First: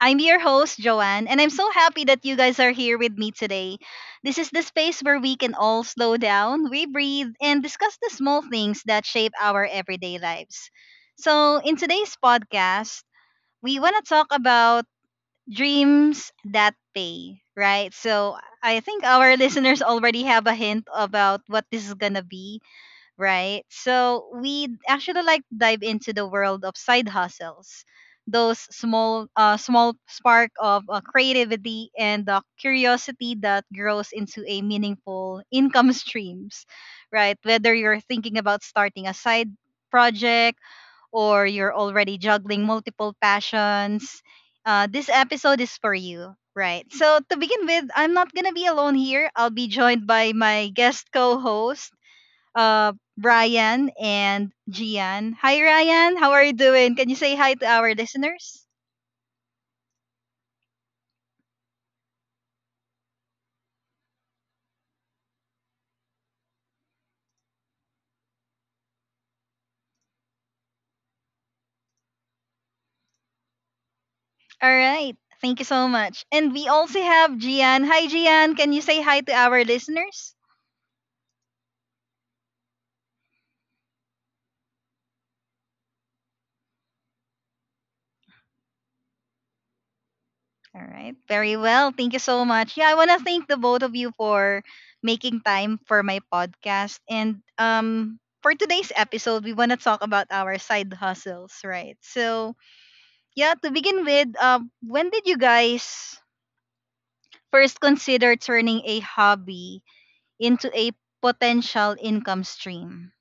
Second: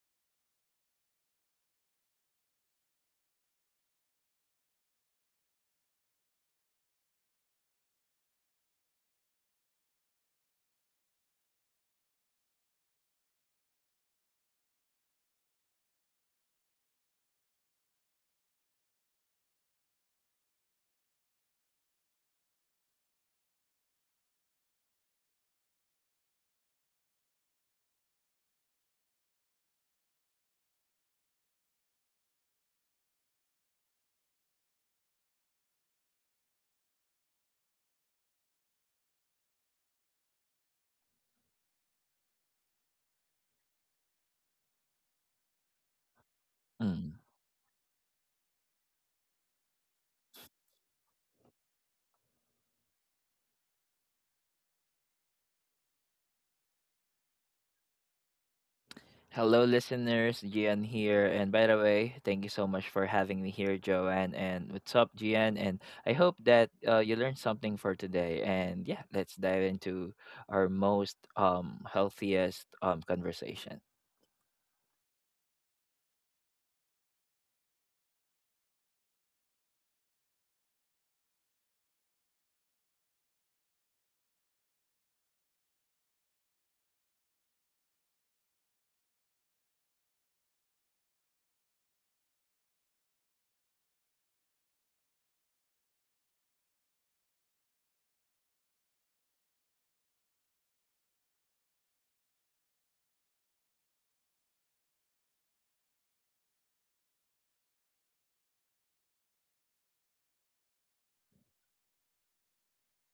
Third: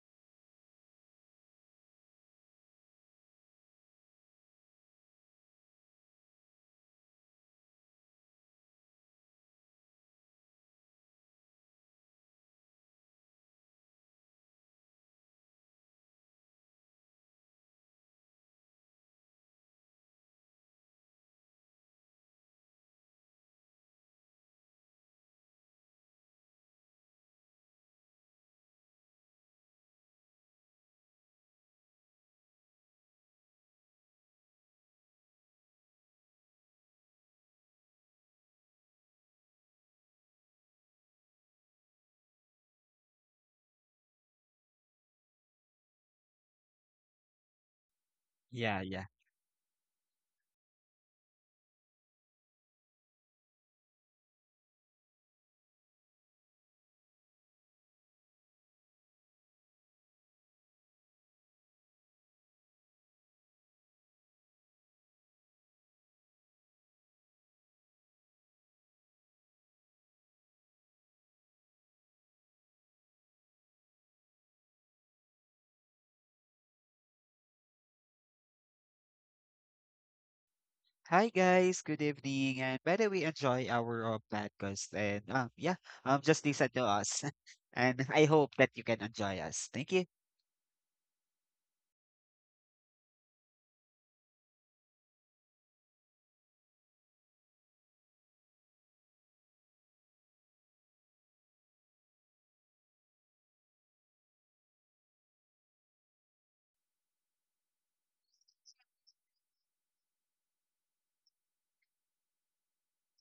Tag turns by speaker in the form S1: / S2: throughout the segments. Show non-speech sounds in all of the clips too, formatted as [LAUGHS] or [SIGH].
S1: I'm your host, Joanne, and I'm so happy that you guys are here with me today. This is the space where we can all slow down, we breathe, and discuss the small things that shape our everyday lives. So, in today's podcast, we want to talk about dreams that pay, right? So, I think our [LAUGHS] listeners already have a hint about what this is going to be right? So we actually like dive into the world of side hustles, those small spark of creativity and curiosity that grows into a meaningful [LAUGHS] income streams, right? Whether you're thinking about starting a side project or you're already juggling multiple passions, this episode is for you. Right.
S2: Mm.
S1: So to begin with, I'm not gonna be
S3: Yeah,
S1: alone
S3: yeah.
S1: here. I'll be joined by my guest co-host, Brian and Gian. Hi, Ryan. How are you doing? Can you say hi to our listeners?
S2: Hello, listeners. Gian here. And by the way, thank you so much for having me here, Joanne. And what's up, Gian? And I hope that you learned something for today. And yeah, let's dive into our most healthiest conversation.
S1: All right. Thank you so much. And we also have Gian. Hi, Gian. Can you say hi to our listeners?
S3: Hi guys, good evening. And by the way, enjoy our podcast. And yeah, just listen to us. [LAUGHS] And I hope that you can enjoy us. Thank you.
S1: All right. Very well. Thank you so much. Yeah, I want to thank the both of you for making time for my podcast. And for today's episode, we want to talk about our side hustles, right? So, yeah, to begin with, when did you guys first consider turning a hobby into a potential income stream.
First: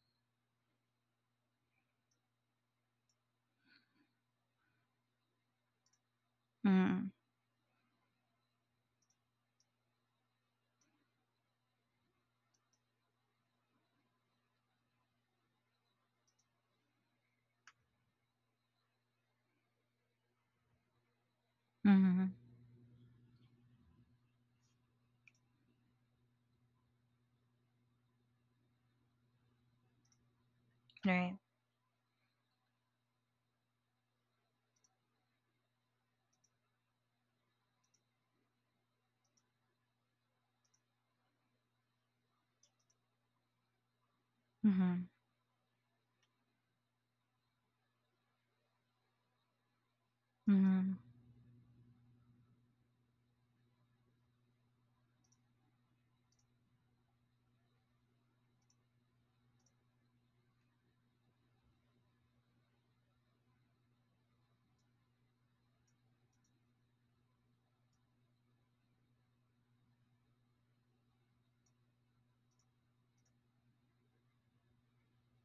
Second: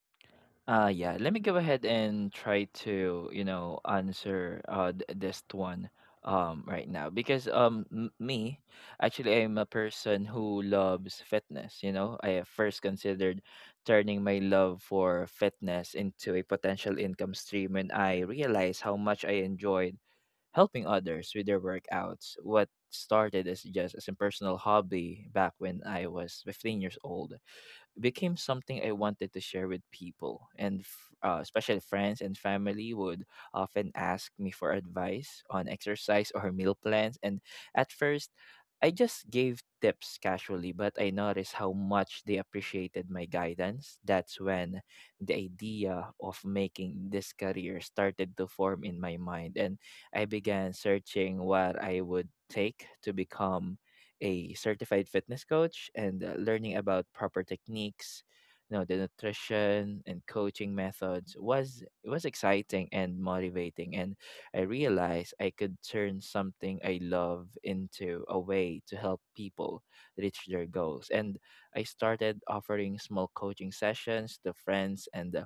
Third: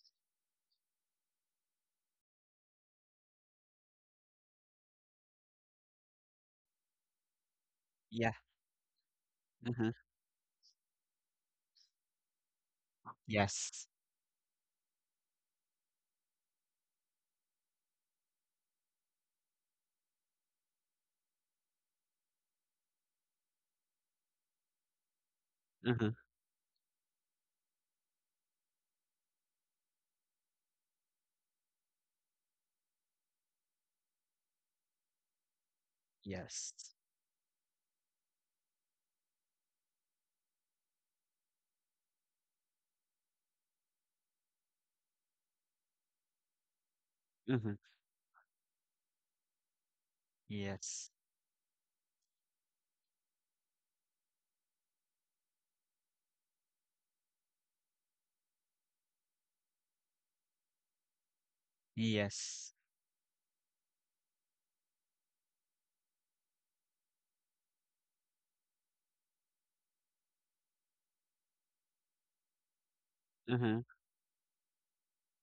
S2: Yeah, let me go ahead and try to, you know, answer this one right
S1: Mm-hmm.
S2: now because m-
S3: Yeah.
S2: me actually I'm a
S3: Uh-huh.
S2: person who loves fitness, you know. I have first considered
S3: Yes.
S2: turning my love for fitness into a potential income stream, and I realized how much I enjoyed helping others with their workouts.
S1: Mm-hmm.
S2: What started as just as a personal hobby back when I
S3: Uh-huh.
S2: was 15 years old became something I wanted to share with people, and
S1: Right.
S2: especially friends and family would often ask me for advice on exercise or meal
S3: Yes.
S2: plans. And at first, I just gave tips casually, but I noticed how much they appreciated my guidance. That's when
S1: Mm-hmm.
S2: the idea of making this
S3: Uh-huh.
S2: career started to form in my mind, and I began
S1: Mm-hmm.
S3: Yes.
S2: searching what I would take to become a certified fitness coach, and learning about proper techniques, you know, the nutrition and coaching methods was it was
S3: Yes.
S2: exciting and motivating, and I realized I could turn something I love into a way to help people reach their goals. And I started offering small coaching
S3: Uh-huh.
S2: sessions to friends and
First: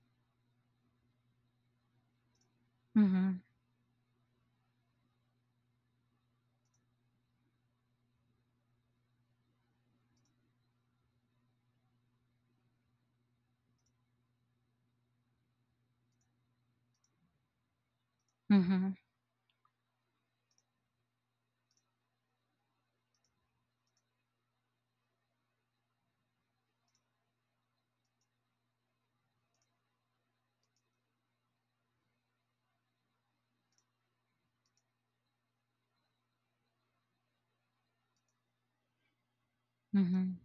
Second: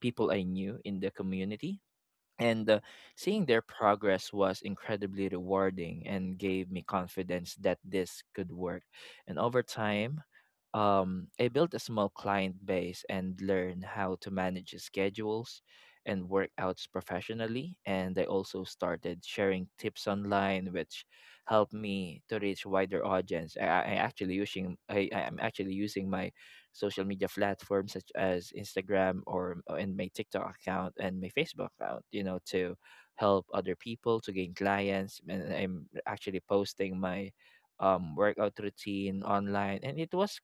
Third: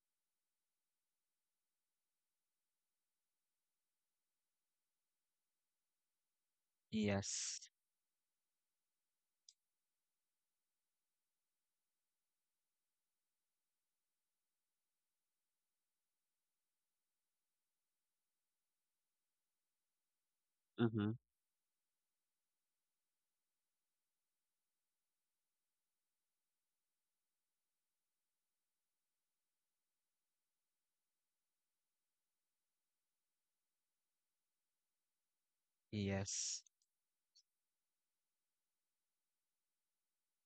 S2: people I knew in the community, and
S1: Mm-hmm.
S2: seeing their progress was incredibly rewarding and gave me confidence
S3: Yes.
S2: that this could work. And over time, I built a small client base and learned how to manage schedules and workouts professionally, and I also
S1: Mm-hmm.
S2: started sharing tips online, which
S3: Uh-huh.
S2: helped me to reach wider audience. I'm actually using my social media platforms such as Instagram or and my TikTok account and my Facebook account, you know, to help other people to gain clients. And I'm actually
S3: Yes.
S2: posting my workout routine online, and
S1: Mm-hmm.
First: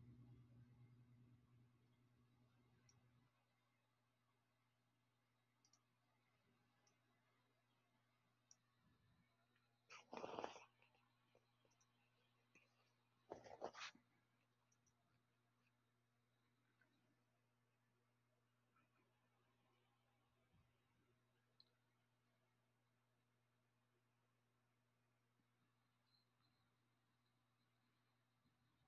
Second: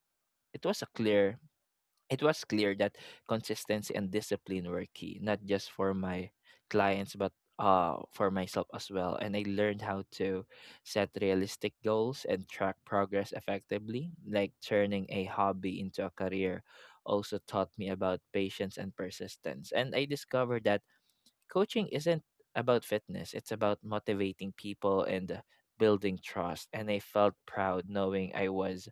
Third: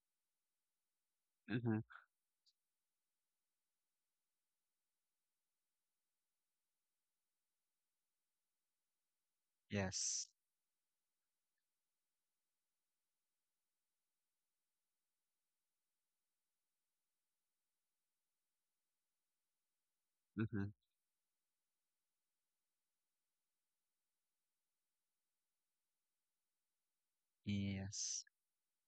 S2: it was a clear
S3: Uh-huh.
S2: it was clear that consistency and discipline were key, not just for my clients, but for myself as well. And I learned how
S3: Yes.
S2: to set realistic goals and track progress effectively, like turning a hobby into a career. Also taught me about patience and persistence. And I discovered
S3: Uh-huh.
S2: that coaching isn't about fitness, it's about motivating people and building trust. And I felt proud
S3: Yes.
S2: knowing I was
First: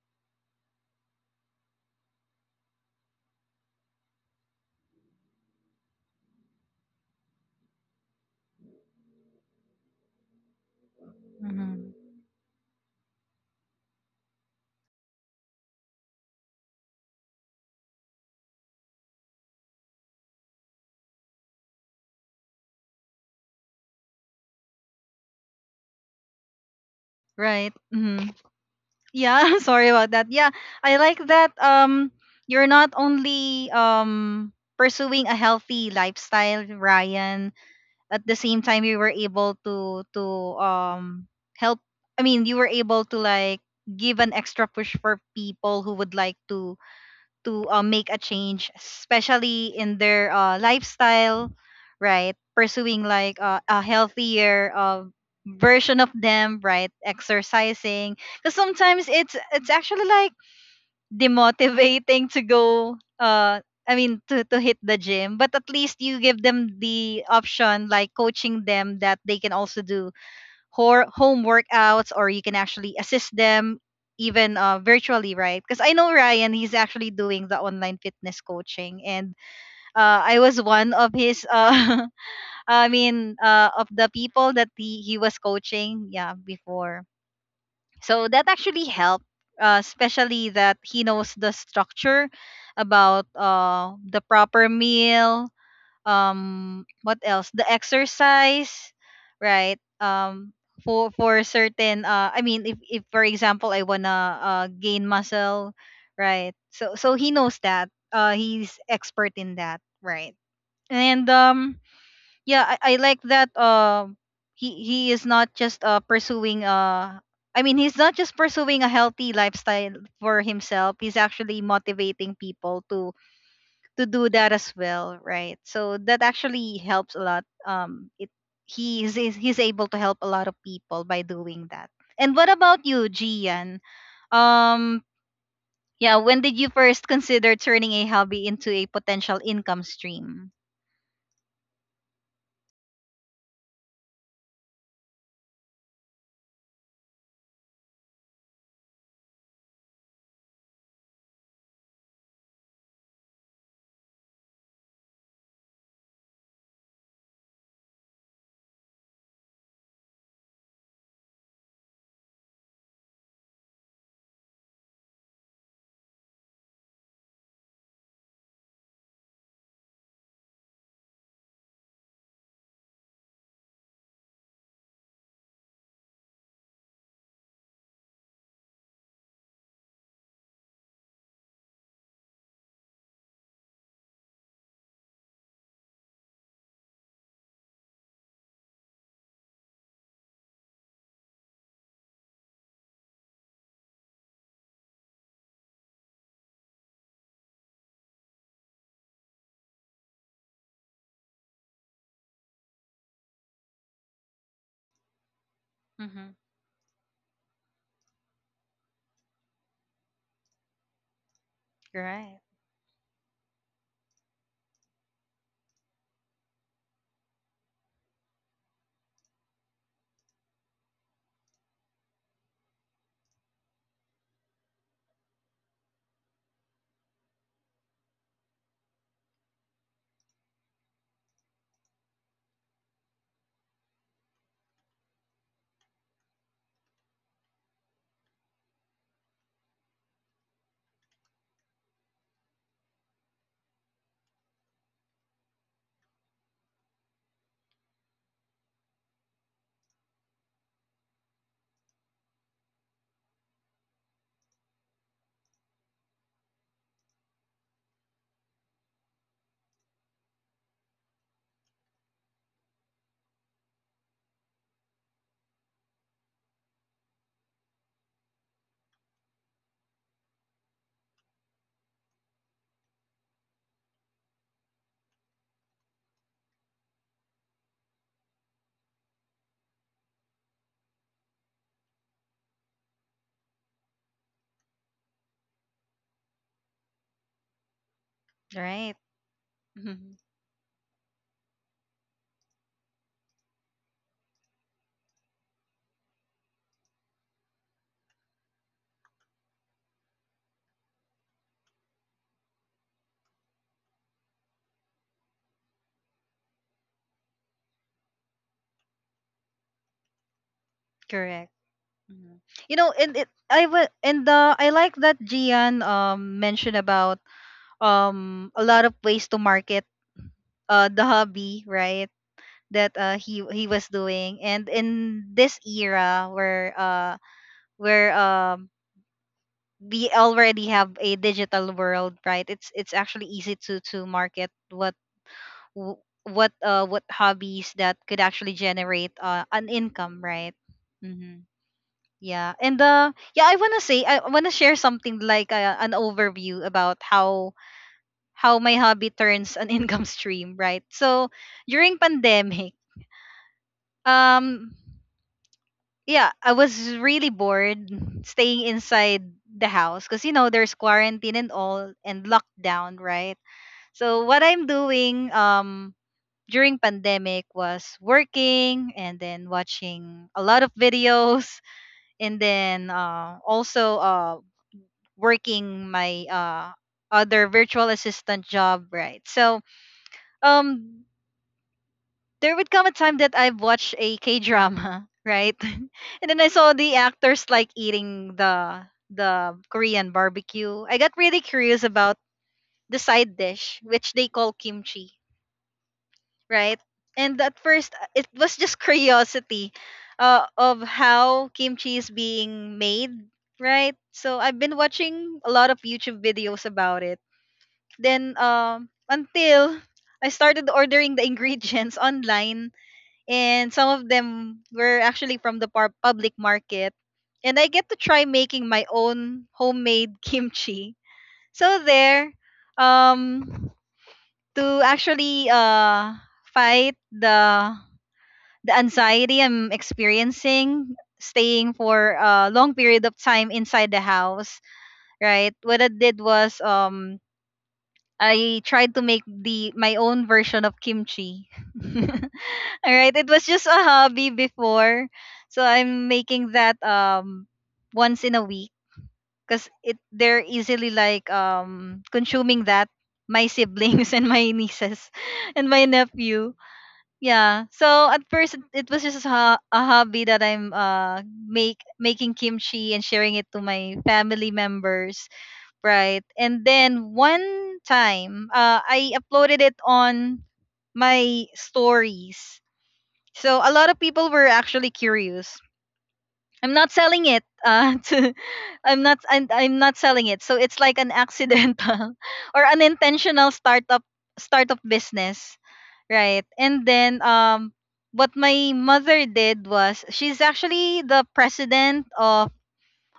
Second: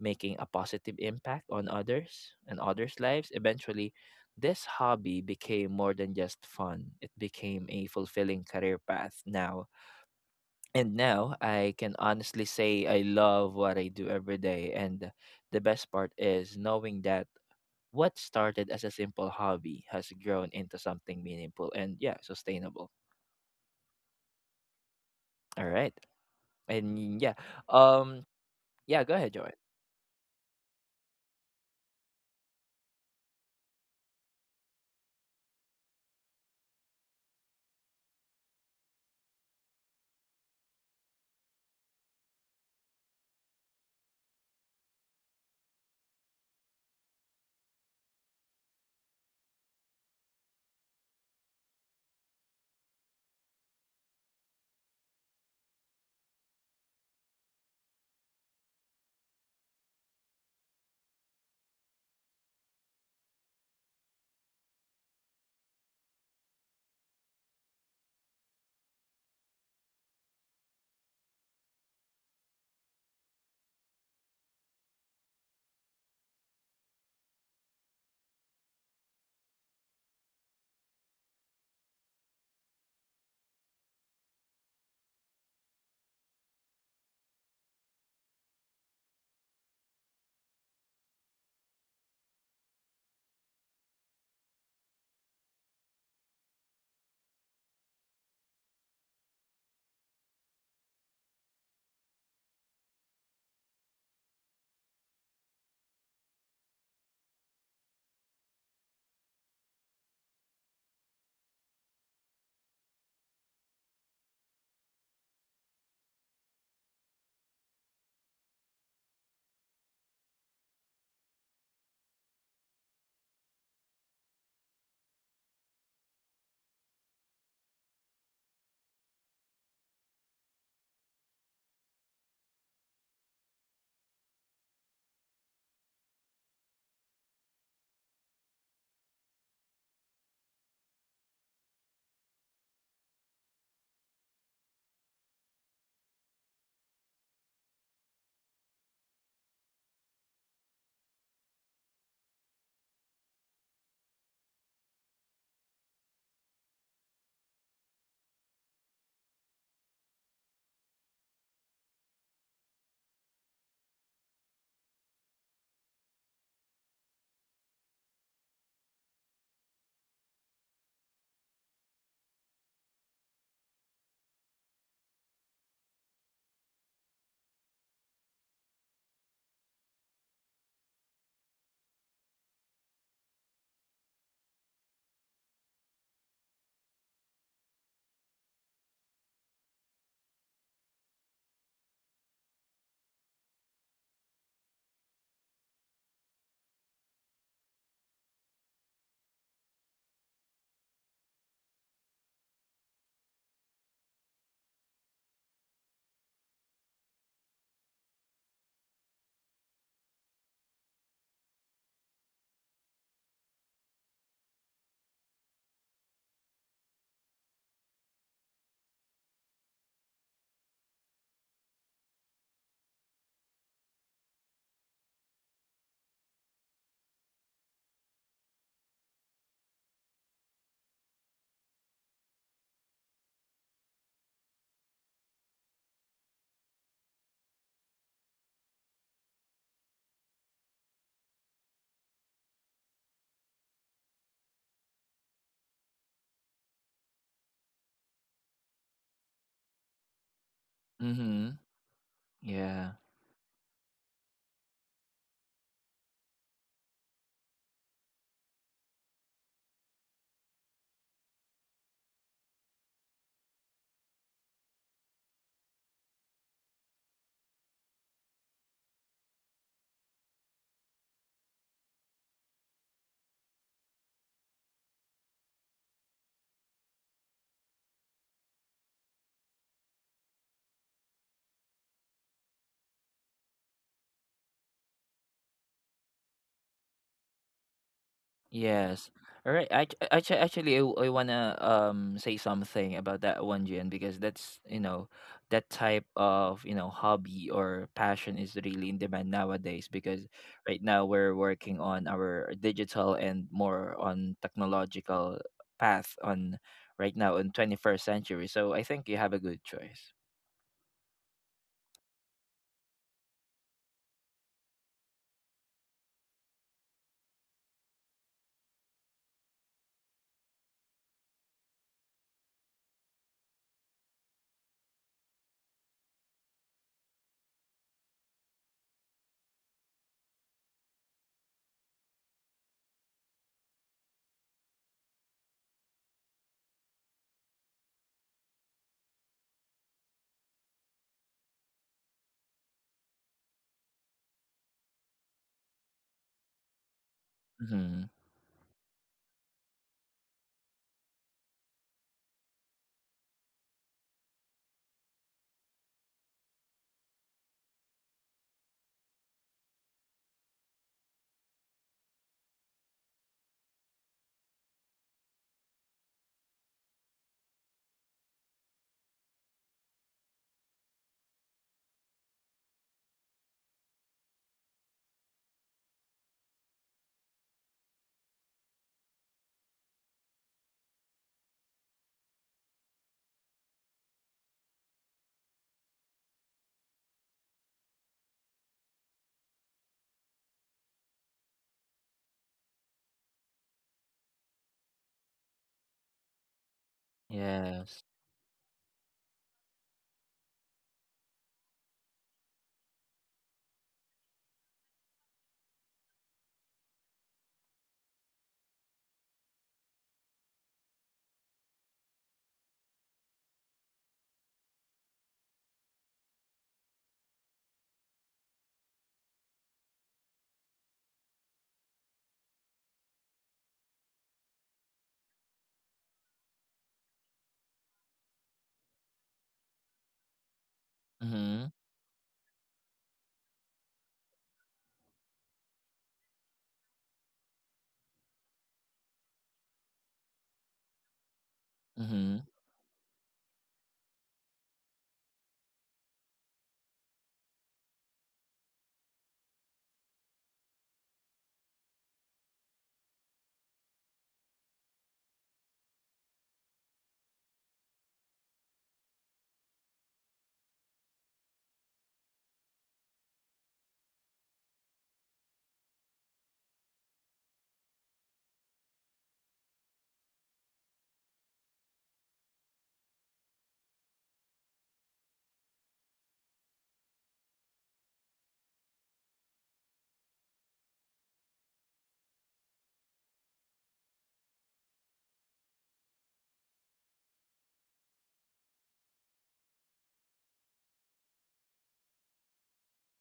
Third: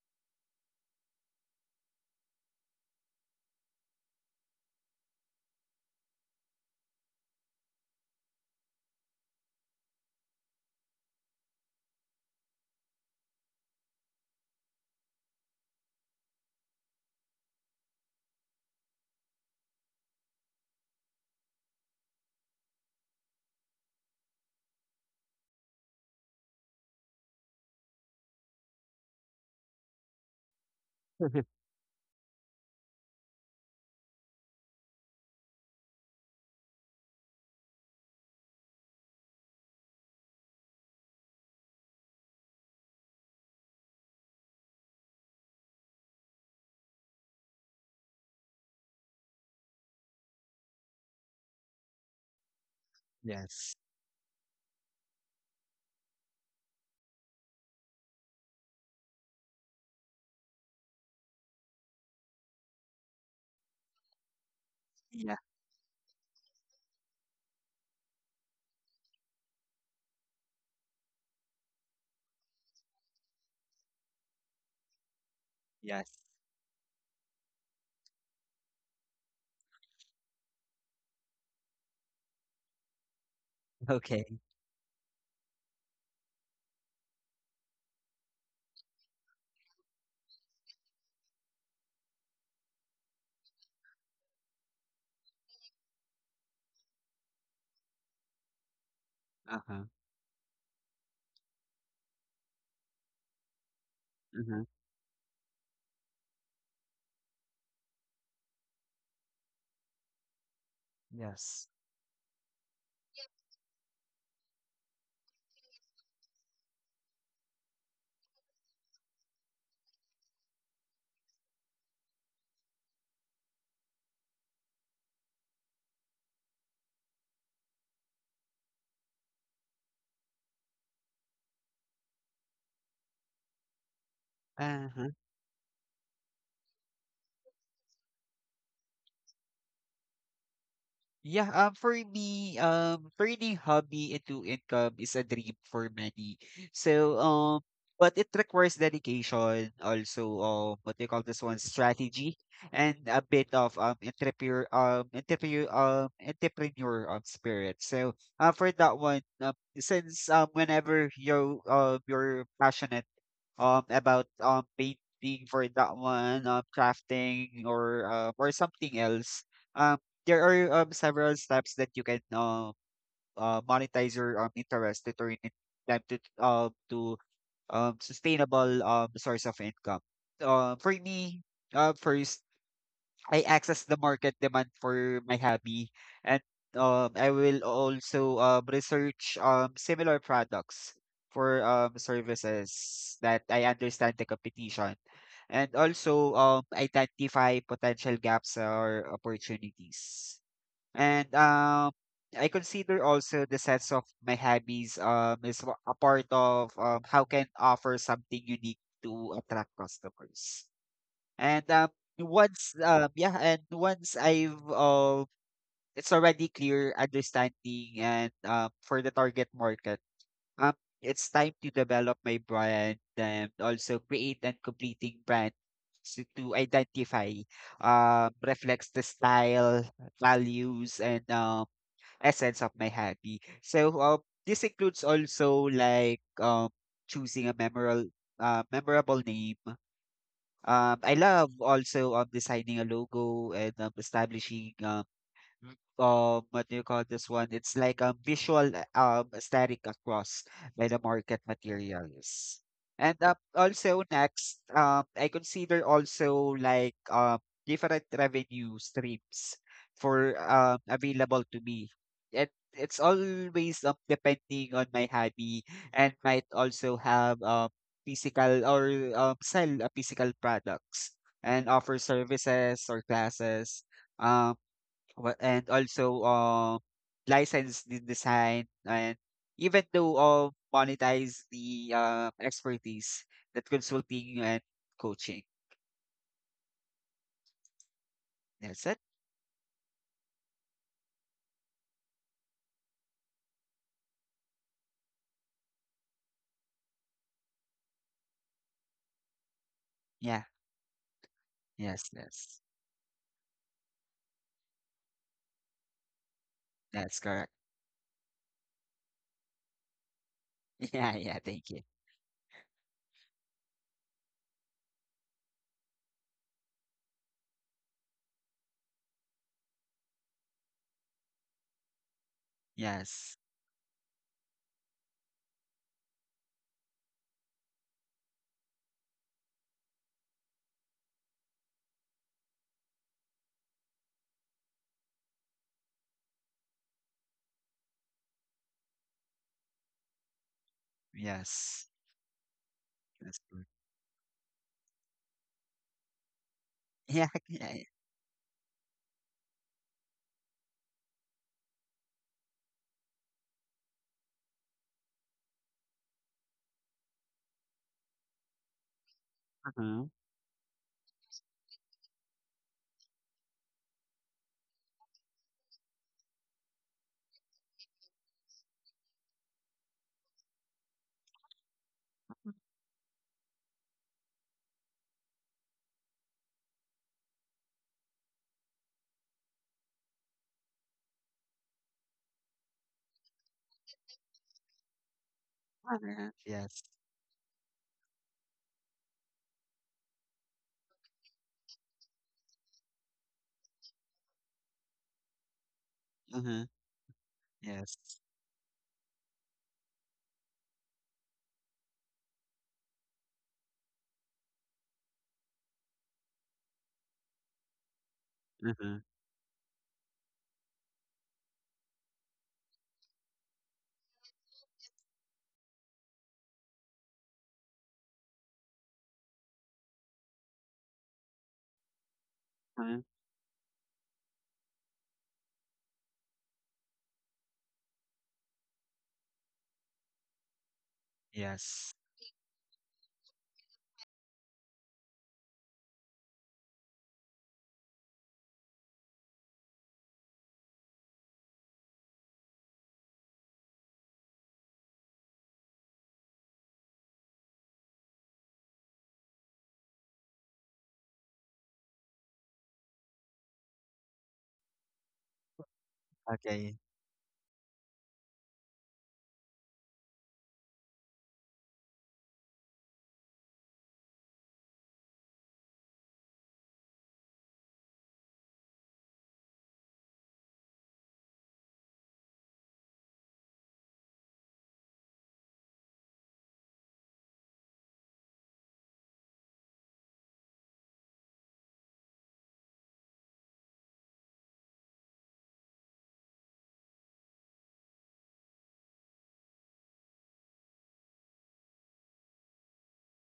S2: making a positive impact on others and others' lives. Eventually, this hobby became more than just fun, it became a fulfilling career path now. And now I
S1: Mm-hmm.
S2: can honestly say I love what I do every day. And the best part is knowing that what started as a simple hobby has grown into something meaningful and yeah, sustainable. Alright, and
S1: Right.
S2: um
S1: Mm-hmm.
S2: yeah, go ahead, Joy.
S1: Yeah. [LAUGHS] Sorry about that. Yeah, I like that.
S3: [LAUGHS]
S1: You're not only pursuing a healthy lifestyle, Ryan. At the same time, you were able to um help. I mean, you were able to like give an extra push for people who would like to make a change, especially in their lifestyle, right? Pursuing like
S3: Yes.
S1: a healthier version of them, right? Exercising, because sometimes it's actually like demotivating to go. I mean to hit the
S3: Yeah.
S1: gym, but at least you give them the option like coaching them that they can also do home workouts or you can actually assist them even virtually, right? Because I know
S3: Yes.
S1: Ryan, he's actually doing the online fitness coaching and I was one of his [LAUGHS] I mean, of the
S3: Okay.
S1: people that he was coaching, yeah, before. So that actually helped, especially that he knows the structure about the proper meal, what else, the exercise, right?
S3: Uh-huh.
S1: For certain, I mean, if for example I wanna
S3: Uh-huh.
S1: gain muscle, right? So so he knows that, he's expert in that, right? And
S3: Yes.
S1: yeah, I like that. He is not just pursuing I mean, he's not just pursuing a healthy lifestyle for himself. He's actually motivating people to do that as well, right? So that actually helps a lot. It he's is he's able to help a lot of people by doing that. And what about you, Gian? Um,
S3: Uh-huh.
S1: yeah, when did you first consider turning a hobby into a potential income stream?
S3: Yeah, for me, turning hobby into income is a dream for many. So, but it requires dedication, also, what they call this one, strategy, and a bit of entrepreneur spirit. So, for that one, since whenever you're passionate about painting for that one, crafting or something else. Um, there are several steps that you can monetize your interest to turn it them to sustainable source of income. For me, first I access the market demand for my hobby, and I will also research similar products for services that I understand the competition, and also identify potential gaps or opportunities. And I consider also the sense of my hobbies is a part
S1: Mm-hmm.
S3: of how can offer something unique to attract customers. And um,
S1: Right.
S3: once um, yeah, and once I've it's already clear understanding and for the target market. Um, it's time to develop my brand and also create and completing brand to identify reflects the style, values, and essence of my hobby. So this includes also like choosing a memorable name, I love also designing a logo and establishing what do you call this one? It's like a visual aesthetic across by the market
S2: Mm-hmm.
S3: materials.
S2: Yeah.
S3: And also next, I consider also like different revenue streams for available to me. It's always depending on my hobby and might also have physical or sell physical products and offer services or classes. Um Wha and also, license the design and even though, monetize the expertise that consulting and coaching. That's
S1: Right.
S3: it.
S2: Yes. All right.
S1: Mm-hmm.
S2: Actually, I wanna say something about that one, Jen, because that's, you know, that type of, you know, hobby or passion is really in demand nowadays. Because
S3: Yeah.
S2: right now we're working on
S3: Yes,
S2: our
S3: yes.
S2: digital and more on technological path on right
S3: That's
S2: now in
S3: correct.
S2: 21st century. So I think you have a good choice.
S3: [LAUGHS] Yeah, yeah.
S1: Correct.
S3: Thank you.
S1: Mm-hmm. You know, and it I will, and I like that Gian mentioned about a lot of ways to market the hobby, right? That
S3: Yes.
S1: he was doing. And in this era where we already have a digital world, right? It's actually easy to market what w- what hobbies that could actually generate an income, right? Mm-hmm.
S3: Yes.
S1: Yeah. And
S3: That's
S1: yeah, I
S3: good.
S1: want to say, I want to share something like an overview about
S3: Yeah, [LAUGHS] yeah. Yeah.
S2: Mm-hmm.
S1: how my hobby turns an [LAUGHS] income stream, right? So during pandemic, um yeah, I was really bored staying inside the house
S3: Uh-huh.
S1: because you know there's quarantine and all and lockdown, right? So what I'm doing during pandemic was working and then watching a lot of videos [LAUGHS] and then also working my other virtual assistant job, right? So um there would come a time that I've watched a K drama, [LAUGHS] right? [LAUGHS] And
S3: Uh-huh.
S1: then
S3: [LAUGHS]
S1: I saw
S3: Yes.
S1: the actors like eating the Korean barbecue. I got really curious about the side dish, which they call kimchi,
S3: Uh-huh.
S1: right? And at first,
S3: Yes.
S2: Yes.
S1: it was just [LAUGHS] curiosity of how kimchi is being made, right? So I've been watching a lot of YouTube videos about it. Then
S3: Uh-huh.
S1: until I started ordering the ingredients [LAUGHS] online, and some of them were actually from the public market. And I get to try making my own homemade [LAUGHS] kimchi. So there,
S3: Uh-huh.
S1: um, to actually fight the anxiety I'm experiencing
S2: Mm-hmm.
S1: staying
S3: Yes.
S1: for a long period of time inside the house, right? What I did was, I tried to make the my own version of kimchi. [LAUGHS]
S2: Mm-hmm.
S1: All right, it was just a hobby before, so I'm making that once in a week, because it they're easily like consuming that, my [LAUGHS] siblings and my nieces [LAUGHS] and my nephew.
S3: Okay.
S1: Yeah, so at first it was just a a hobby that I'm make making kimchi and sharing it to my family members. Right. And then one time, I uploaded it on my stories. So a lot of people were actually curious. I'm not selling it. [LAUGHS] To, I'm not. I'm not selling it. So it's like an accidental [LAUGHS] or unintentional startup business, right? And then what my mother did was, she's actually the president of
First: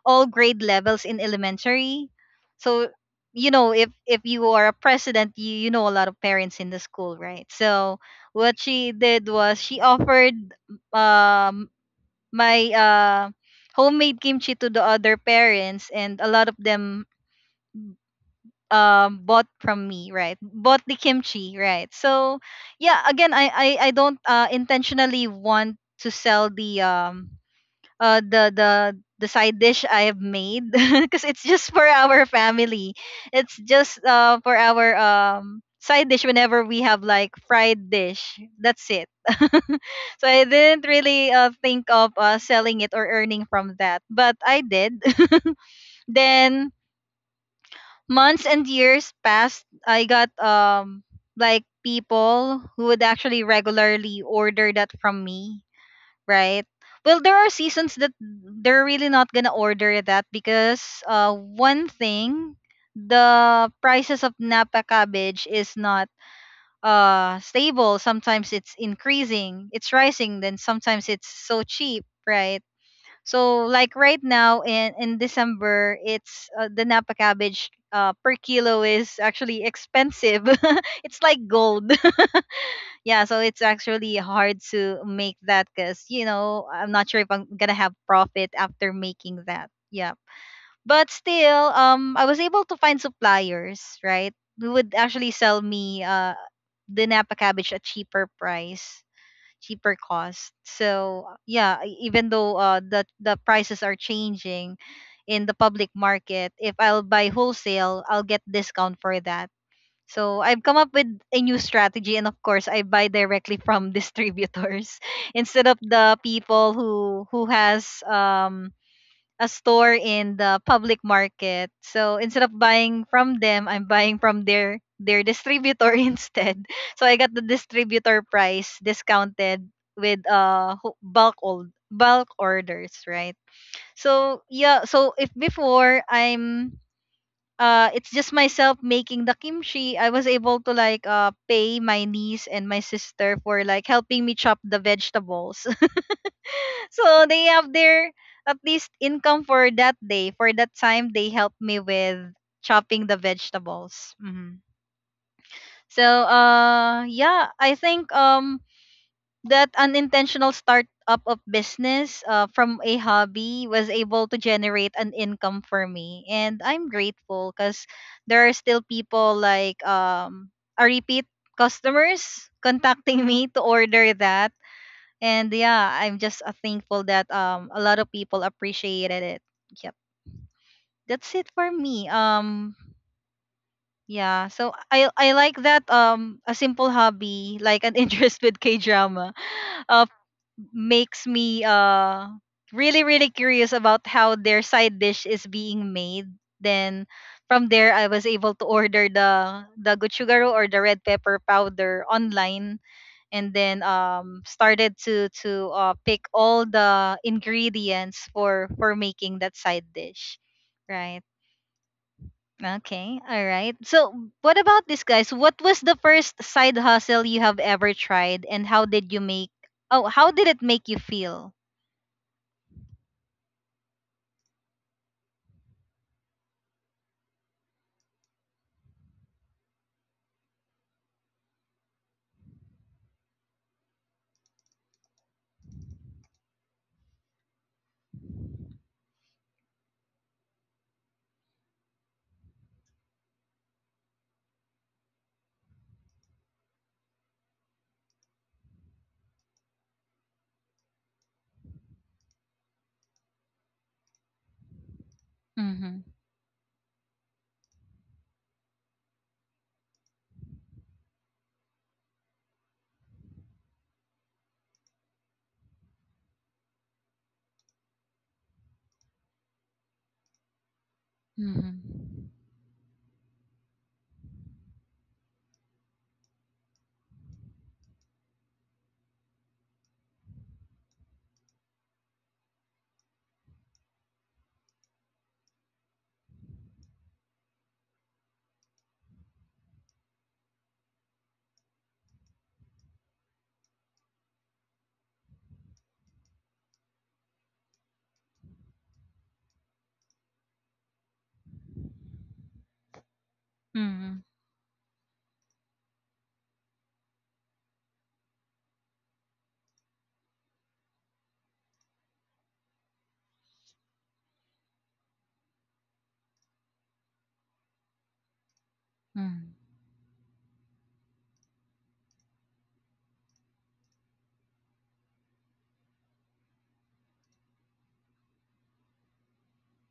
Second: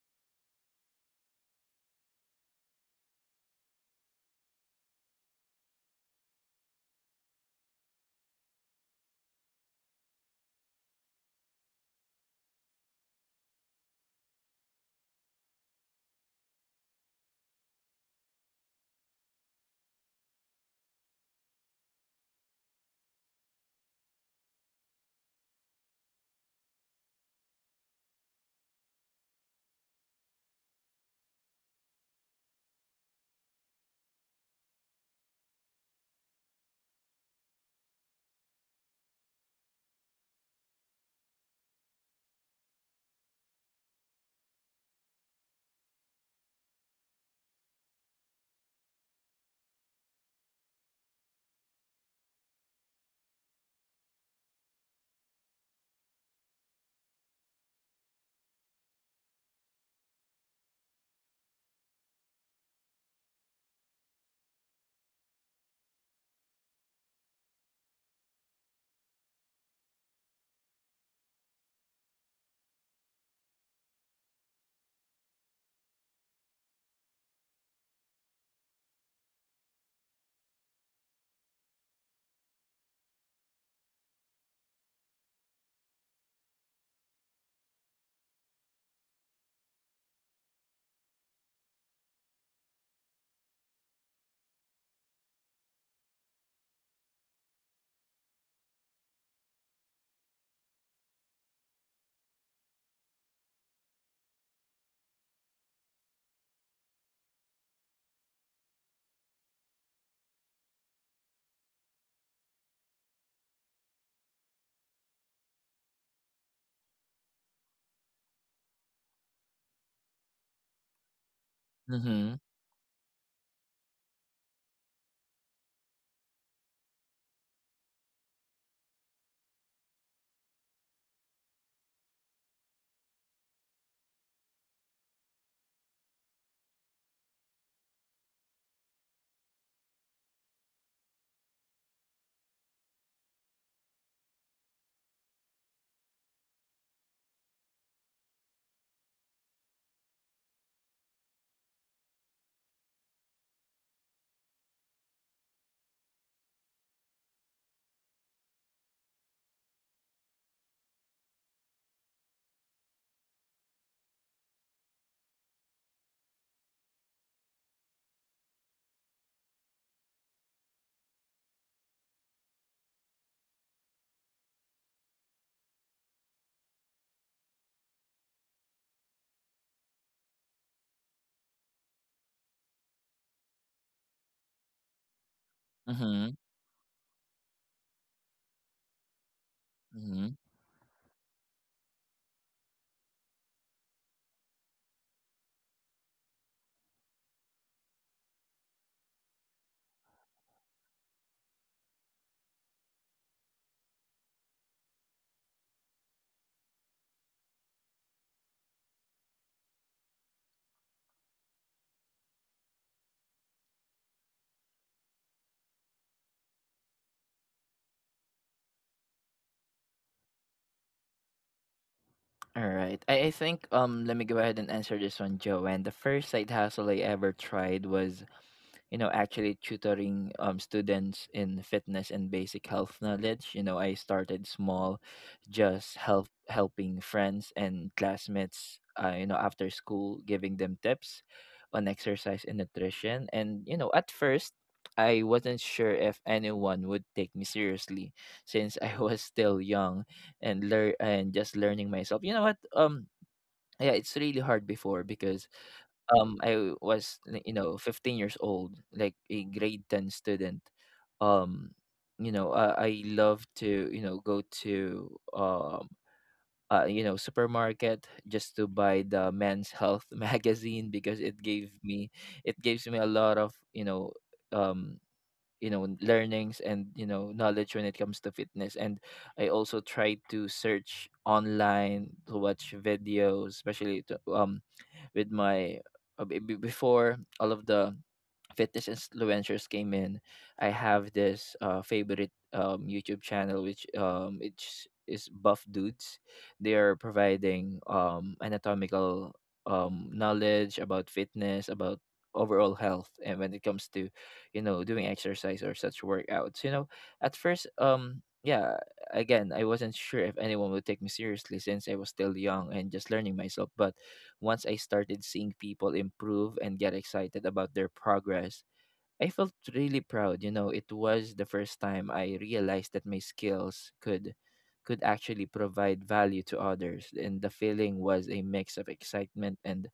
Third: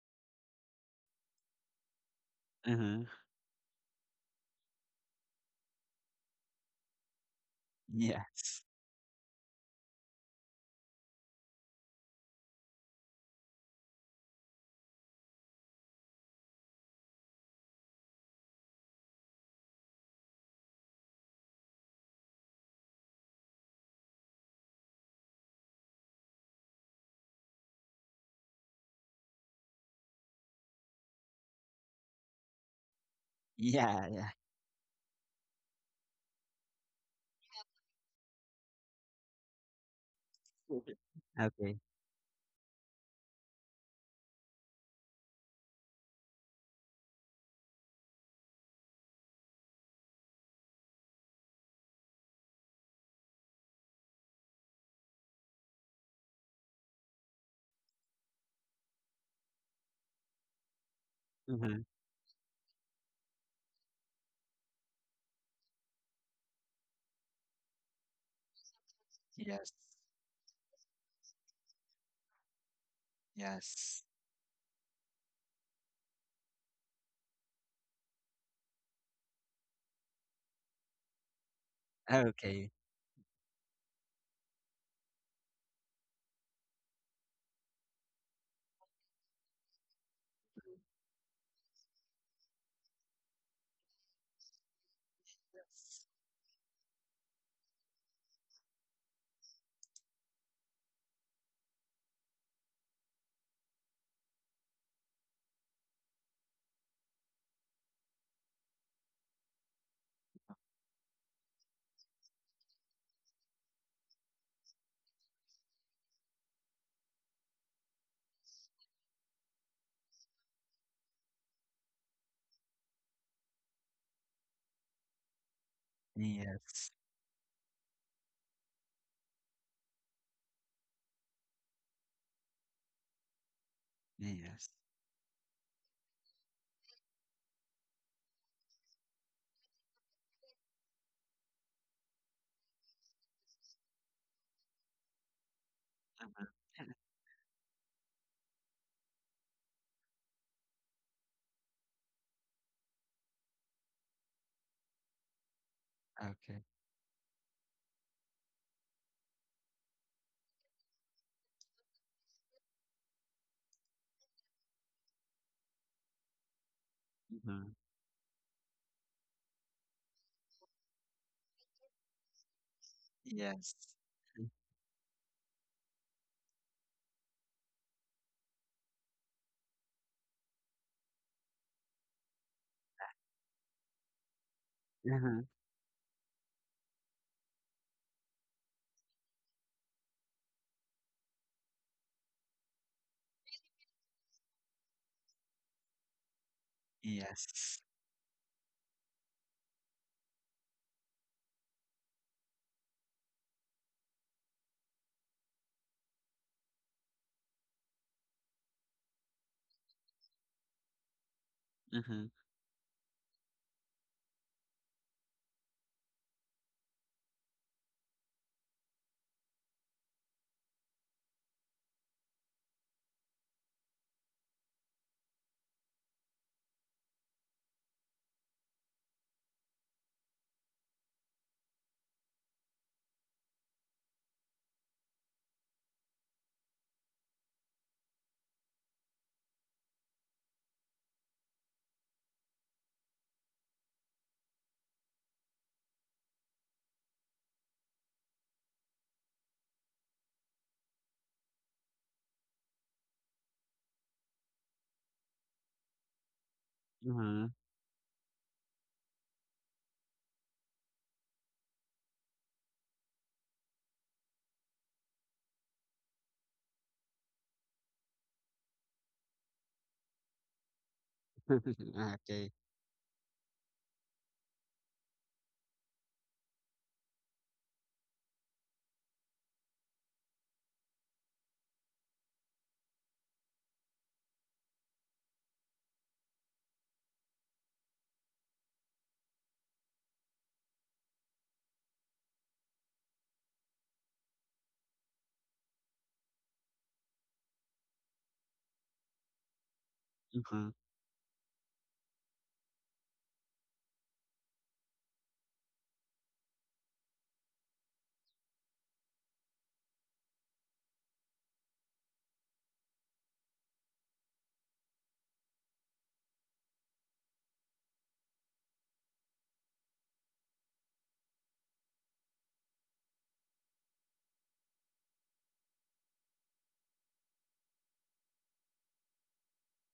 S1: all grade levels in elementary. So
S3: Uh-huh.
S1: you know, if you are a president, you know a lot of parents in the school, right? So what
S3: Yes.
S1: she did was, she offered um my homemade kimchi to the other parents, and a lot of them bought from me, right? Bought the kimchi, right? So yeah, again, I don't intentionally want to sell the uh the the the side dish I have made [LAUGHS] because it's just for our family. It's just
S3: Yeah, yeah.
S1: for our side dish whenever we have like fried dish. That's it. [LAUGHS] So I didn't
S3: [LAUGHS]
S1: really
S3: Okay.
S1: think of selling it or earning from that, but I did. [LAUGHS] Then months and years passed. I got like people who would actually regularly order that from me, right? Well, there are seasons that they're really not gonna order that, because
S3: Uh-huh.
S1: one thing, the prices of Napa cabbage is not stable. Sometimes it's increasing,
S3: Yes.
S1: it's rising, then sometimes it's so cheap, right? So like
S3: Yes.
S1: right now in December, it's the Napa cabbage per kilo is actually expensive. [LAUGHS] It's like gold.
S3: Okay.
S1: Yeah, so it's actually hard to make that, because you know, I'm not sure if I'm gonna have profit after making that. Yeah, but still, I was able to find suppliers, right, who would actually sell me the Napa cabbage at cheaper price, cheaper cost. So yeah, even though the prices are changing in the public market, if I'll buy wholesale, I'll get discount for that. So I've come up with a new strategy, and of course, I buy directly from distributors [LAUGHS] instead of the people who has a store in the public market. So
S2: Mhm,
S1: instead of buying from them, I'm buying from their distributor [LAUGHS] instead.
S3: Yes.
S1: So I got the distributor price discounted with bulk orders, right? So
S3: Yes.
S1: yeah, so if before I'm it's just myself making the kimchi, I was able to like pay my niece and my sister for like helping me chop the vegetables. [LAUGHS]
S3: Uh-huh.
S1: So they have their at least income for that day, for that time they helped me with chopping the vegetables. Hmm. So
S3: Okay.
S1: yeah, I think that unintentional startup of business, from a hobby, was able to generate an income for me, and I'm grateful
S3: Mm-hmm.
S1: because there are still people like a repeat customers contacting [LAUGHS] me to
S3: Yes.
S1: order that. And yeah, I'm just thankful that a lot of people appreciated it. Yep, that's it for me. Yeah, so I,
S3: Mm-hmm.
S1: like that
S2: mhm,
S1: a simple hobby like an [LAUGHS] interest with K drama
S2: mhm.
S1: makes me really really curious about how their side dish is being made. Then from
S3: Yes.
S1: there, I was able to order the gochugaro or the red pepper powder online, and then started to pick all the ingredients for making that side dish, right?
S3: Mm-hmm.
S1: Okay, all right. So what about this, guys? What was the first side hustle you have ever tried, and how did you make, oh, how did it make you feel?
S2: Alright. I think, let me go ahead and answer this one, Joe. And the first side hustle I ever tried was, you know, actually tutoring students in fitness and basic health knowledge. You know, I started small, just help helping friends and classmates you know, after school, giving them tips on exercise and nutrition. And you know, at first I wasn't sure if anyone would take me seriously since I [LAUGHS] was still young and just learning myself. You know what, yeah it's really hard before because
S1: Mhm.
S2: I was
S3: Mm-hmm.
S2: like, you know, 15 years old, like a grade 10 student. um you know, I love to, you know, go to you know, supermarket just to buy the men's health [LAUGHS] magazine because it gave me
S3: [LAUGHS]
S1: Mhm.
S3: Okay.
S2: it gives me a lot of, you know, um you know, learnings and you know knowledge when it comes to fitness. And I also try to search online to watch videos, especially to, with my before all of the fitness influencers came in. I have this favorite youtube channel which it's is Buff Dudes. They are providing anatomical
S3: Mm-hmm.
S2: knowledge about fitness, about overall health, and when it comes to,
S1: Mhm.
S2: you know, doing exercise or such workouts, you know. At first, yeah, again, I wasn't sure if anyone would take me seriously since I was still young and just learning myself. But once I started seeing people improve and get excited about their progress, I felt
S1: Mhm.
S2: really proud. You know, it was the first time I realized that my skills could actually provide value to others. And the feeling was a mix of excitement and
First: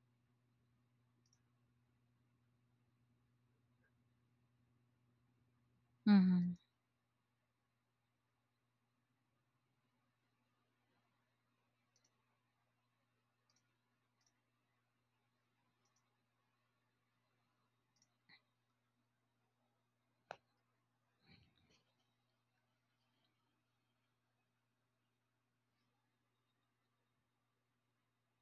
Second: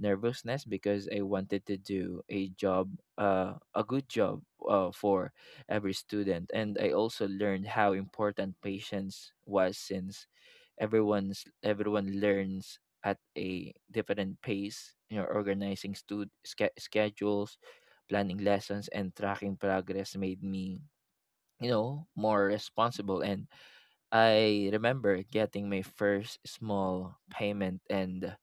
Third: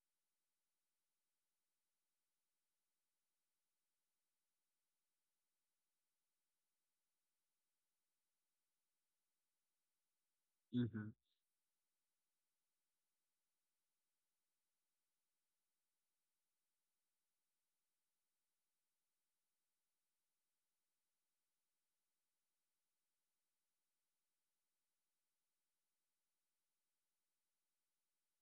S2: nervousness because I wanted to do a job, a good job for every student.
S1: Mhm.
S2: And I also learned how important patience was, since
S3: Mm-hmm.
S2: everyone learns at a different pace. You know, organizing schedules, planning lessons, and tracking progress made me, you know, more responsible. And I remember getting my first small payment,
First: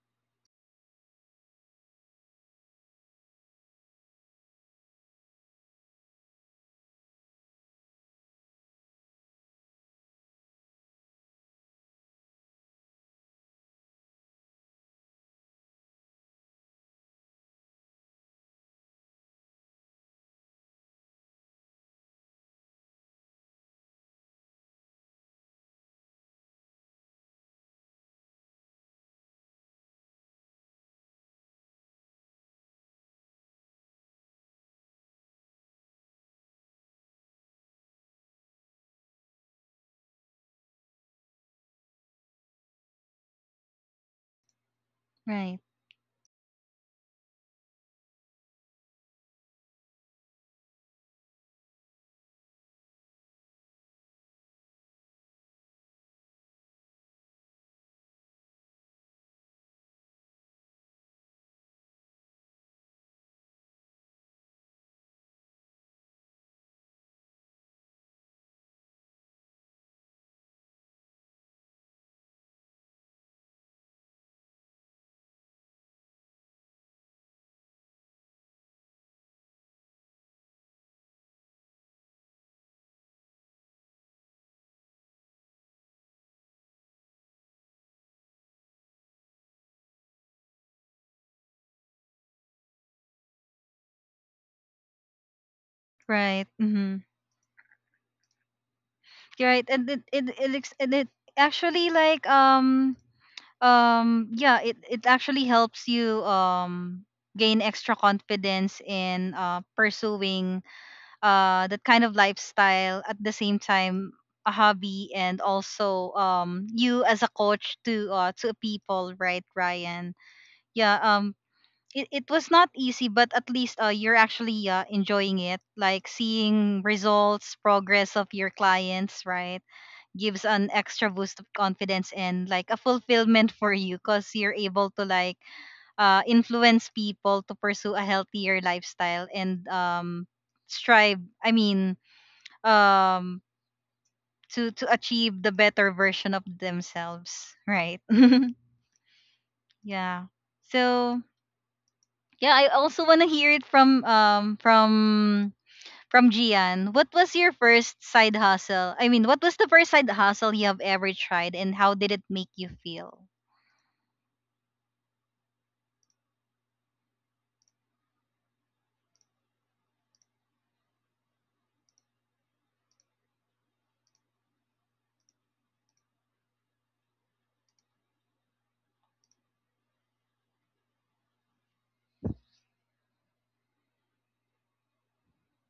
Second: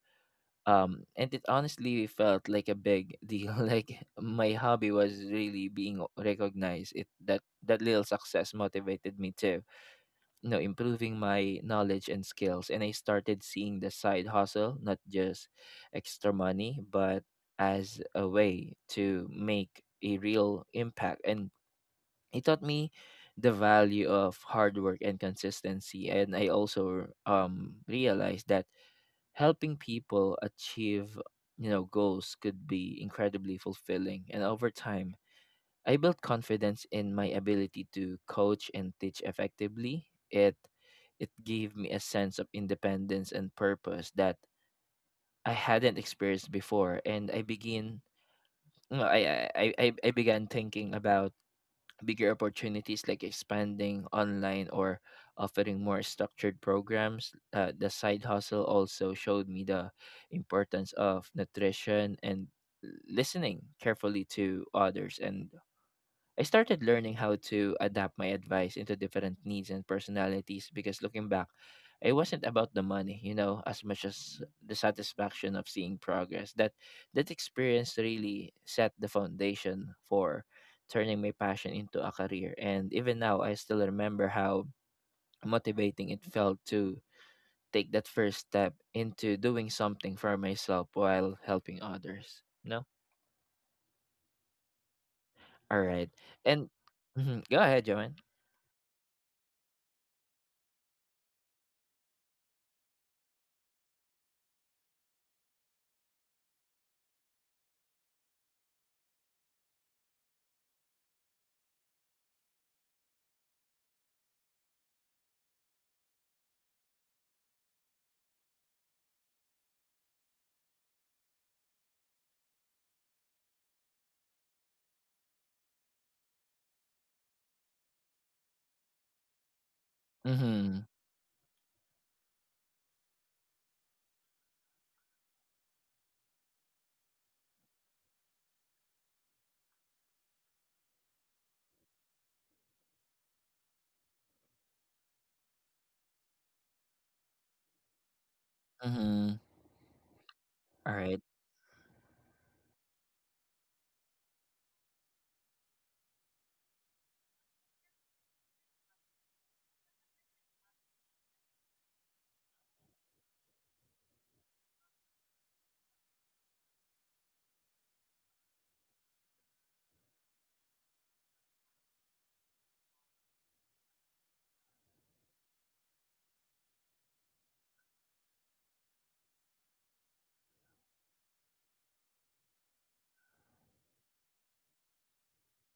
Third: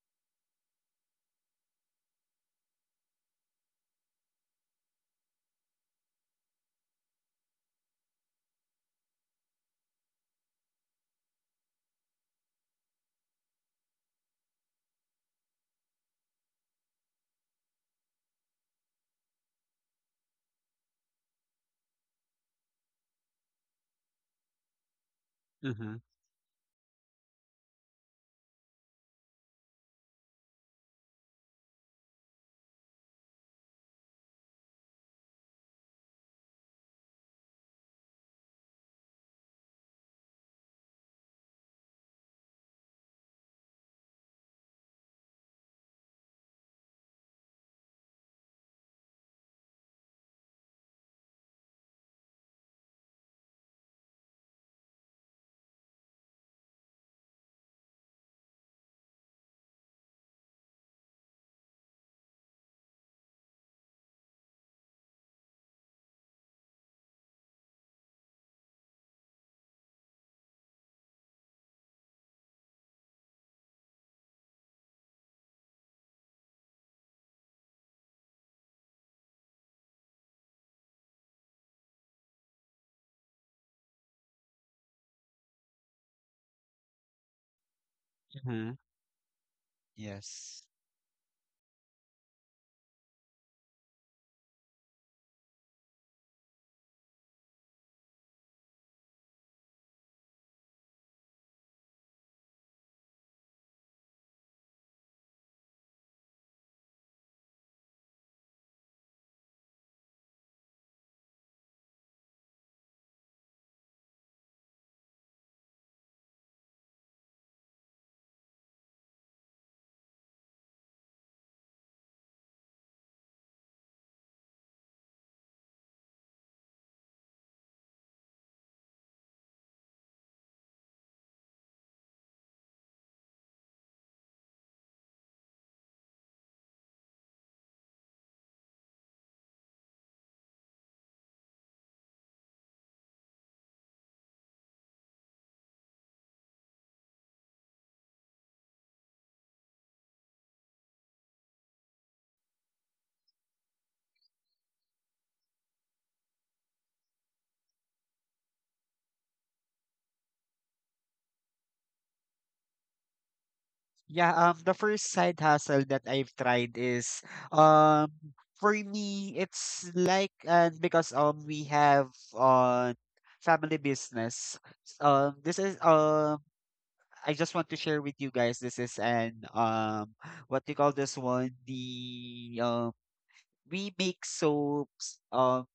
S2: and it honestly felt like a big deal, [LAUGHS] like my hobby was really being recognized. It that That little success motivated me too, you know, improving my knowledge and skills. And I started seeing the side hustle not just extra money, but as a way to make a real impact. And it taught me the value of hard work and
S3: Mm-hmm.
S2: consistency. And I also realized that helping people achieve, you know, goals could be incredibly fulfilling. And over time, I built confidence in my ability to coach and teach effectively. It gave me a sense of independence and purpose that
S1: Right.
S2: I hadn't experienced before, and I begin no, I began thinking about bigger opportunities, like expanding online or offering more structured programs. The side hustle also showed me the importance of nutrition and listening carefully to others. And I started learning how to adapt my advice into different needs and personalities. Because looking back, it wasn't about the money, you know, as much as the satisfaction of seeing progress. That experience really set the foundation for turning my passion into a career. And even now I still remember how motivating it felt to take that first
S3: Mm-hmm.
S2: step into doing something for
S3: Yes.
S2: myself while helping others. No? All right.
S1: Right.
S2: And
S1: Mhm.
S2: mhm, go ahead, Joanne.
S1: Right. And it actually, like, yeah it actually helps you gain extra confidence in pursuing that kind of lifestyle. At the same time, a hobby and also, you as a coach to people, right, Ryan? Yeah. It was not easy, but at least, you're actually, enjoying it, like seeing results, progress of your clients, right? Gives
S2: Mm-hmm.
S1: an extra boost of confidence and like a fulfillment for you, because you're able to, like, influence people to pursue a healthier lifestyle and strive, i mean um to achieve the better version of themselves, right?
S2: Mm-hmm.
S1: [LAUGHS] Yeah.
S2: All right.
S1: So yeah, I also want to hear it from Gian. What was your first side hustle? I mean, what was the first side hustle you have ever tried, and how did it make you feel?
S3: Yeah, the first side hustle that I've tried is um for me it's like and because we have on family business. This is I just want to share with you guys. This is an what do you call this one? The We make soaps,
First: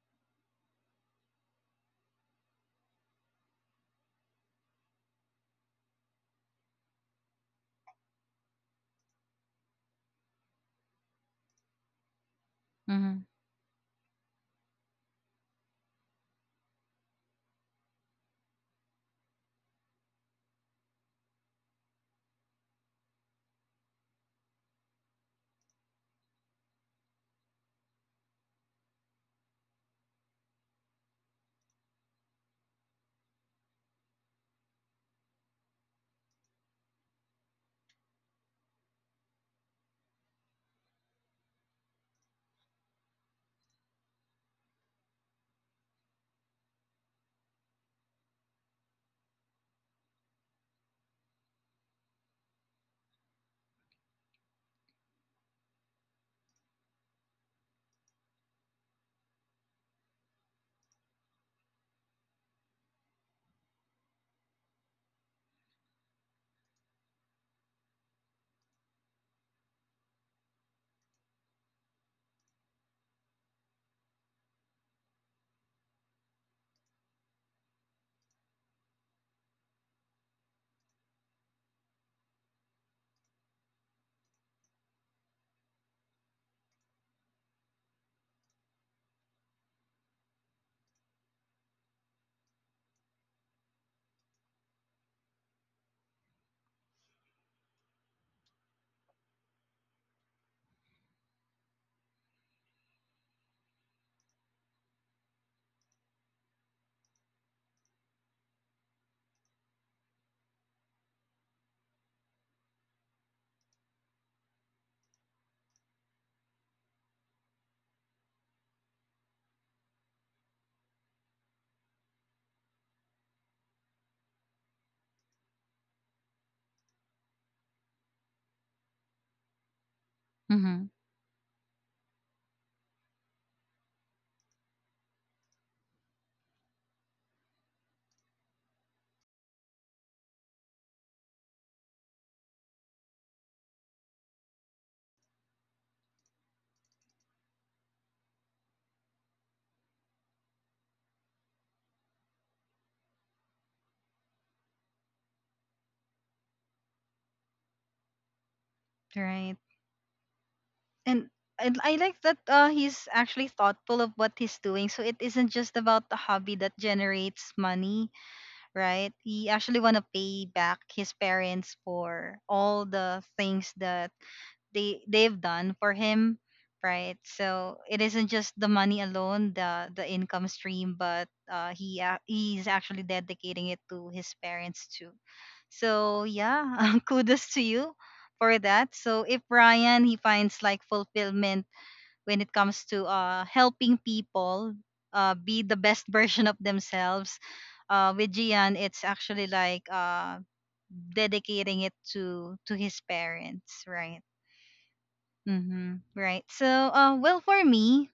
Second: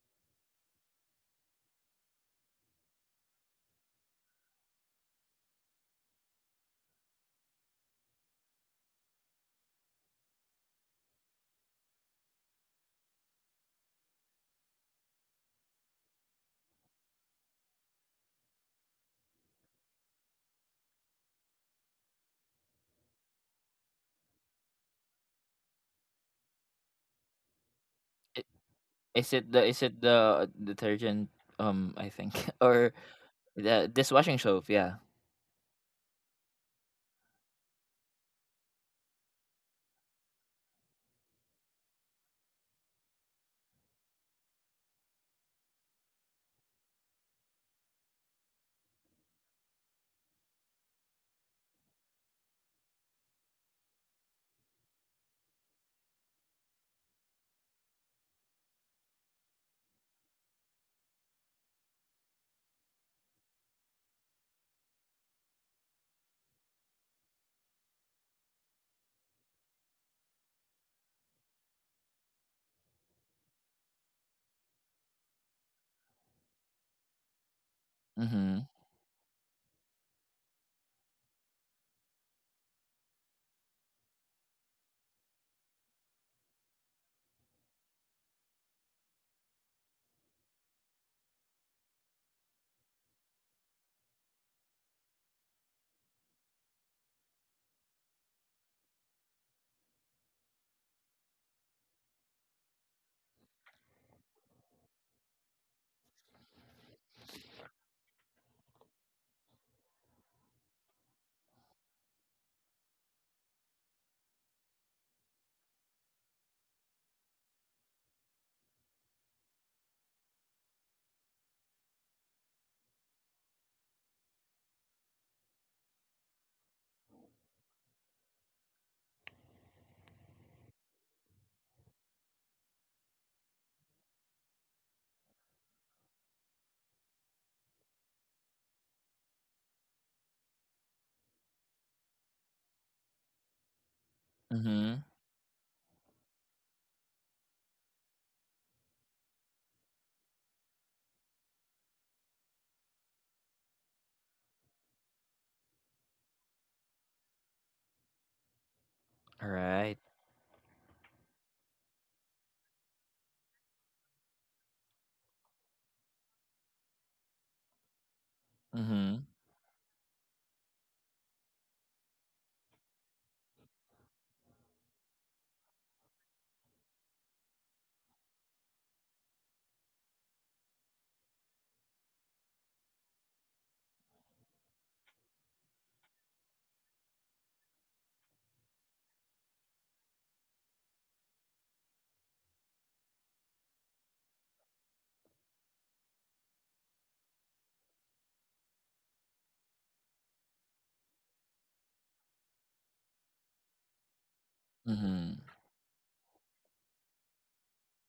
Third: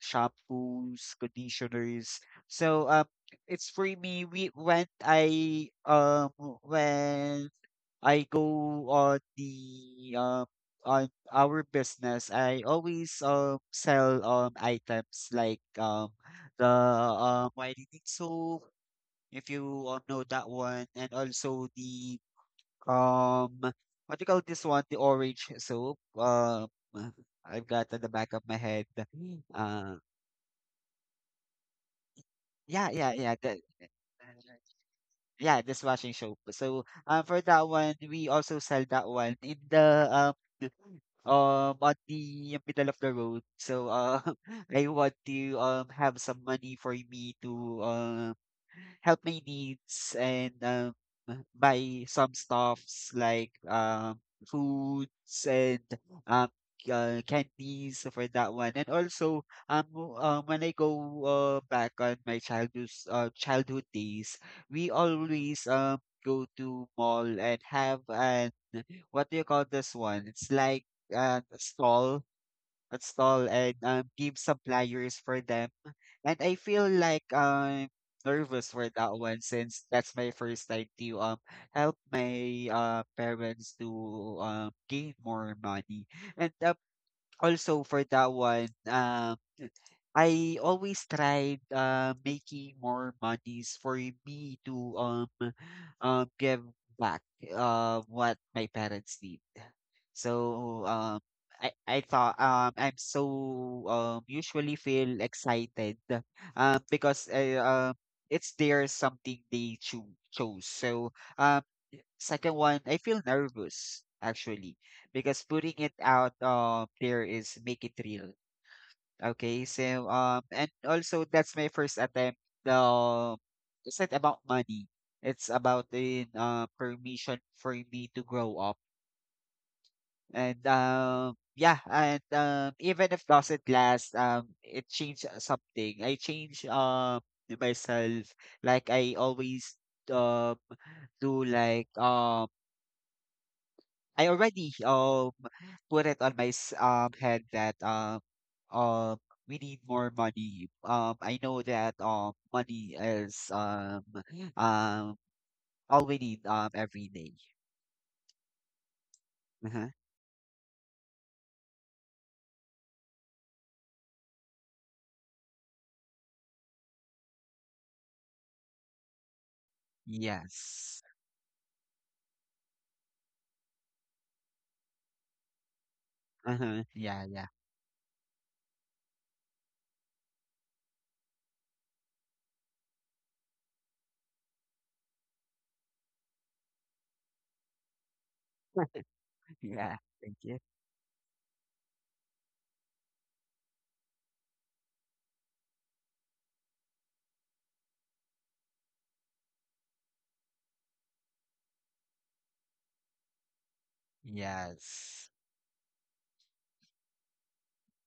S3: shampoos, conditioners. So it's for me. We when I go um on our business, I
S1: Mm-hmm.
S3: always sell items like the whitening soap if you all know that one, and also the um, what do you call this one? The orange soup. I've got at the back of
S2: I-
S3: my head.
S2: Is it
S3: Uh,
S2: the detergent? I think, [LAUGHS]
S3: yeah,
S2: or
S3: yeah, yeah. The,
S2: the dishwashing soap. Yeah.
S3: yeah, the washing soap. So, for that one, we also sell that one in the on the middle of the road. So, [LAUGHS] I want to have some money for me to help my needs and buy some stuffs like foods and um, candies for that one. And also, when I go back on my childhood days, we always go to mall and have an what do you call this one? It's like uh, a stall, a stall, and give some pliers for them, and I feel like I'm
S2: Mm-hmm.
S3: nervous for that one since that's my first time to help my parents to gain more money. And also for that one, I always tried making more monies for me to give back what my parents need. So, I thought I'm so usually feel excited because it's their something they chose. So second one I feel nervous actually because putting it out there is make it real. Okay, so and also that's my first attempt. The It's not about money. It's about the permission for me to grow up, and
S1: Mm-hmm.
S3: yeah, and even if doesn't last, it changed something. I change myself. Like I always um do like I already
S2: Mm-hmm.
S3: put it on my head that um we need more money. I know that money is um all we need every day.
S2: All
S1: Right.
S3: Uh-huh.
S2: right.
S1: And and I like that, he's actually thoughtful of what he's doing. So it isn't just about the hobby that generates money, right?
S2: Mm-hmm.
S1: He actually want to pay back his
S3: Yes.
S1: parents for all the things that they've done for him,
S3: Uh-huh.
S1: right?
S3: Yeah, yeah.
S1: So it isn't just the money alone, the income stream, but he's actually dedicating it to his parents too. So yeah, [LAUGHS] kudos to you for that. So if
S3: [LAUGHS]
S1: Ryan,
S3: Yeah.
S1: he
S3: Thank
S1: finds
S3: you.
S1: like fulfillment when it comes to helping people, be the best [LAUGHS] version of themselves, with Gian, it's actually like, dedicating it to his parents, right?
S3: Yes.
S2: Mm-hmm.
S1: Mm-hmm. Right. So, well, for me,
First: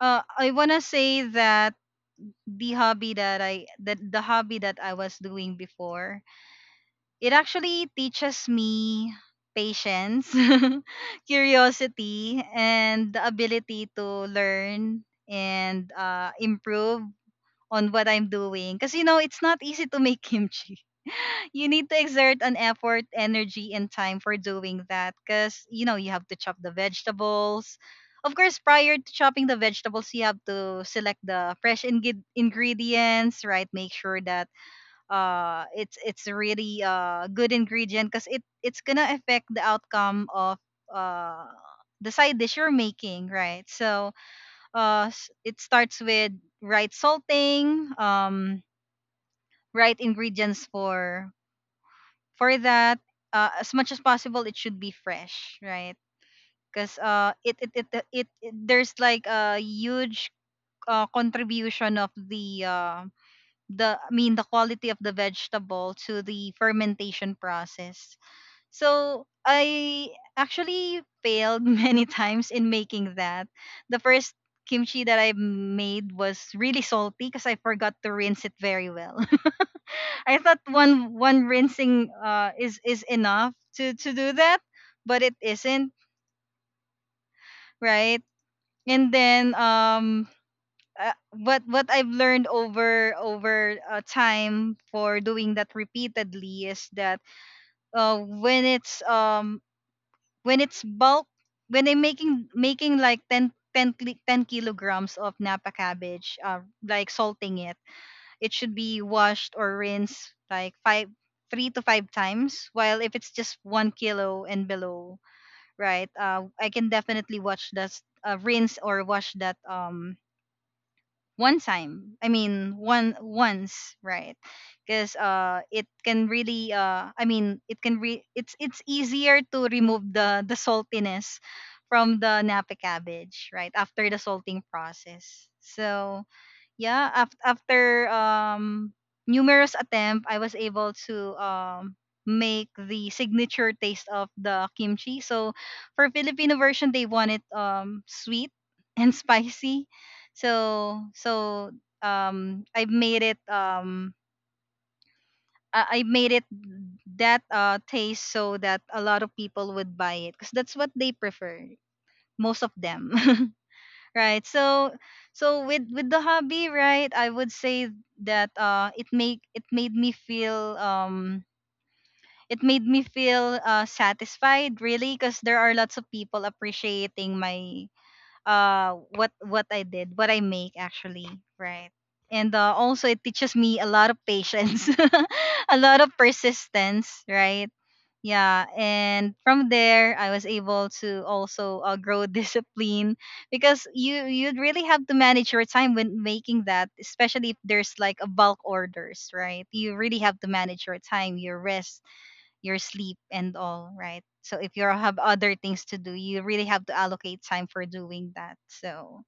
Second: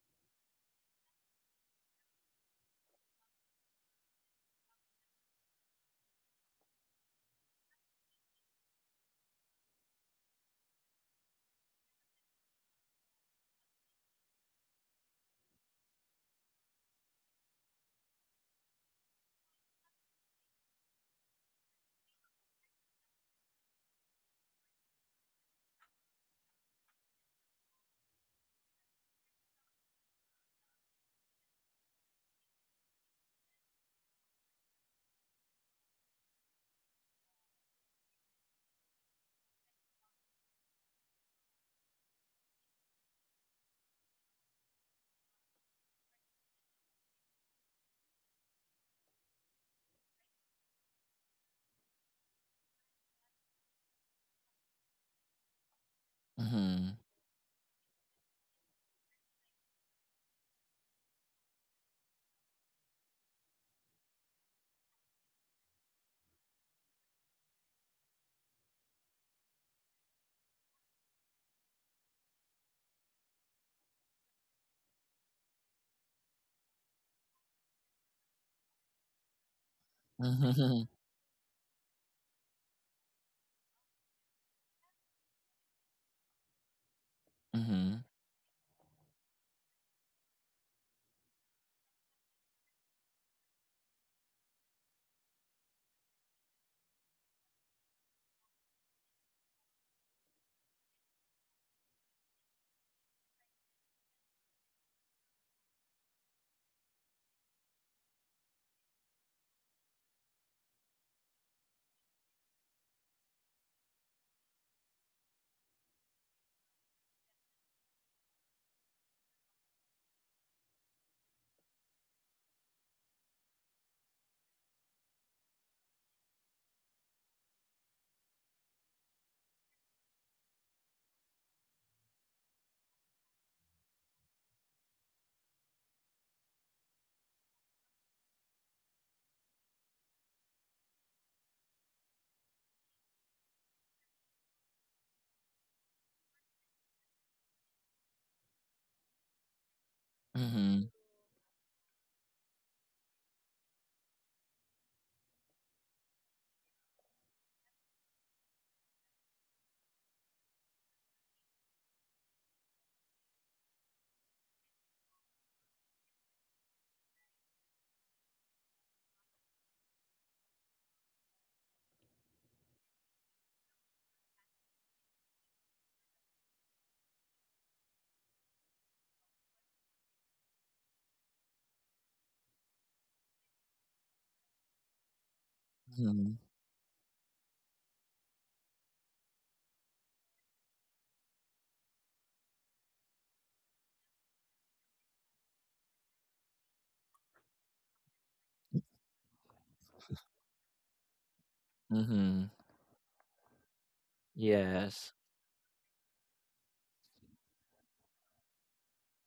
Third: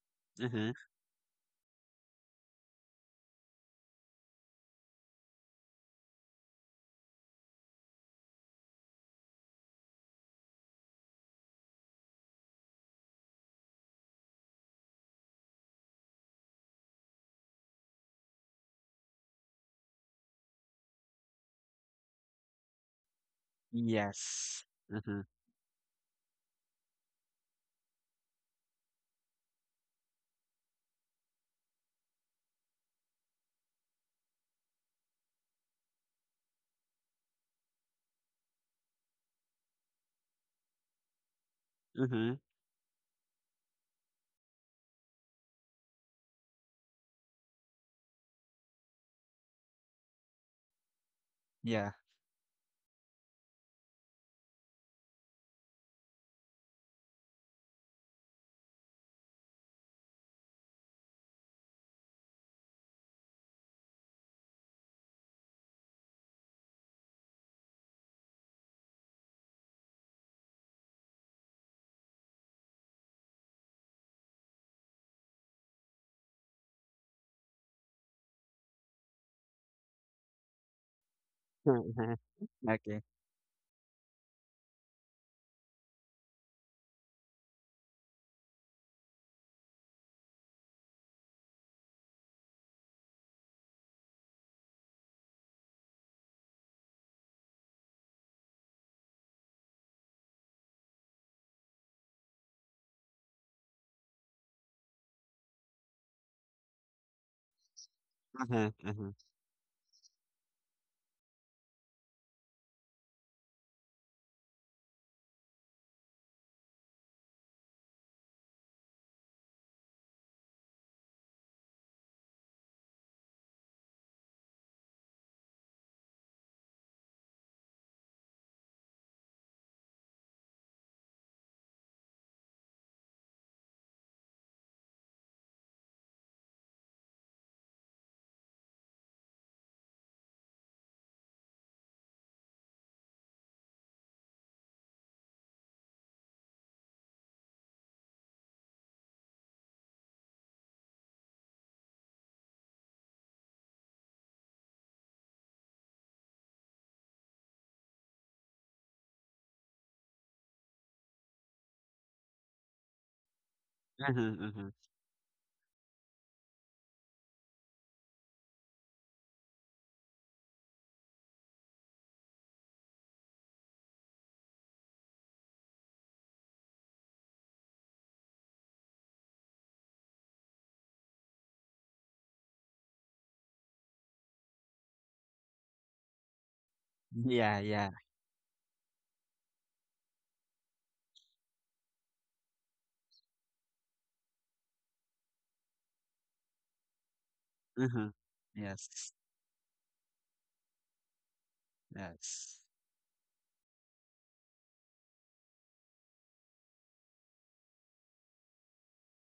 S1: I
S3: Mm-hmm.
S1: wanna say that the hobby that I was doing before, it actually teaches me patience, [LAUGHS] curiosity, and the ability to learn and, improve on what I'm doing. Cause you know, it's not easy to make kimchi. You need to exert an effort, energy, and time for
S3: Yes.
S1: doing that,
S3: Mm-hmm.
S1: because you know, you have to chop the vegetables. Of course, prior to chopping the vegetables, you have to select the fresh ingredients, right? Make sure that it's really good ingredient, because it's gonna affect the outcome of uh the
S3: Mm-hmm.
S1: side dish you're making, right? So it starts with right salting, right ingredients for
S3: Yeah.
S1: that, as much as possible it should be fresh, right?
S2: Mm-hmm.
S1: Because there's like a huge, contribution of the, the quality of the vegetable to the fermentation process. So I actually failed [LAUGHS] many times in making that. The first kimchi that I made was really salty because I forgot to rinse it very well. I thought
S2: Mm-hmm. [LAUGHS]
S1: one
S3: Mm-hmm.
S1: rinsing is
S3: Okay.
S1: enough to do that, but it isn't,
S2: Mm-hmm.
S1: right? And then what I've learned over time for doing that repeatedly is that uh when it's um when it's bulk, when I'm making like 10 kilograms of napa cabbage, like salting it, it
S3: Mm-hmm.
S1: should be
S3: Mm-hmm.
S1: washed or rinsed like five three to five times, while if it's just 1 kilo and below, right, I can definitely watch that, rinse or wash that one time, one once, right? Because it can really it can it's easier to remove the saltiness from the napa cabbage right after the salting process. So yeah, after numerous attempt, I was able to make the signature taste of the kimchi. So for Filipino version, they want it sweet and [LAUGHS] spicy.
S2: Mm-hmm.
S1: So so um i made it. I made it that taste so that a lot of people would buy it, because that's what they prefer, most of them. [LAUGHS] Right.
S3: Mm-hmm.
S1: So with the hobby, right, I would say that it made me feel it made me feel satisfied, really, because there are lots of people appreciating my, what I did, what I make, actually, right? And also, it teaches me a lot of patience, [LAUGHS] a lot of
S2: Mm-hmm.
S1: persistence,
S3: Mm-hmm. Yeah,
S1: right?
S3: yeah.
S1: Yeah, and from there I was able to also, grow [LAUGHS] discipline, because you really have to manage your time when making that, especially if there's
S3: Mm-hmm.
S1: like a bulk
S3: Yes.
S1: orders, right? You really have to manage your time, your rest,
S2: Mm-hmm.
S3: Yes.
S1: your sleep, and all, right? So if you
S2: Yes.
S1: have other things to do, you really have to allocate time for doing that. So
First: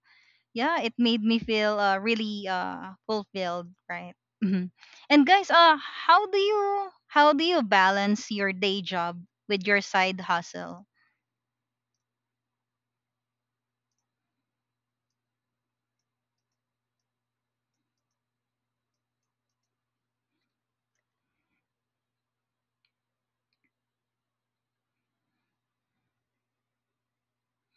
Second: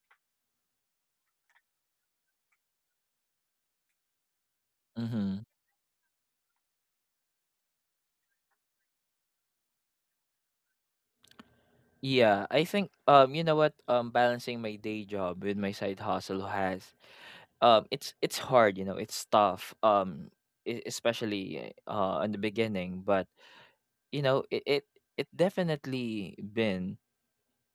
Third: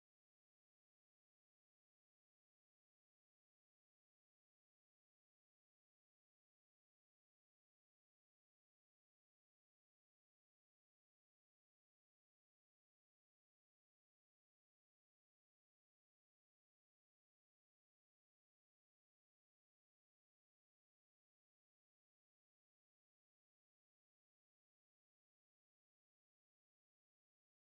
S1: yeah, it made me feel, really, fulfilled, right? Mhm. And
S2: Mm-hmm.
S1: guys, how do you balance your day job with your side hustle?
S2: Yeah, I think you know what, balancing my day job with my side hustle has it's hard. You know, it's tough, especially in the beginning. But you know, it definitely been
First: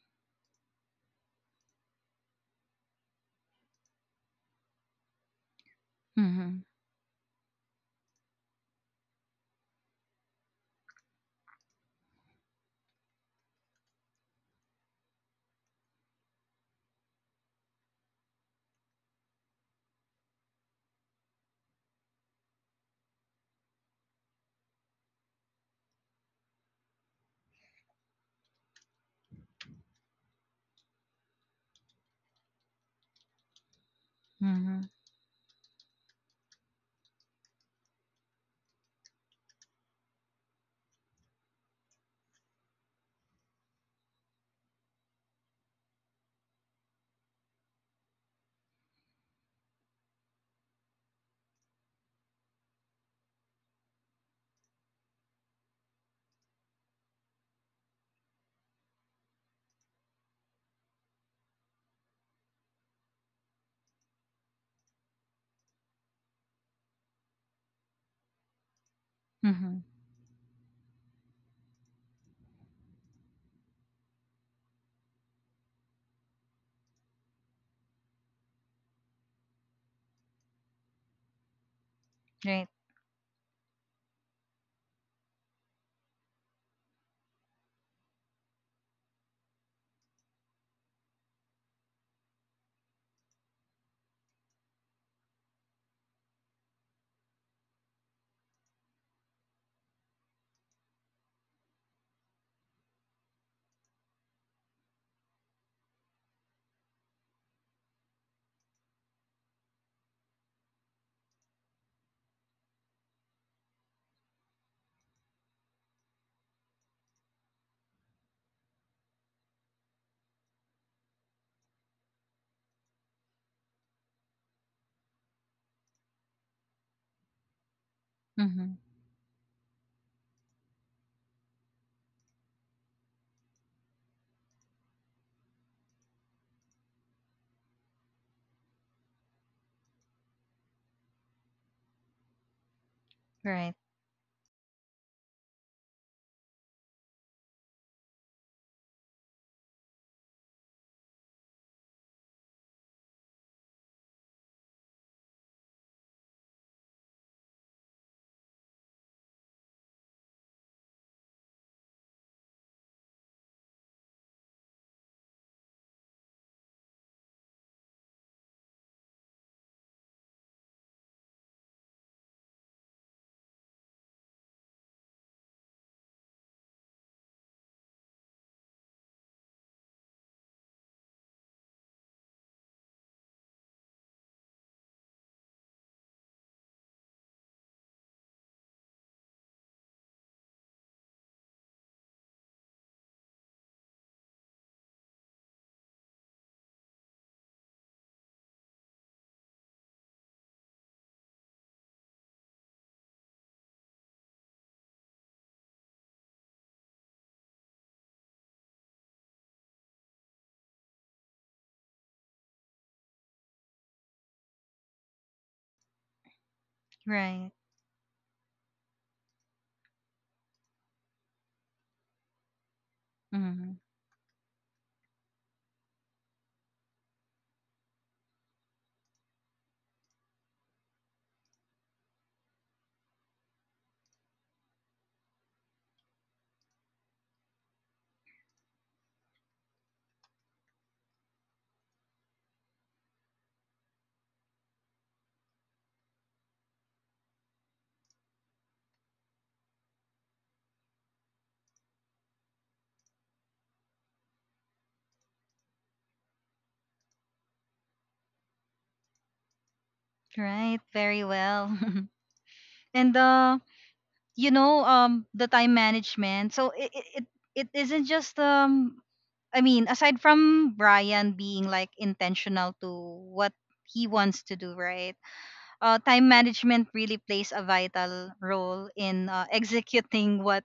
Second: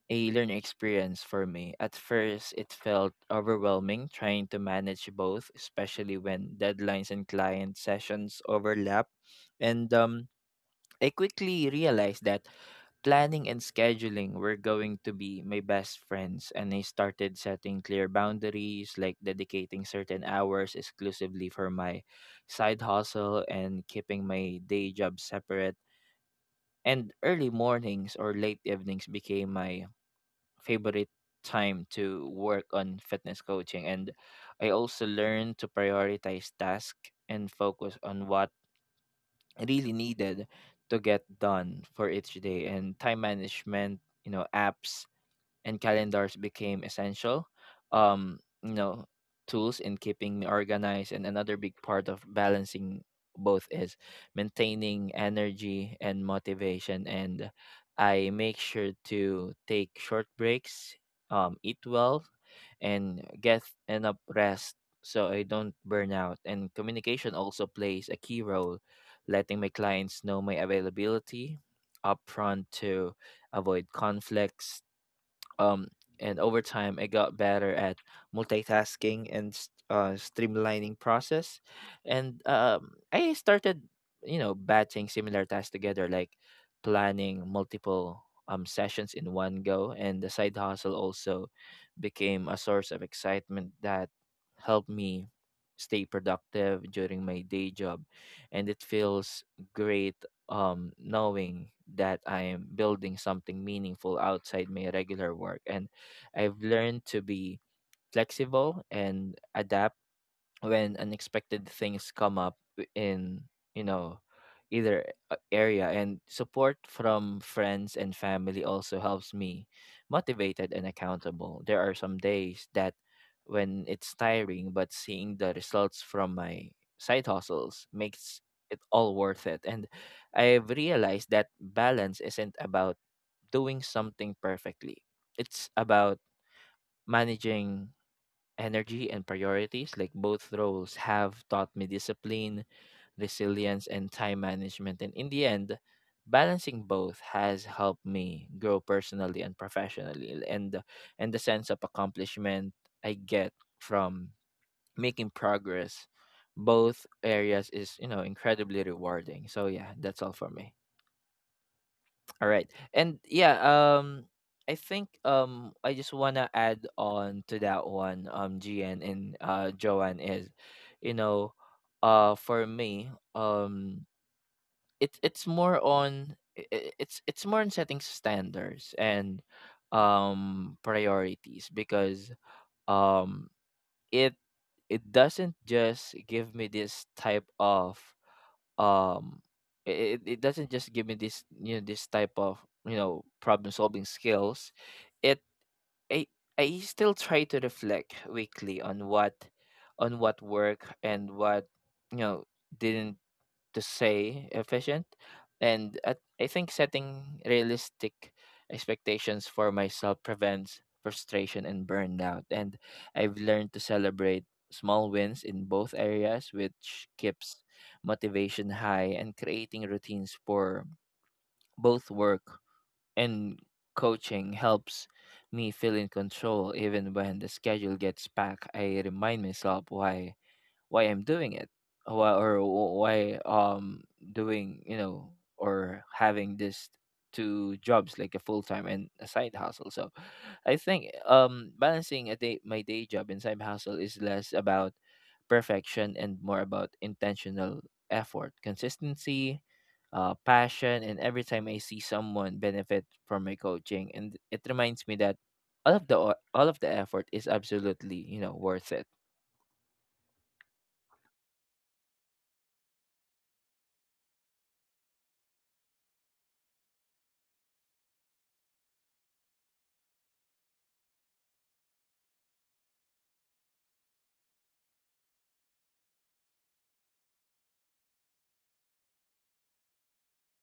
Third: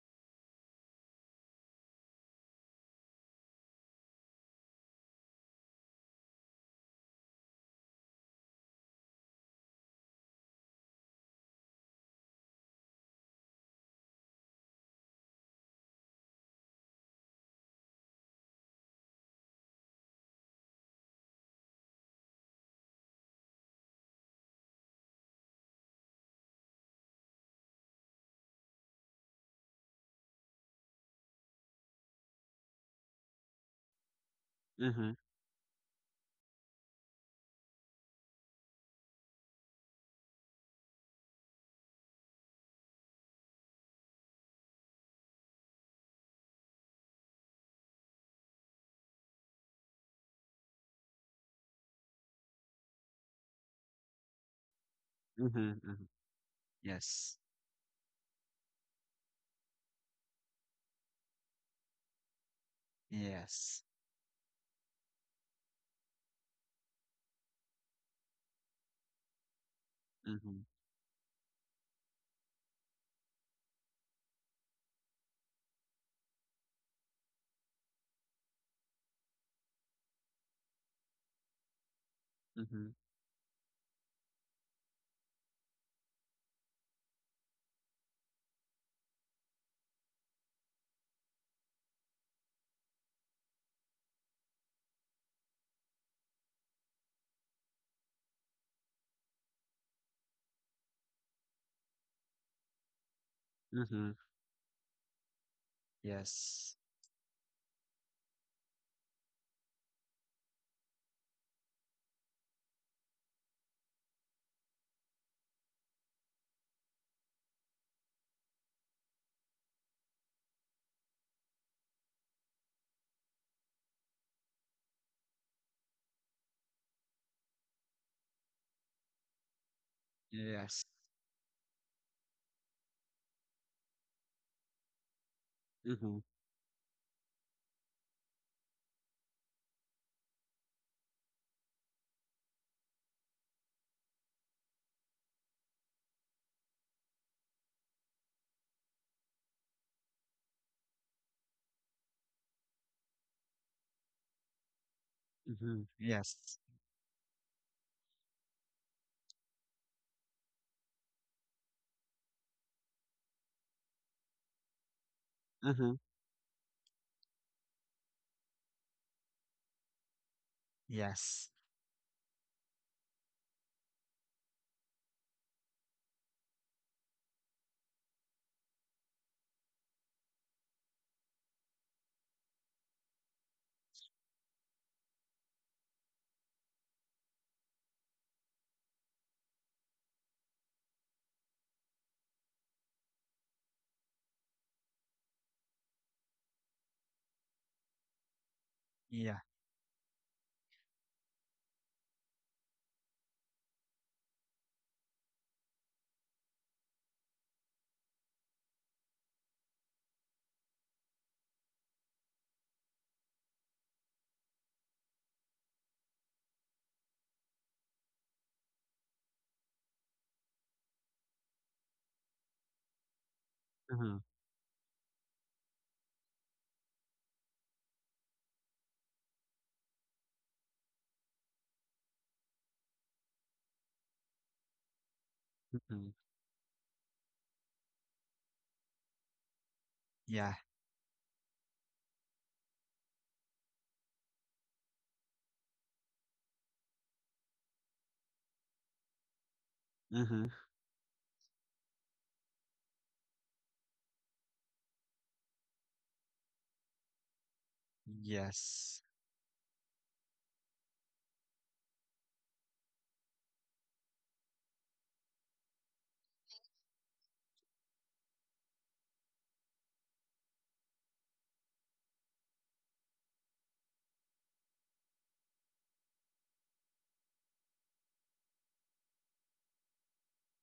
S2: a learning experience for me. At first, it felt overwhelming trying to manage both, especially when
S1: Mm-hmm.
S2: deadlines and client sessions overlap. And I quickly realized that planning and scheduling were going to be my best friends. And I started setting clear boundaries, like dedicating certain hours exclusively for my side hustle and keeping my day job separate. And early mornings or late evenings became my favorite time to work on fitness coaching. And I
S1: Mm-hmm.
S2: also
S3: Mm-hmm.
S2: learned to prioritize tasks and focus on what really needed to get done for each day. And time management, you know, apps and calendars became essential you know, tools in keeping me organized. And another big part of balancing both is maintaining
S3: Mm-hmm.
S2: energy
S3: Mm-hmm.
S2: and motivation.
S3: Yes.
S2: And I make sure to take short breaks, eat well, and get
S3: Yes.
S2: enough rest so I don't burn out. And communication also plays a key role, letting my
S1: Mm-hmm.
S2: clients know my
S3: Mm-hmm.
S2: availability upfront to avoid conflicts. um and over time, I got better at multitasking and streamlining process. And
S1: Right.
S3: Mm-hmm.
S2: I started, you know, batching similar tasks together, like planning multiple sessions in one go. And the side hustle also became a source of excitement that helped me stay productive during my day job. And it feels great, knowing that I am building something
S3: Mm-hmm.
S2: meaningful outside my regular work. And I've
S3: Yes.
S2: learned to be flexible and adapt when unexpected things come up in you know either area and support from friends and family also helps me motivated and accountable. There are some days that when it's tiring, but seeing the results from my side hustles makes it
S1: Mm-hmm.
S2: all worth it. And I've
S3: Yes.
S2: realized that balance isn't about doing something perfectly. It's
S3: Mm-hmm.
S2: about managing energy and priorities, like both roles have taught me discipline,
S1: Right.
S2: resilience, and time management. And in the end, balancing both has helped me grow personally and professionally. And and the sense of accomplishment I get from making
S3: Mm-hmm.
S2: progress
S3: Yes.
S2: both areas is incredibly rewarding. So yeah, that's all for me. All right. And yeah, I think I
S3: Mm-hmm.
S2: just wanna add on to that one, GN and Joanne is, you
S3: Yes.
S2: know, for me, it's more on it's more on setting standards and priorities. Because um it it doesn't just give me this type of um it doesn't just give me this this type of problem solving skills. It i I still try to reflect weekly
S3: Yeah.
S2: on what worked and what you know didn't, to say efficient. I think setting realistic expectations for myself prevents frustration and burnout. And I've learned to celebrate small wins in both areas, which
S1: Right.
S2: keeps motivation high. And creating routines for both work and
S1: Mm-hmm.
S3: Mm-hmm.
S2: coaching helps me feel in control. Even when the schedule gets packed, I remind myself why I'm doing it, why or why doing, or
S3: Mm-hmm.
S2: having this two jobs, like a full time and a side hustle. So
S3: Yeah.
S2: I think balancing a day my day job and side hustle is less about perfection and more about intentional effort, consistency,
S3: Mm-hmm.
S2: passion. And every time I see someone benefit from my coaching, and it reminds me that all of the effort is absolutely worth it.
S3: Yes.
S1: Right. Very well. [LAUGHS] And, you know, the time management. So it isn't just I mean, aside from Brian being like intentional to what he wants to do, right, time management really plays a vital role in, [LAUGHS] executing what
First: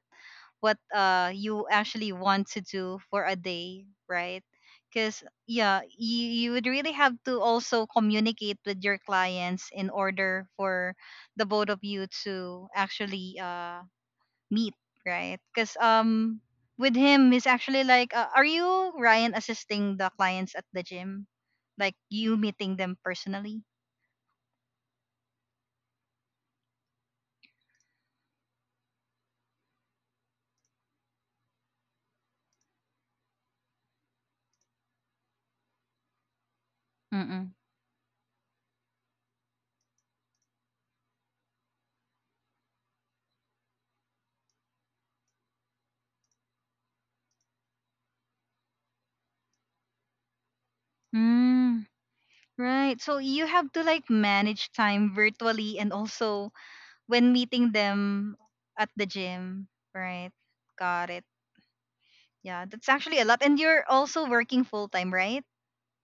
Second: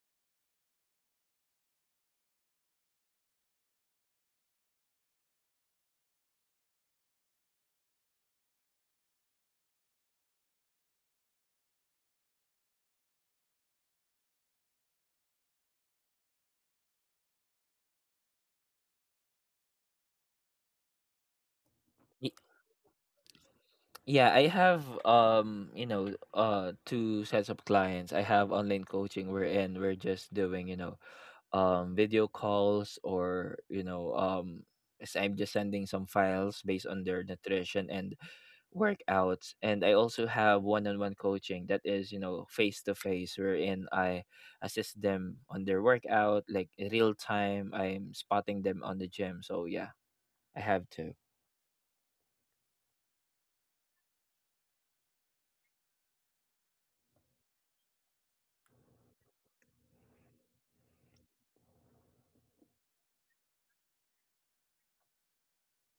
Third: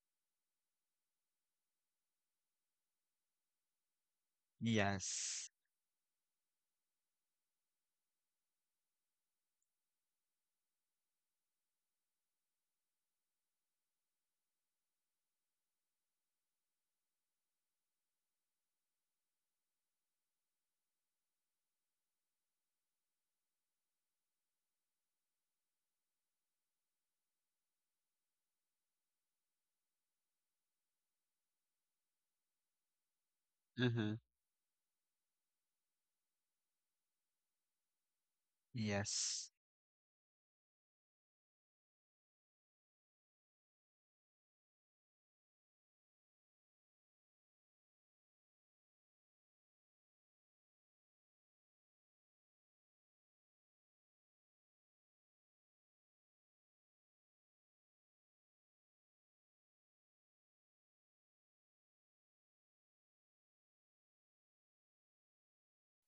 S1: you actually want to do for a day, right? Because
S3: Yes.
S1: yeah, you would really have to also communicate with your clients in order for the both of you to actually meet, right? Because with him, he's actually like, are you Ryan assisting the clients at the gym, like you meeting them personally?
S2: Yeah, I have two sets of clients. I have online coaching wherein we're just doing, video calls or,
S3: Mm-hmm.
S2: I'm just sending some files based on their
S1: Mm-mm.
S2: nutrition and
S3: Yes.
S2: workouts. And I also have one-on-one coaching that is, face to face, wherein I assist them on their workout, like in real time. I'm spotting them on the gym. So yeah, I have two.
S1: Mm, right. So you have to, like, manage time virtually, and also when meeting them at the gym, right? Got it. Yeah, that's actually a lot. And you're also working full time, right?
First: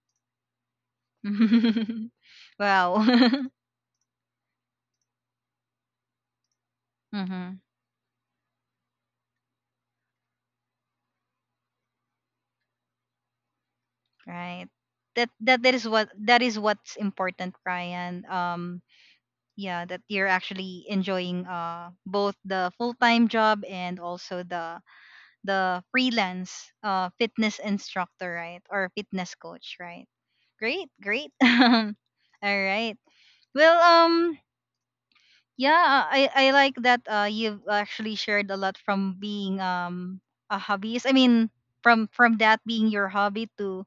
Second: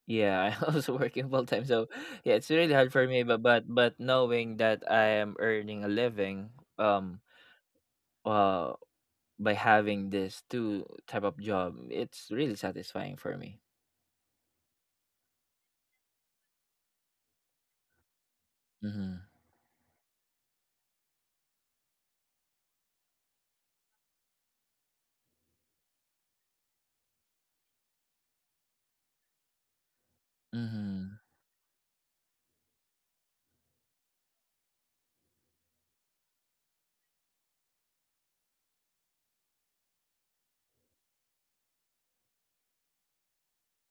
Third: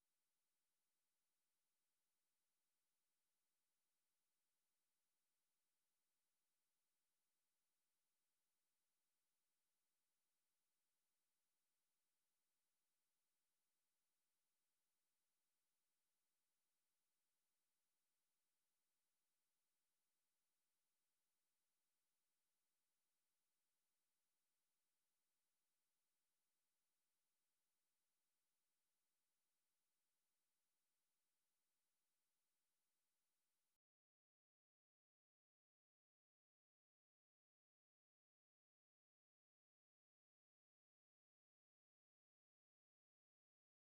S2: Yeah, [LAUGHS] I also working full time, so
S1: [LAUGHS]
S2: yeah, it's really hard
S1: Wow.
S2: for me. But
S1: [LAUGHS]
S2: knowing that I am earning a living, um,
S1: Mm-hmm.
S2: uh, by having this two type of job, it's really satisfying for me.
S1: Right, that is what's important, Ryan.
S2: Mm-hmm.
S1: Yeah, that you're actually enjoying both the full-time job and also the freelance fitness instructor, right? Or fitness coach, right? Great,
S2: Mm-hmm.
S1: great. [LAUGHS] All right. Well, yeah, I like that, you've actually shared a lot from being, a hobbyist, I mean, from that being your hobby to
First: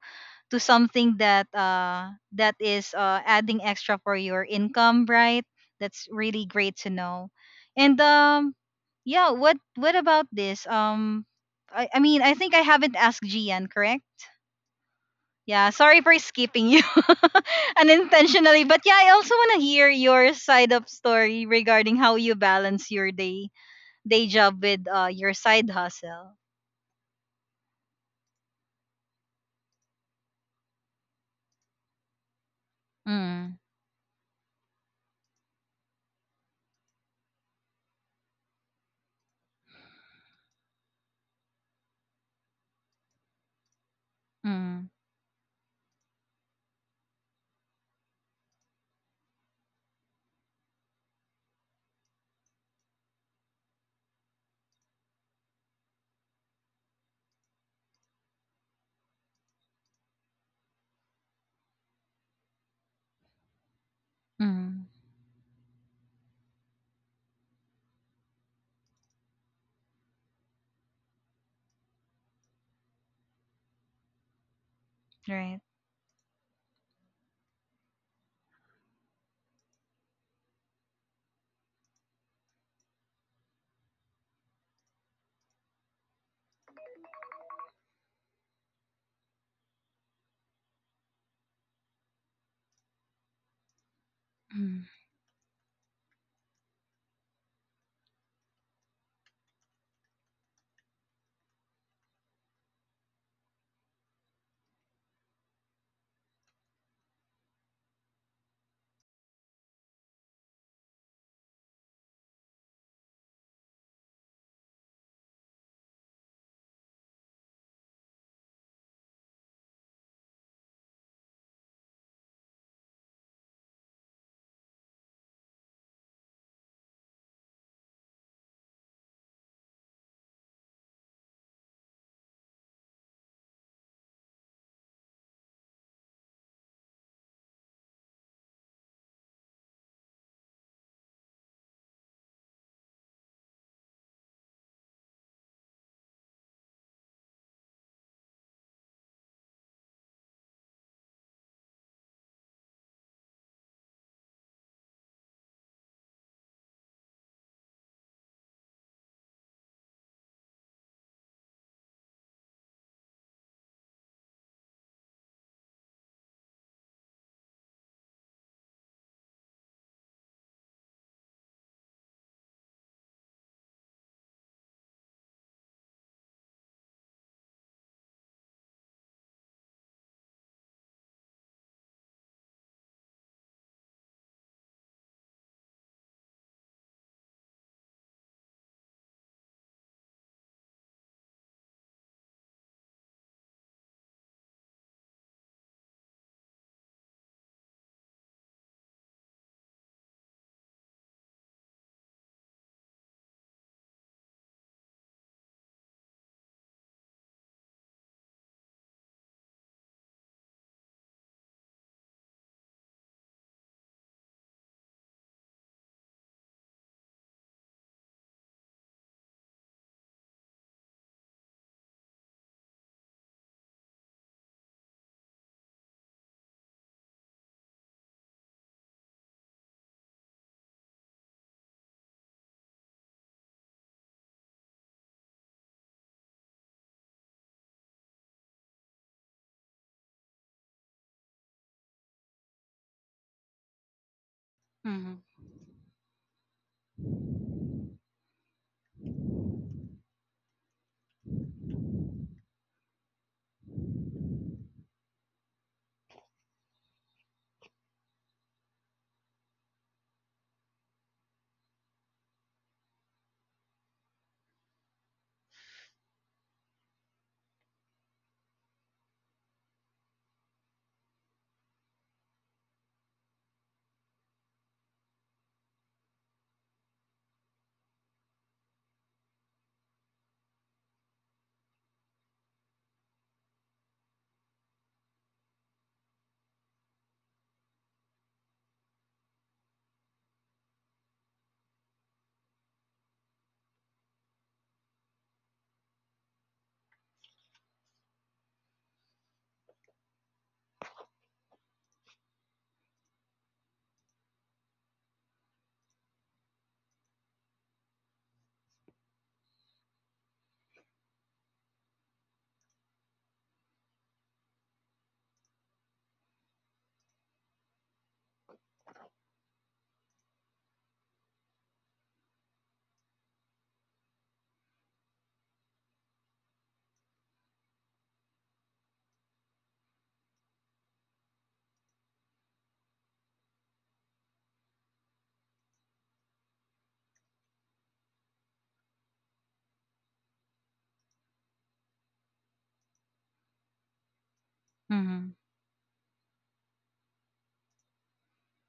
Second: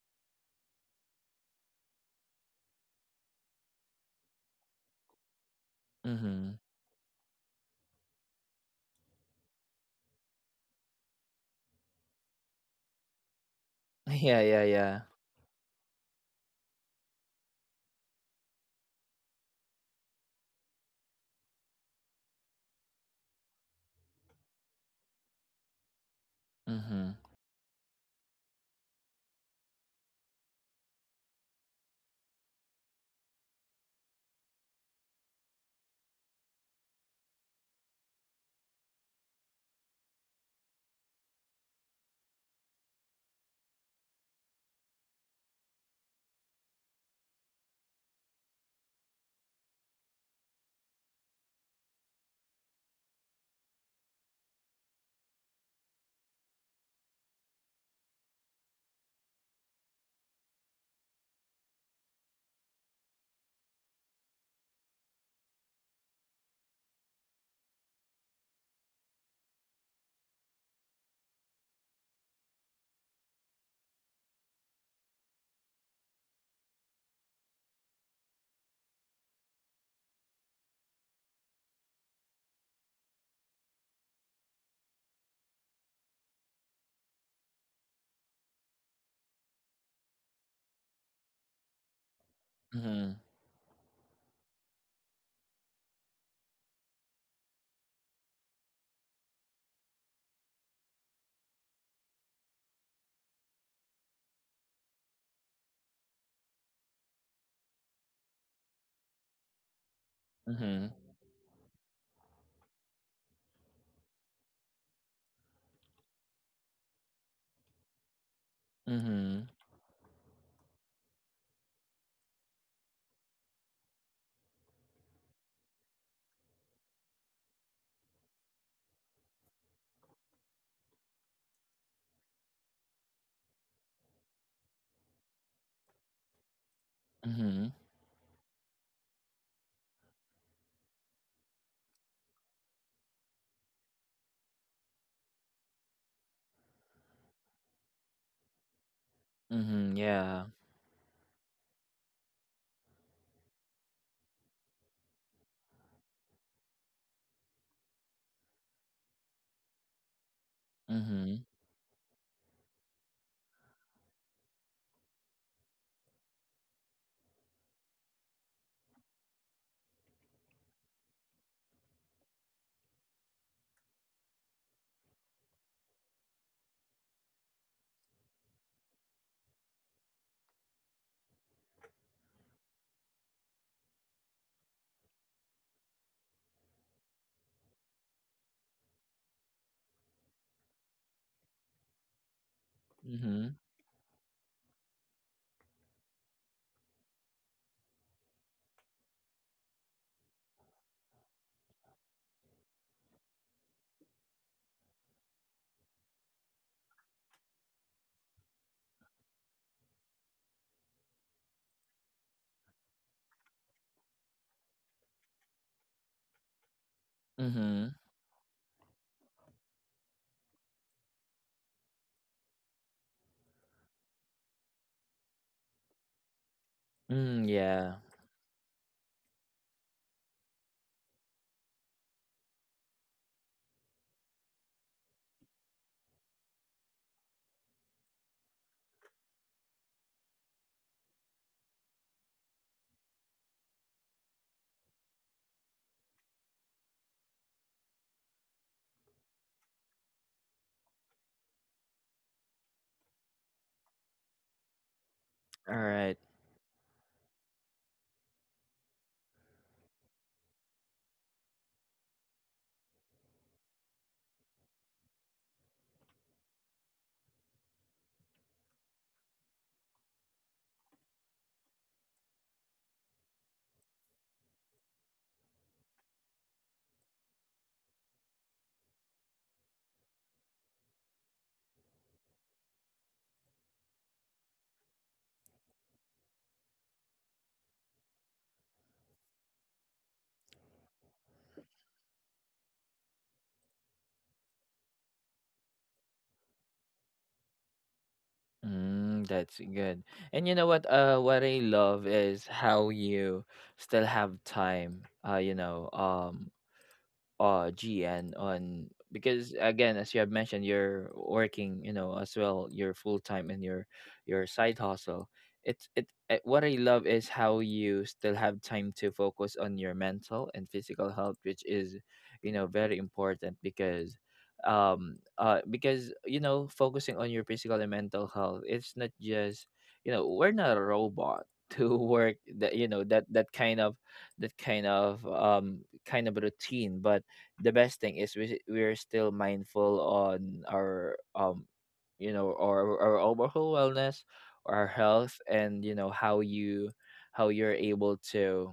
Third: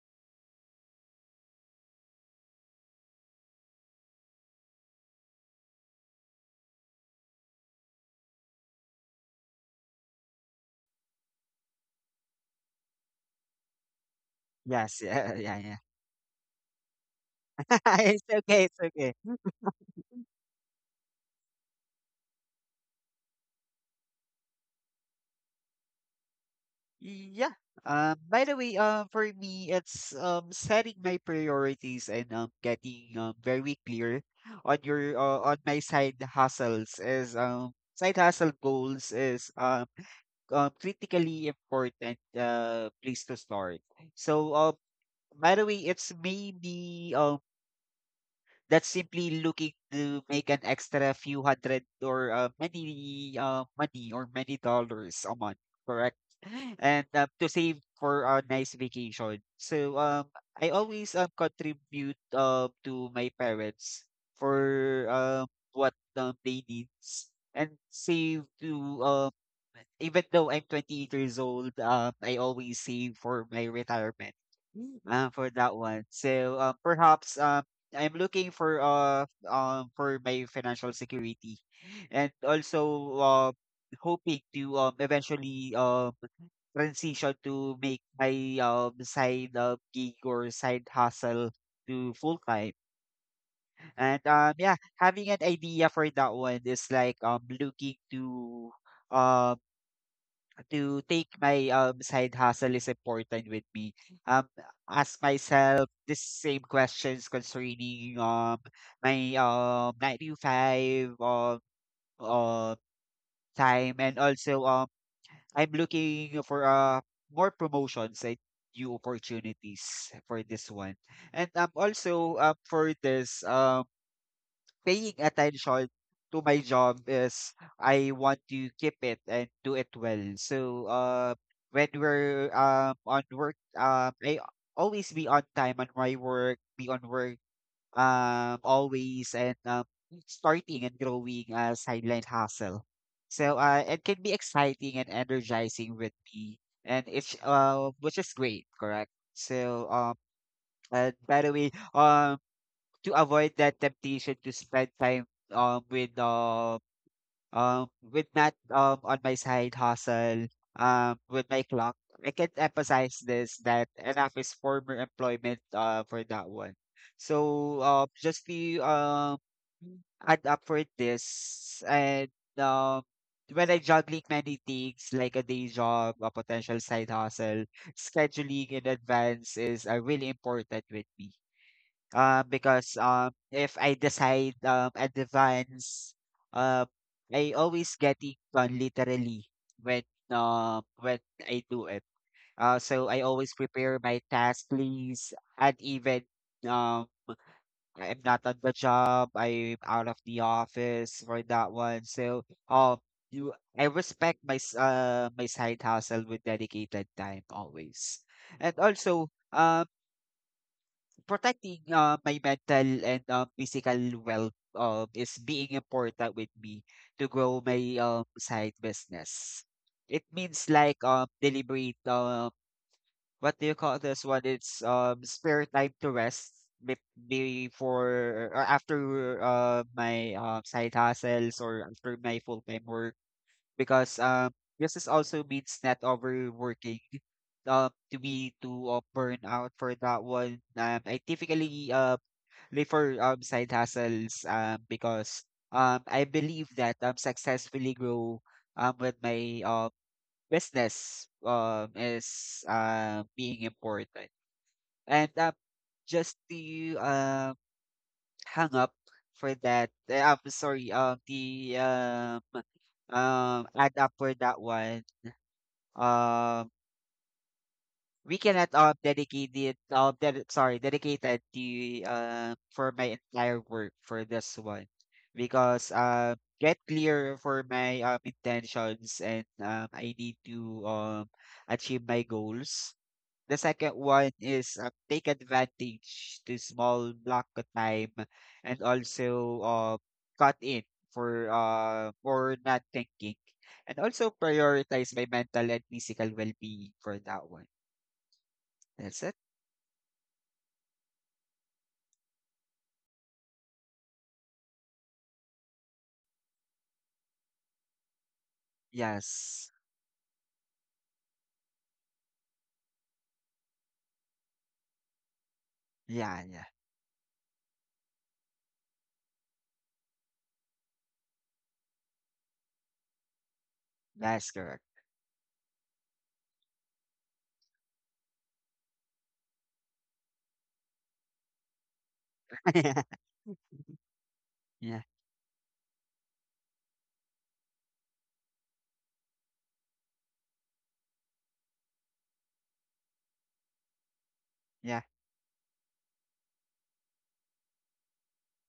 S1: something that, that is adding extra for your income, right? That's really
S2: Mm-hmm.
S1: great to know. And yeah, what about this, I mean, I think I haven't asked Gian,
S2: [LAUGHS]
S1: correct?
S2: Yeah, yeah, yeah.
S3: Yes, [LAUGHS] yeah, yeah,
S1: Yeah,
S3: yeah.
S1: sorry for skipping you. [LAUGHS]
S3: [LAUGHS] It's
S1: Unintentionally,
S3: okay, it's
S1: but yeah, I
S3: okay.
S1: also want to hear your side up story regarding how you balance your day job with your side hustle.
S2: Mm-hmm.
S3: Yeah. By the way, for me, it's setting my priorities and getting
S1: Mm,
S3: very clear on my side hustles is side hustle goals is critically important place to start. So
S1: mm,
S3: by the way, it's maybe that's simply looking to make an extra few hundred or many money or many dollars a month, correct? [LAUGHS] And to save for a nice vacation. So I always contribute to my parents
S1: mm,
S3: for what they needs and save to um, even though I'm 28 years old, I always save for my retirement. For
S1: right,
S3: that one. So perhaps I'm looking for my financial security, and also uh, hoping to eventually transition to make my side gig or side hustle to full time.
S2: Mm-hmm.
S3: And yeah,
S1: mm,
S3: having an idea for that one is like looking um to take my side hustle is important with me. Um, Ask myself the same questions concerning my nine to
S2: Mm-hmm.
S3: five uh, time, and also I'm looking for more promotions and new
S2: Mm-hmm.
S3: opportunities for this one. And also for this paying attention to my job is I want to keep it and do it well. So when we're on work, I always be on time on my work, be on work
S2: Mm-hmm.
S3: always and starting and growing a sideline hustle. So it can be exciting and energizing with me, and it's which is great, correct? So
S2: Mm-hmm. Yeah.
S3: and by the way, to avoid that temptation to spend time um with um with Matt on my side hustle
S2: Mm-hmm.
S3: with my clock. I can emphasize this that enough is former employment for that one. So just to um add up for this, and um when I juggling many things like a day job, a potential side hustle, scheduling in advance is really important with me. Because if I decide advance, uh, I always get it done literally when I do it. So I
S2: Mm-hmm.
S3: always prepare my task list, and even um, I'm not on the job, I'm out of the office for that one. So um, I respect my my side hustle with dedicated time always, and also protecting my mental and physical well is being important with me to grow
S2: Mm-hmm.
S3: my side business. It means like deliberate what do you call this one? It's spare time to rest be-
S2: Mm, yeah.
S3: before or after my side hustles or after my full time work because this is also means not overworking to be to burn out for that one. I typically refer side hustles
S1: Mm-hmm.
S3: because I believe that successfully grow with my business is being important, and
S2: All right.
S3: just to um hang up for that I'm sorry, the add up for that one, um we cannot dedicate it sorry, dedicated to for my entire work for this one because get clear for my intentions, and I need to achieve my goals. The second one is take advantage to small block of time, and also cut in for not thinking, and also prioritize my mental and physical well being for that one.
S2: Mm,
S3: That's it.
S2: that's good. And you know what? What I love is how you still have time. G and on, because
S3: Yes.
S2: again as you have mentioned, you're working as well your full time and your side hustle. It,
S3: Yeah,
S2: what
S3: yeah.
S2: I love is how you still have time to focus on your mental and physical health, which is very important. Because
S3: That's correct.
S2: because focusing on your physical and mental health, it's not just we're not a robot [LAUGHS] to work, that
S3: [LAUGHS]
S2: that kind of that kind
S3: Yeah, yeah,
S2: of um kind of routine. But the best thing is we're still mindful on our our overall wellness, our
S3: yeah.
S1: Mm-hmm.
S2: health. And you know how you how you're able to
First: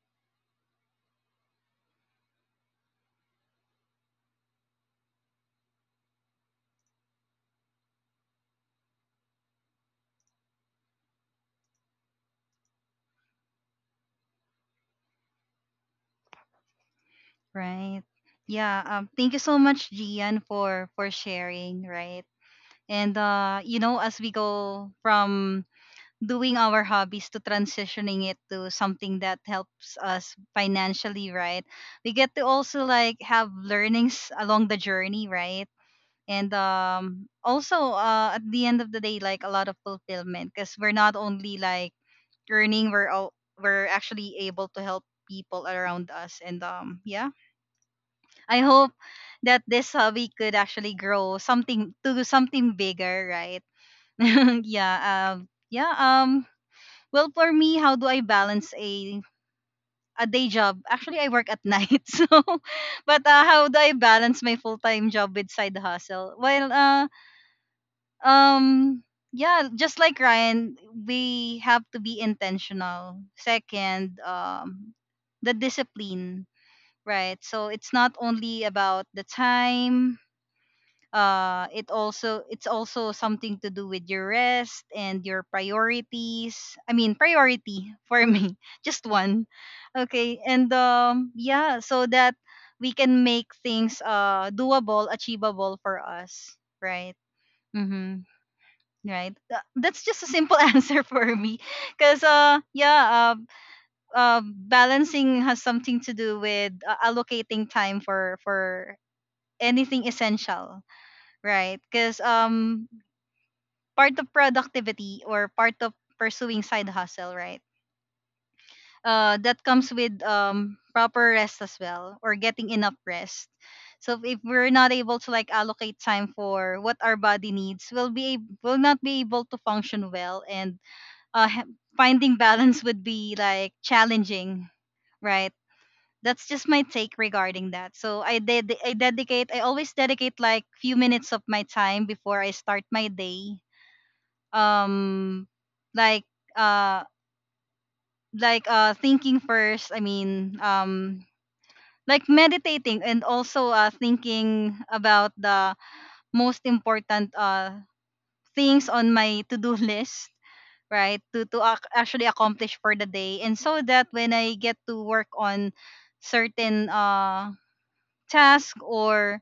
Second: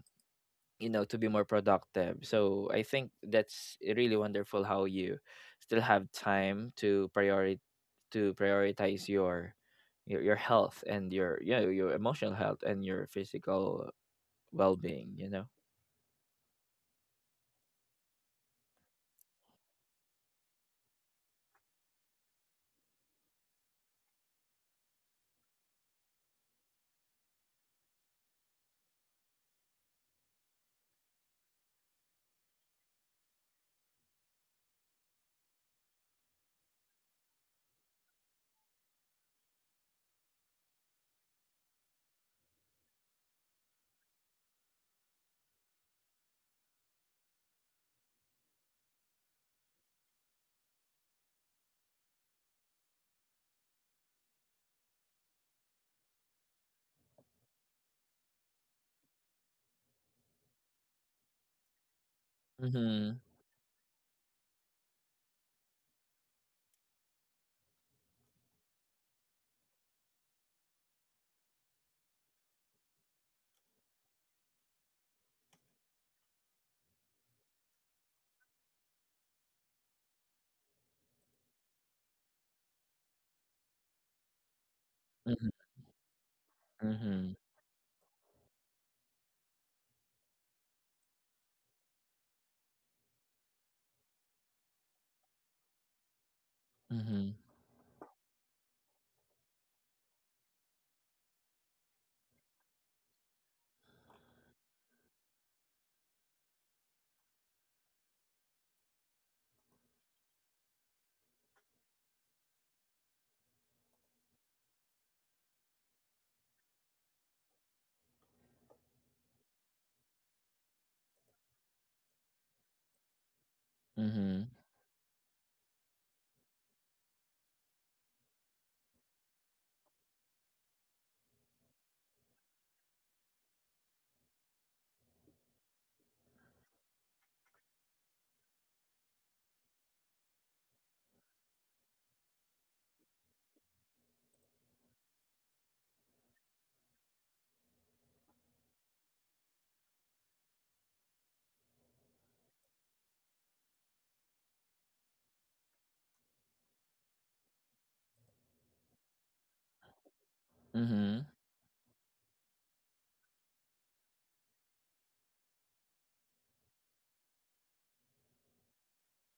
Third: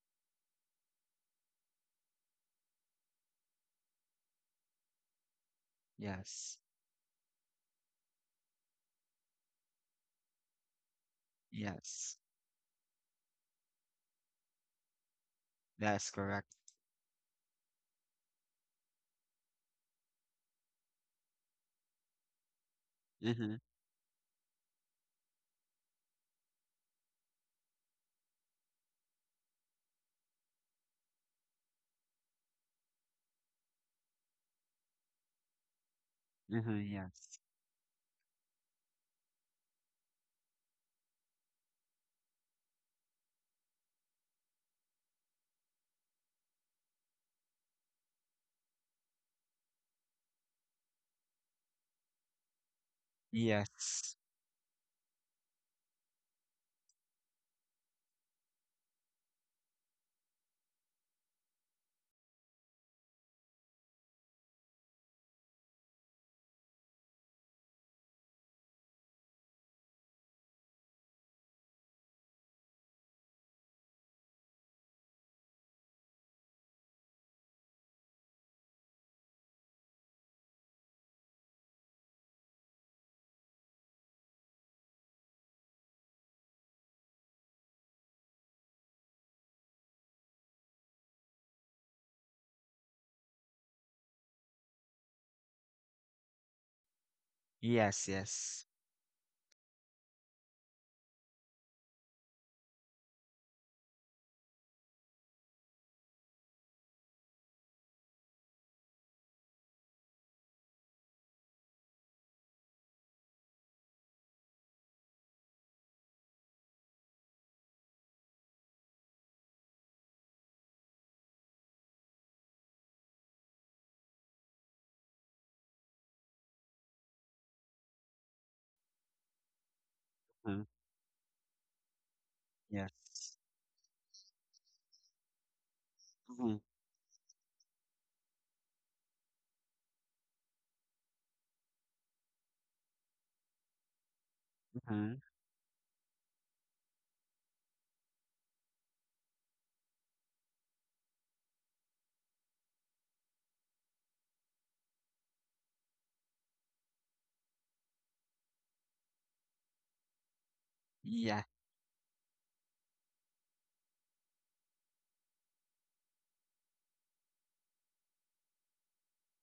S2: to be more productive. So I think that's really wonderful how you still have
S3: Yes.
S2: time to priority to prioritize your your health and your, you know, your
S3: Yes.
S2: emotional health and your physical well-being, you know.
S3: That's correct.
S1: Right. Yeah. Thank you so much, Gian, for sharing. Right. And,
S3: Mm-hmm.
S1: you know, as we go from doing our hobbies to transitioning it to something that helps us financially, right? We get to also, like, have learnings along the journey, right? And
S3: Mm-hmm. Yes.
S1: also, at the end of the day, like, a lot of fulfillment, because we're not only like earning, we're actually able to help people around us. And yeah, I hope that this hobby could actually grow something to something bigger, right?
S3: Yes.
S1: [LAUGHS] Yeah. Well, for me, how do I balance a day job? Actually, I work at night, [LAUGHS] so.
S2: Mm-hmm.
S1: But how do I balance my full time job with side hustle? Well, um, yeah, just like Ryan, we have to be intentional. Second, the discipline, right? So it's not only about the time, it also, it's also something to do with your rest and your
S2: Mm-hmm.
S1: priorities, I mean,
S2: Mm-hmm.
S1: priority for me, [LAUGHS] just one. Okay, and yeah, so that we can make things, doable, achievable for us, right?
S3: Yes,
S1: Mm-hmm.
S3: yes.
S1: Right. That's just a simple [LAUGHS] answer for me, because yeah, uh, uh balancing has something to do with, allocating time for anything essential, right? Because part of productivity or part of pursuing side hustle, right? That comes with, proper rest as well, or getting enough rest. So if
S2: Mm-hmm.
S1: we're not able to like allocate time for what our body needs, we'll be we'll not be able to function well,
S3: Mm-hmm.
S1: and, uh, ha- finding balance would
S3: Yes.
S1: be like challenging, right? That's
S3: Mm-hmm.
S1: just my take regarding that. So I dedicate, I always dedicate, like, few minutes of my time before I start my day,
S3: Mm-hmm.
S1: um like uh thinking first, I mean, like meditating, and also, thinking about the most important, things on my to-do [LAUGHS] list, right,
S2: Mm-hmm.
S3: Yeah.
S1: to actually accomplish for the day, and so that when I get to work on certain, task or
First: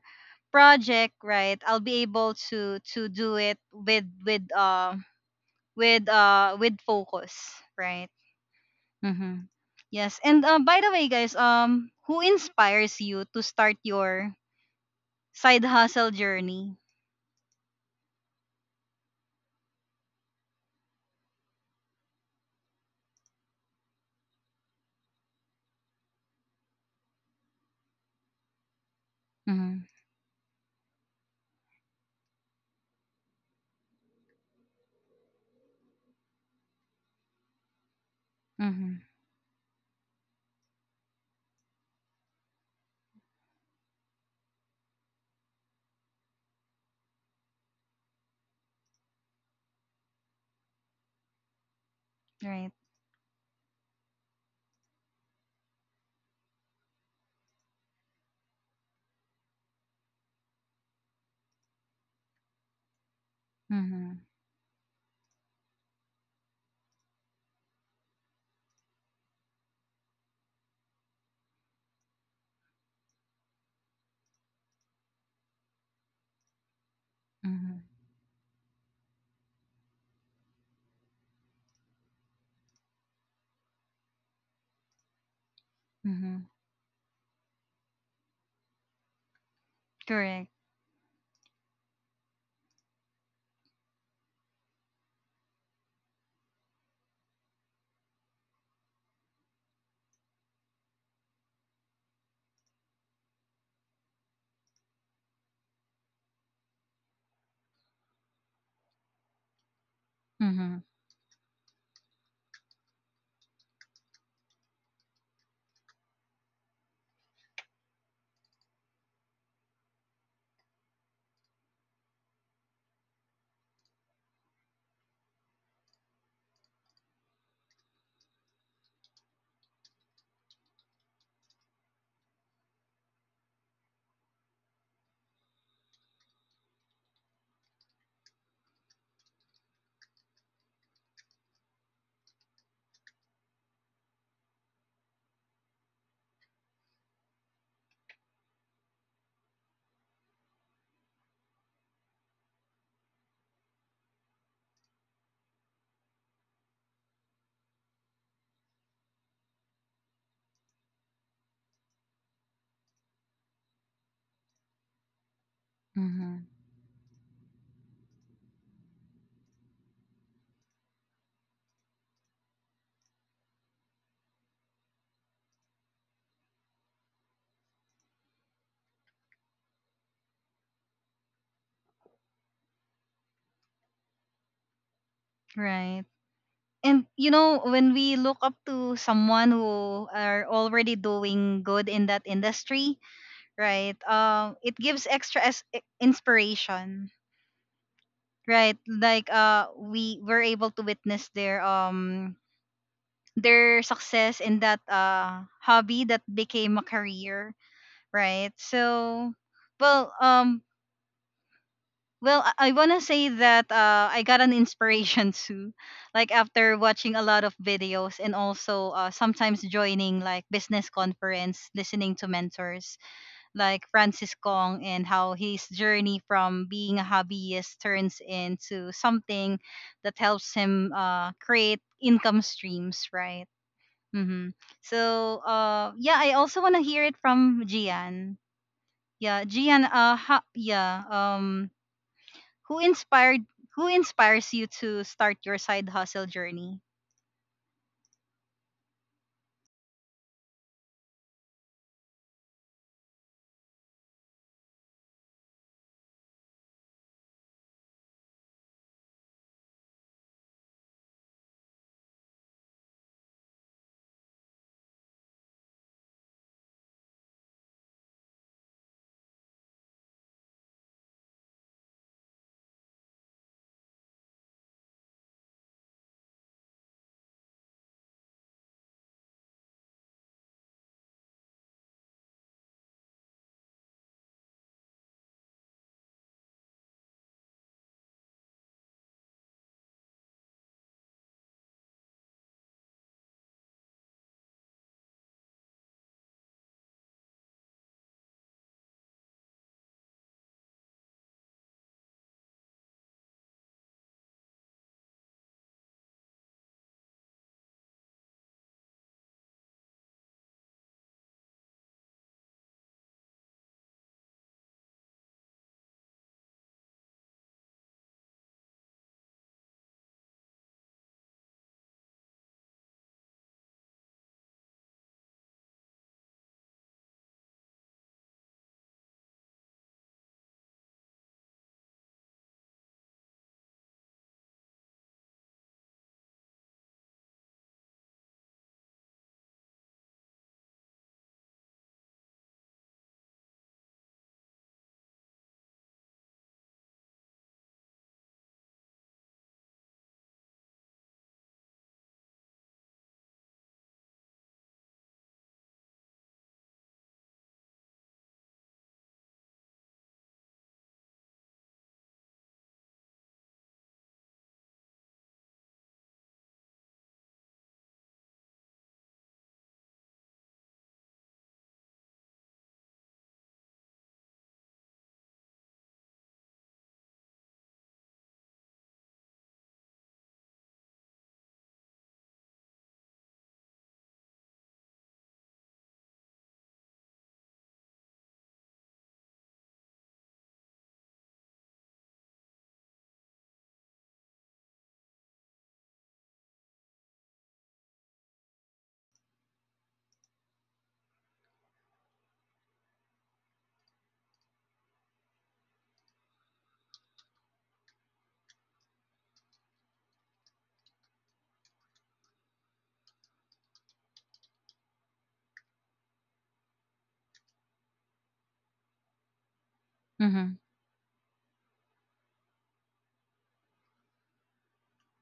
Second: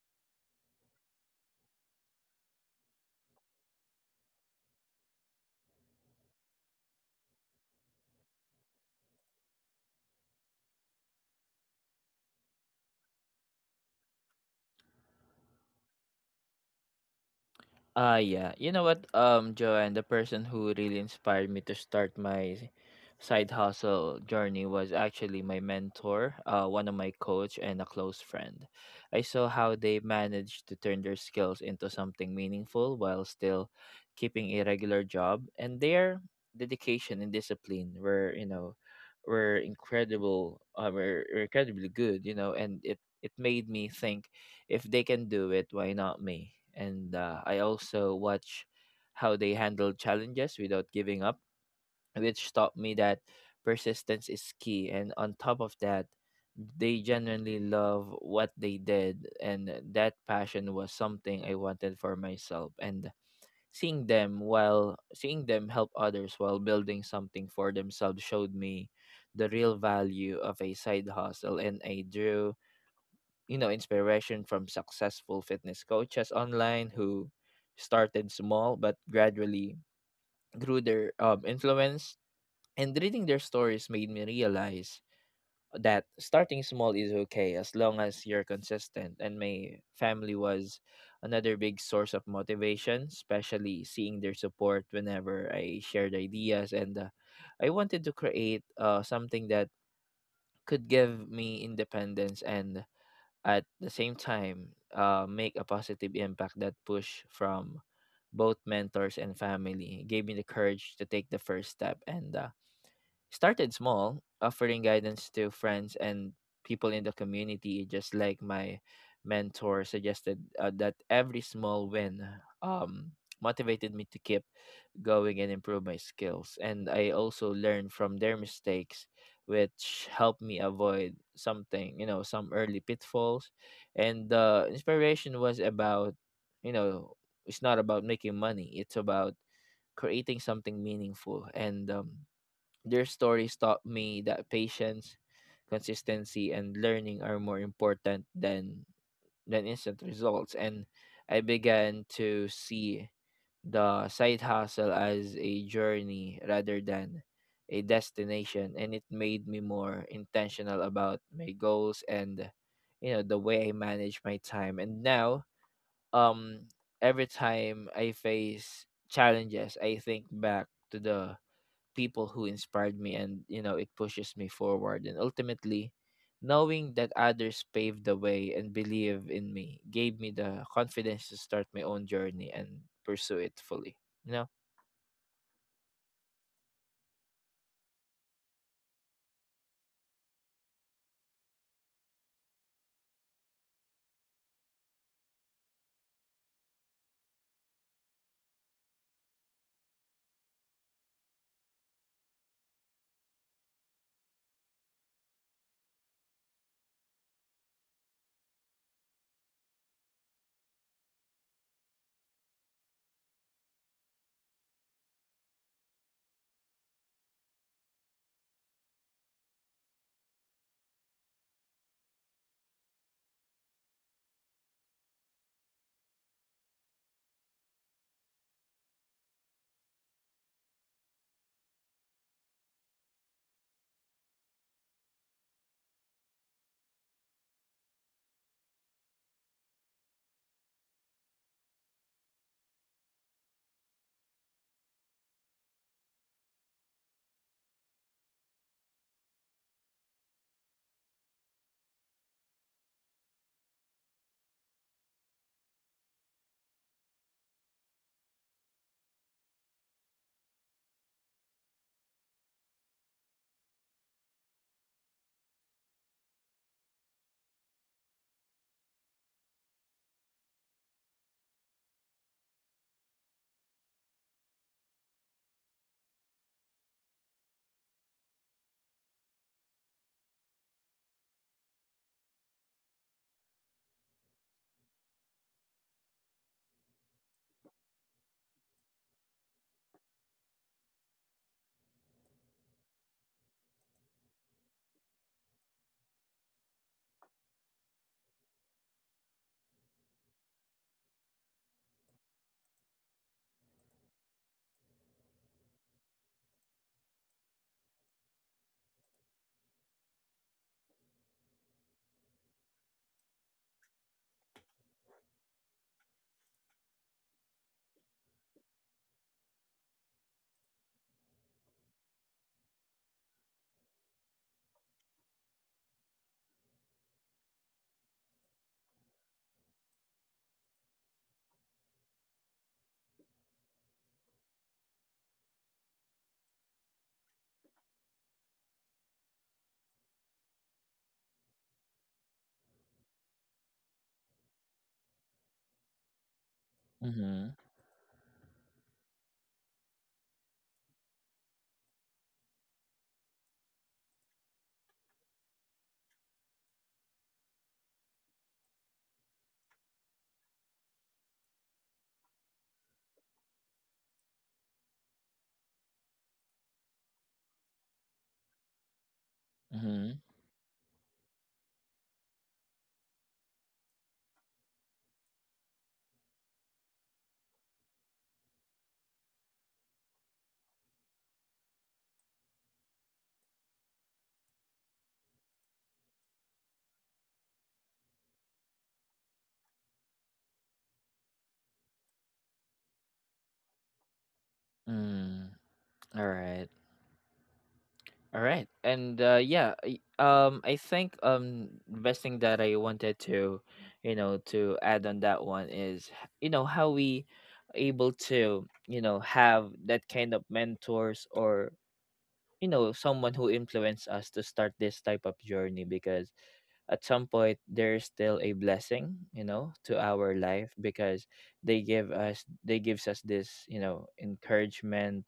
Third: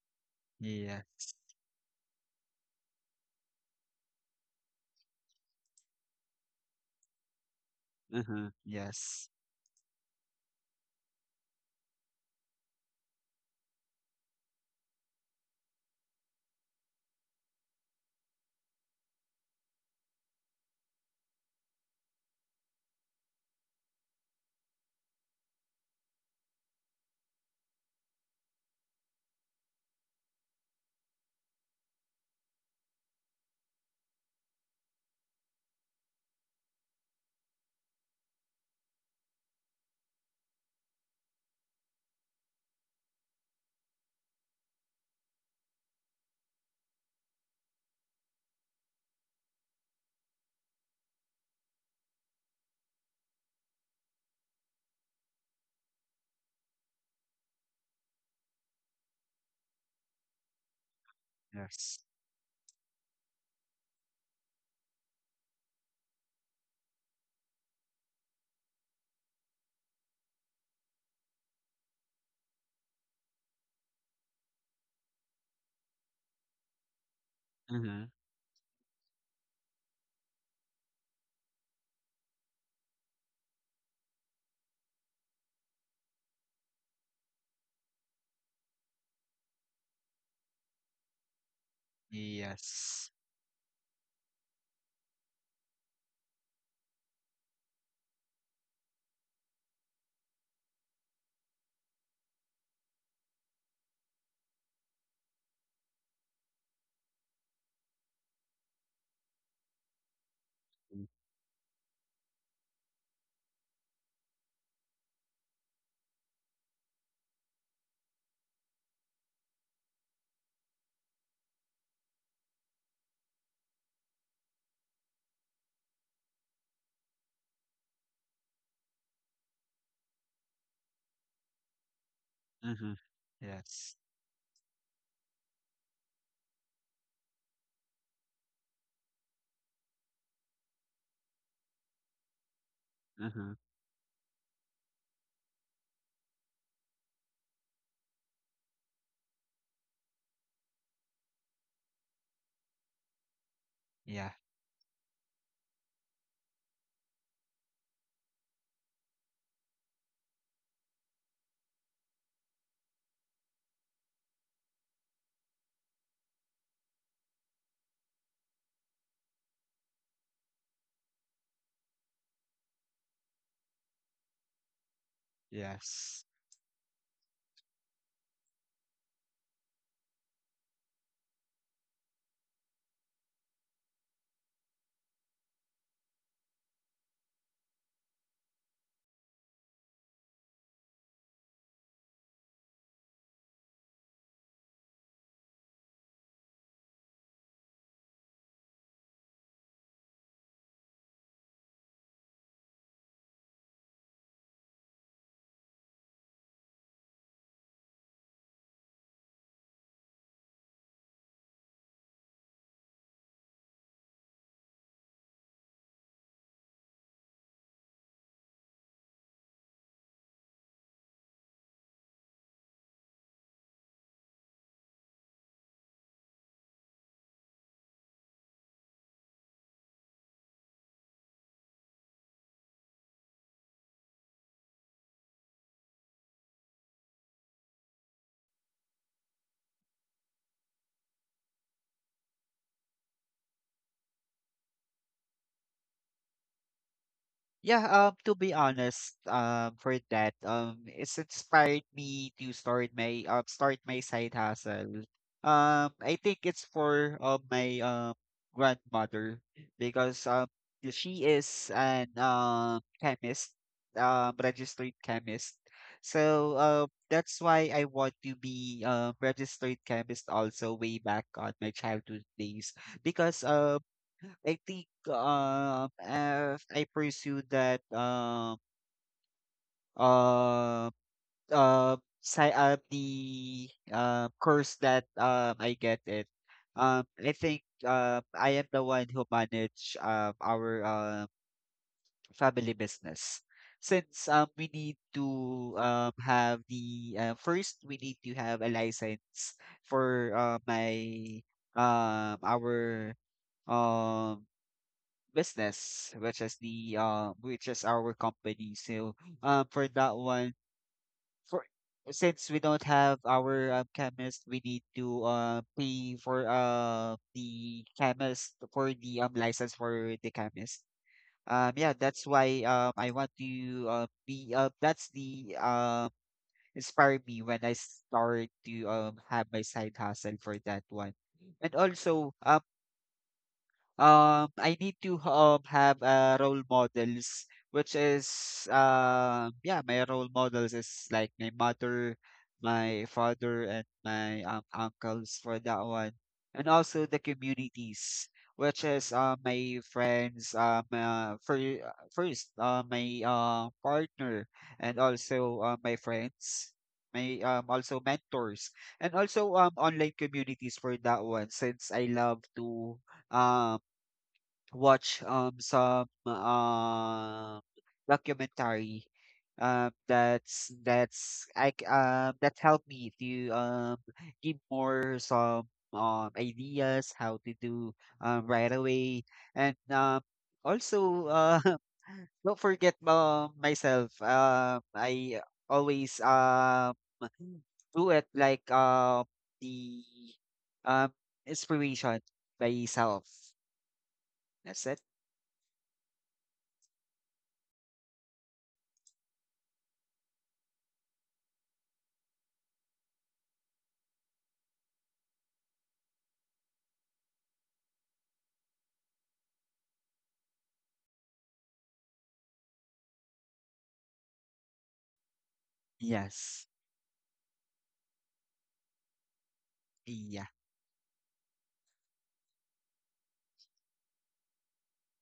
S1: project,
S3: Yes.
S1: right, I'll be able to do it with with focus, right?
S3: Mm-hmm. Yes.
S1: Mm-hmm. Yes. And, by the way, guys, who inspires you to start your side hustle journey?
S2: Ah, yeah. You know what, Joanne, the person who really inspired me to start my side hustle journey was actually my mentor, one of my coach and a close friend. I saw how
S1: Mm-hmm.
S2: they managed to turn their skills into something meaningful while still keeping a regular job, and their dedication and discipline were,
S1: Mm-hmm.
S2: were incredible. Were incredibly good, you know. And it made me think, if they can do it, why not me? And I also watch how they handle challenges without giving up, which
S1: Right.
S2: taught me that persistence is key. And on top of that, they genuinely love what they did, and that passion was something I
S3: Yes.
S2: wanted for myself. And
S1: Mm-hmm.
S2: seeing them help others while building something for themselves showed me the real value of a side hustle. And I drew, inspiration from successful fitness coaches online who
S1: Mm-hmm.
S3: Mm-hmm.
S2: started small but gradually grew their influence. And reading their stories made me realize that
S1: Mm-hmm.
S2: starting small is okay as long as you're consistent. And my family
S1: Correct.
S2: was another big source of motivation,
S3: Yes.
S2: especially seeing their support whenever I shared ideas. And I wanted to create something that could give me independence and at the same time make a positive impact. That push from both mentors and family gave me the
S1: Mm-hmm.
S2: courage to
S3: Mm-hmm.
S2: take the first step. And started small, offering guidance to friends and people in the community, just like my mentor suggested. That every small win um, motivated me to keep going and improve my skills. And I also learned from their mistakes, which helped me avoid something, you know, some early
S3: Mm-hmm.
S2: pitfalls.
S3: Yes.
S2: And the inspiration was about, you know, it's not about making money, it's about creating something meaningful. And their stories
S3: Mm-hmm.
S2: taught me that patience, consistency, and learning are more important than instant results. And I began to see the
S3: Yeah.
S2: side hustle as a journey rather than a destination. And it made me more intentional about my goals and, you know, the way I manage my time. And now,
S1: Mm-hmm.
S2: um, every time I face challenges, I think back to the people who inspired me, and you know, it pushes me forward. And ultimately,
S3: Yes.
S2: knowing that others paved the way and believe in me gave me the confidence to start my own journey and pursue it fully, you know.
S1: Right. And you know, when we look up to someone who are already doing good in that industry, right? It gives extra inspiration, right? Like we were able to witness their success in that hobby that became a career, right? So well um I want to say that I got an inspiration [LAUGHS] too, like after watching a lot of videos and also sometimes joining like business conference, listening to mentors like Francis Kong, and how his journey from being a hobbyist turns into something that helps him create income streams, right? Mm-hmm. So, yeah, I also want to hear it from Gian. Yeah, Gian. Who inspired? Who inspires you to start your side hustle journey?
S3: Yeah, to be honest, for that, it's inspired me to start my side hustle. I think it's for my grandmother because she is an chemist, registered chemist. So that's why I want to be registered chemist also way back on my childhood days because I think if I pursue that uh, side of the course that I get it. I think I am the one who manage our family business. Since we need to have the first we need to have a license for my our um business, which is our company. So for that one, for since we don't have our chemist, we need to pay for the chemist for the license for the chemist. Yeah, that's why I want to be that's the inspired me when I start to have my side hustle for that one. And also, I need to have role models, which is yeah, my role models is like my mother, my father, and my uncles for that one, and also the
S2: Mm-hmm.
S3: communities, which is my friends, for first my partner, and also my friends. My also mentors and also online communities for that one since I love to um watch some documentary
S2: Mm-hmm.
S3: that helped me to give more some ideas how to do right away and also [LAUGHS] don't forget myself. I always do it like the um inspiration by self. That's it.
S2: Mm. All right. All right. And yeah, I think the best thing that I wanted to, you know, to add on that one is you know how we able to, you know, have that kind of mentors or, you know, someone who influenced us to start this type of journey. Because
S3: Yes.
S2: at some point, there's still a blessing, you know, to our
S3: Yeah.
S1: Mm-hmm.
S2: life. Because they give us, they gives us this, you know, encouragement